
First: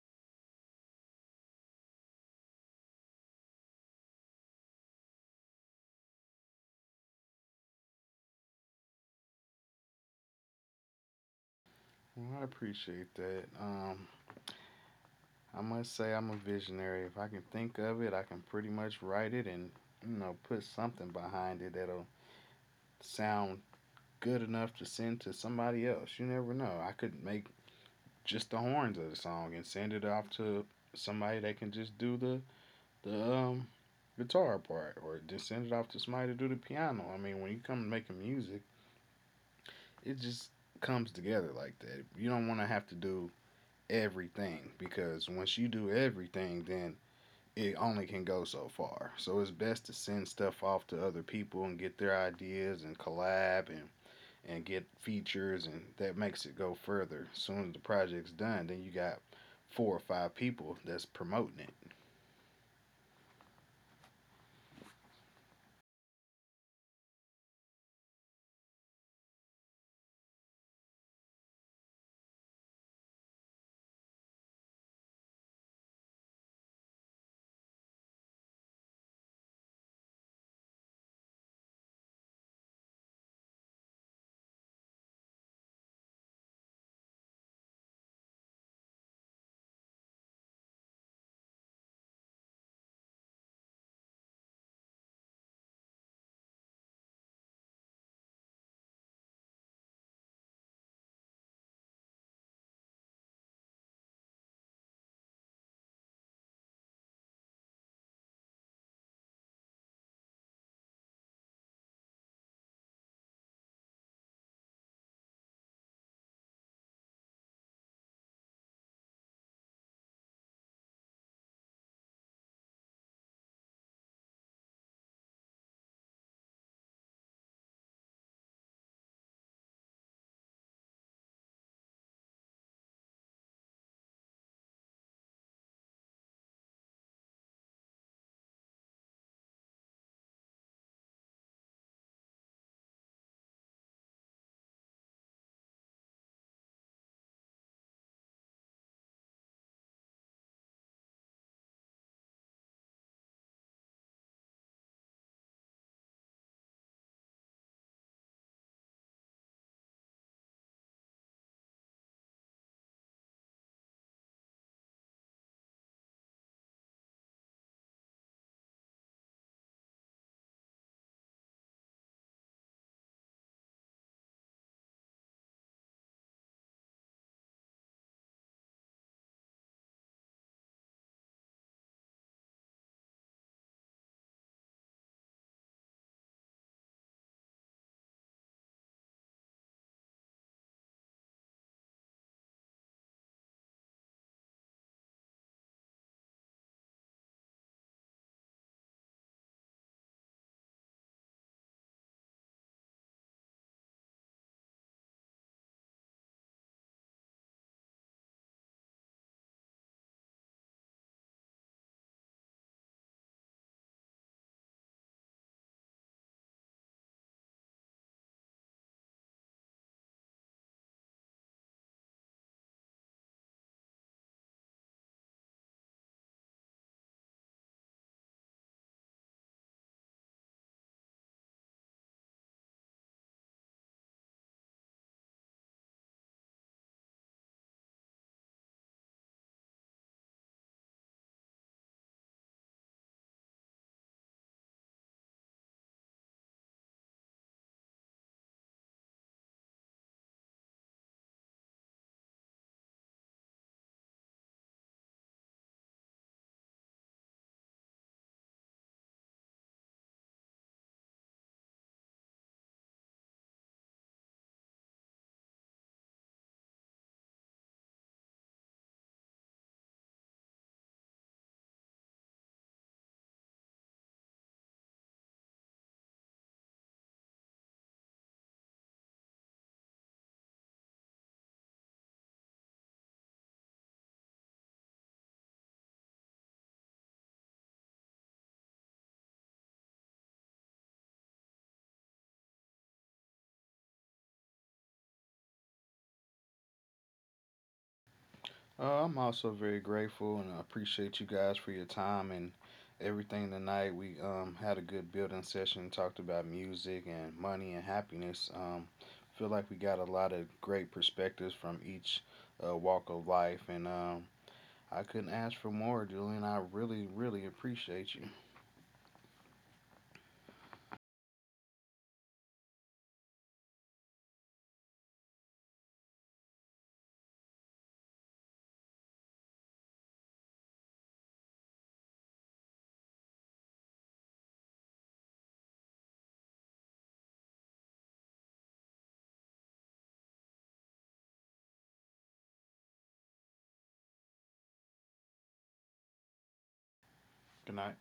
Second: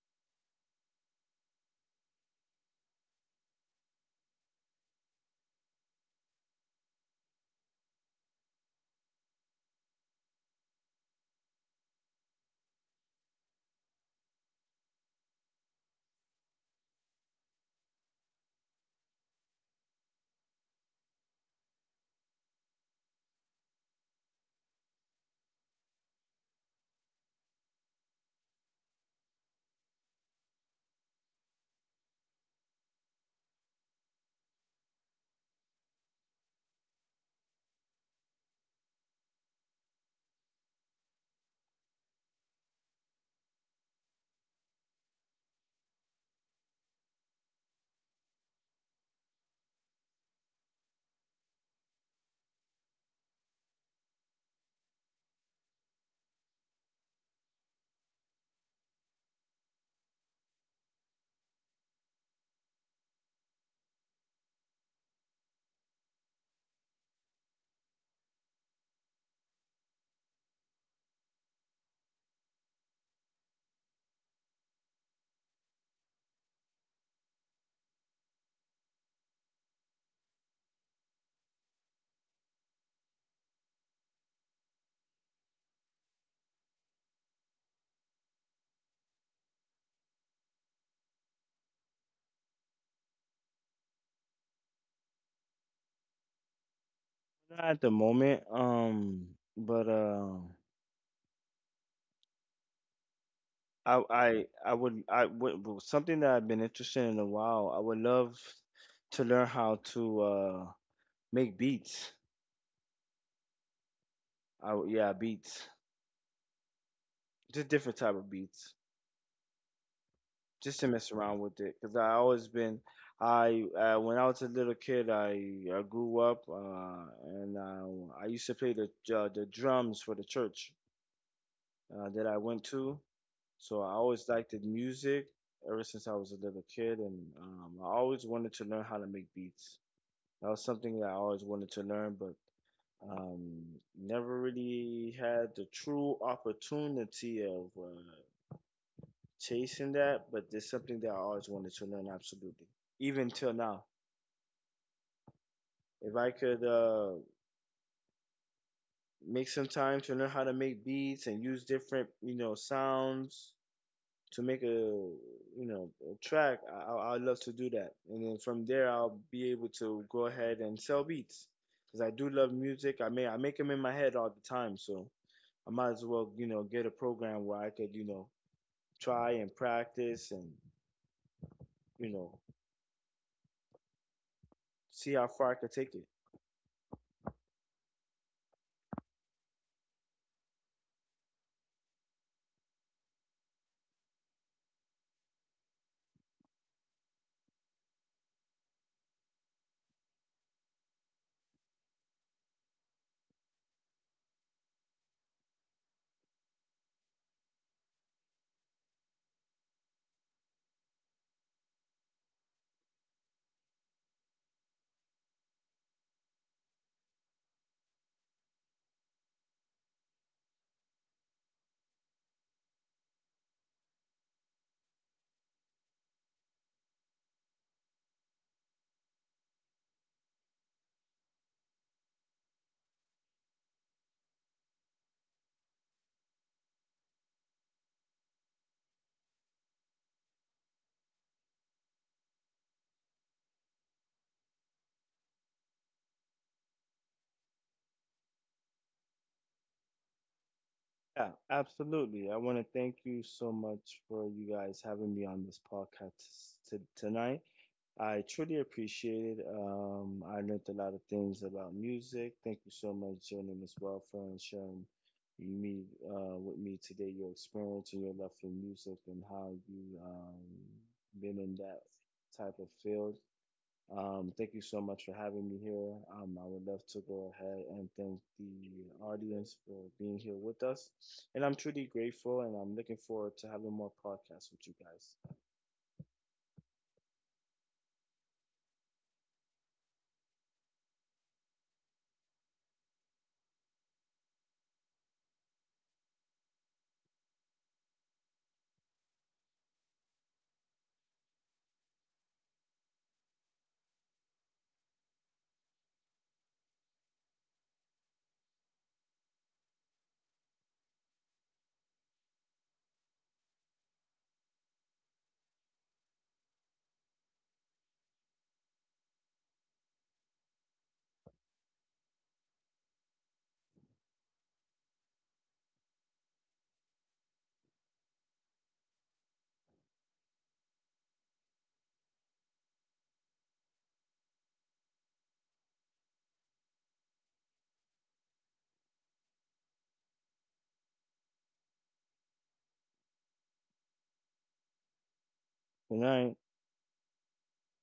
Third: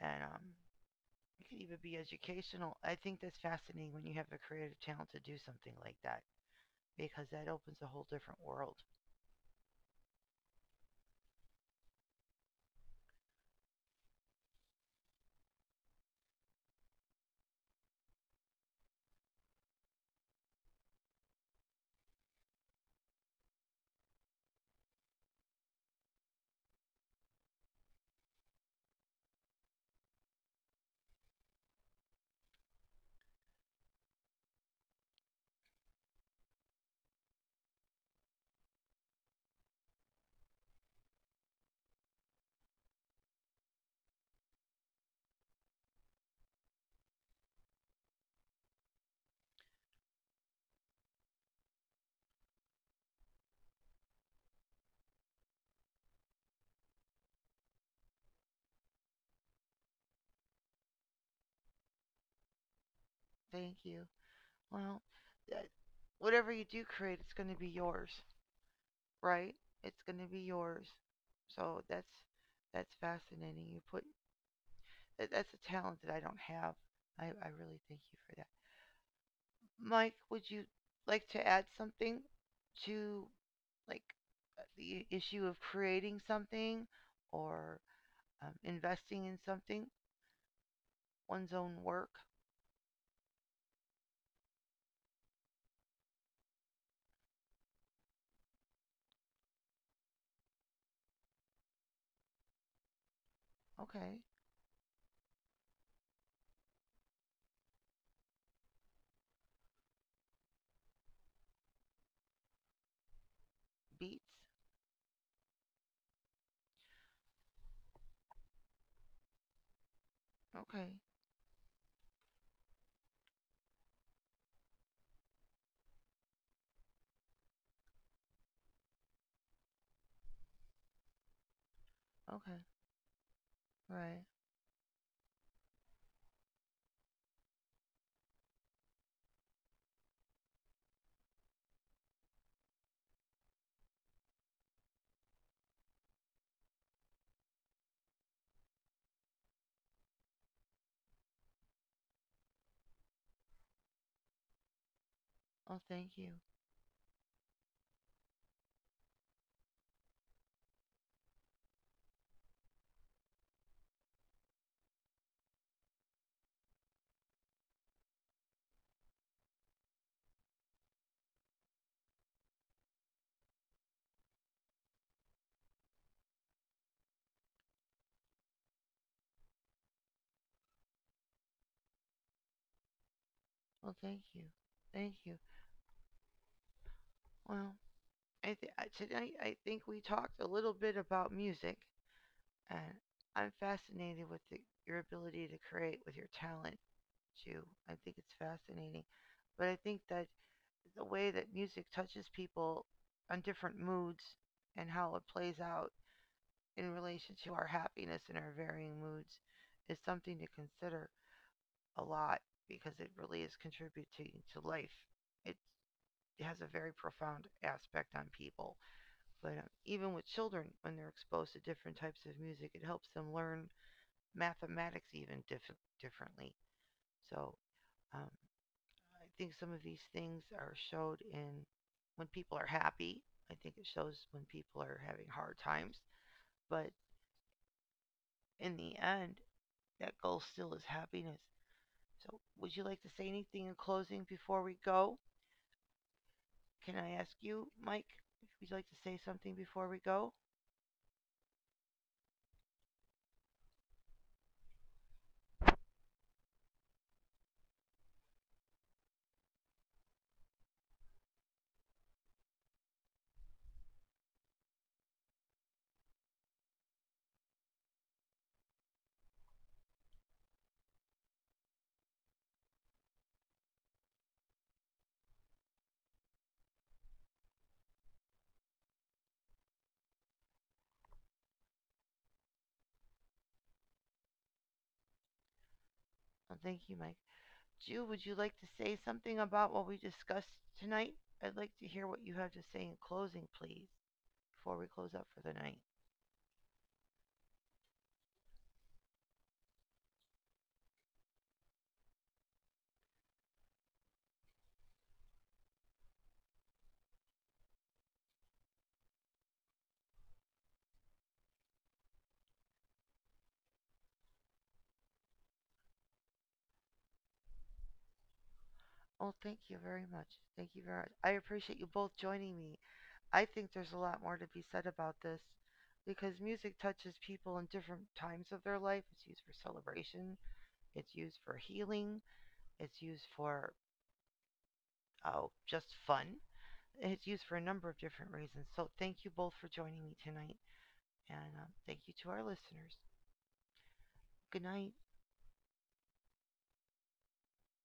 A: and it could even be educational. I think that's fascinating when you have the creative talent to do something like that, because that opens a whole different world.
B: well, I appreciate that. I must say I'm a visionary. If I can think of it, I can pretty much write it and you know put something behind it that'll sound good enough to send to somebody else. You never know. I could make just the horns of the song and send it off to somebody that can just do the guitar part or just send it off to somebody to do the piano. I mean, when you come to making music, it just comes together like that. You don't want to have to do everything because once you do everything, then it only can go so far. So it's best to send stuff off to other people and get their ideas and collab and get features and that makes it go further. As soon as the project's done, then you got 4 or 5 people that's promoting it.
A: Thank you. Well, that, whatever you do create, it's going to be yours, right? It's going to be yours. So that's fascinating. You put that's a talent that I don't have. I really thank you for that. Mike, would you like to add something to, like, the issue of creating something or investing in something, one's own work?
C: Not at the moment, but I
A: Okay,
C: I I would I would well, something that I've been interested in a while. I would love to learn how to make beats.
A: beats.
C: Yeah, beats. Just different type of beats. Just
A: Okay,
C: to mess around with it, cuz I always been I when I was a little kid, I grew up and I used to play the drums for the church that I
A: okay,
C: went to. So I
A: right.
C: always liked the music ever since I was a little kid, and I always wanted to learn how to make beats. That was something that I always wanted to learn, but um, never really had the true opportunity of chasing that. But it's something that I always wanted to learn, absolutely. Even till now,
A: Oh, thank
C: if
A: you.
C: I could make some time to learn how to make beats and use different, you know, sounds to make a, you know, a track, I'd love to do that. And then from there, I'll be able to go ahead and sell beats because I do love music. I make them in my head all the time, so I might as well, you know, get a program where I could, you know, try and practice and, you know,
A: Oh, thank you. Thank
C: see how
A: you.
C: far I could take it.
A: Well, I th- tonight I think we talked a little bit about music, and I'm fascinated with your ability to create with your talent too. I think it's fascinating, but I think that the way that music touches people on different moods and how it plays out in relation to our happiness and our varying moods is something to consider a lot, because it really is contributing to life. It has a very profound aspect on people. But even with children, when they're exposed to different types of music, it helps them learn mathematics even differently. So, um, I think some of these things are showed in when people are happy. I think it shows when people are having hard times. But in the end, that goal still is happiness. So, would you like to say anything in closing before we go? Can I ask you, Mike, if you'd like to say something before we go?
C: Yeah, absolutely. I want to thank you so much for you guys having me on this podcast tonight. I truly appreciate it. I learned a lot of things about music. Thank you so much, Jeremy, as well, for sharing me with me today your experience and your love for music and how you been in that type of field. Thank you so much for having me here. I would love to go ahead and thank the audience for being here with us. And I'm truly grateful and I'm looking forward to having more podcasts with you guys.
A: Oh, thank you, Mike. Jew, would you like to say something about what we discussed tonight? I'd like to hear what you have to say in closing, please, before we close up for the night.
B: I'm also very grateful and I appreciate you guys for your time and everything tonight. We had a good building session, talked about music and money and happiness. Feel like we got a lot of great perspectives from each walk of life, and I couldn't ask for more, Julian. I really, really appreciate you.
A: Oh, thank you very much. Thank you very much. I appreciate you both joining me. I think there's a lot more to be said about this, because music touches people in different times of their life. It's used for celebration, it's used for healing, it's used for oh, just fun. It's used for a number of different reasons. So thank you both for joining me tonight, and thank you to our listeners. Good night.
C: Good night.
B: Good night.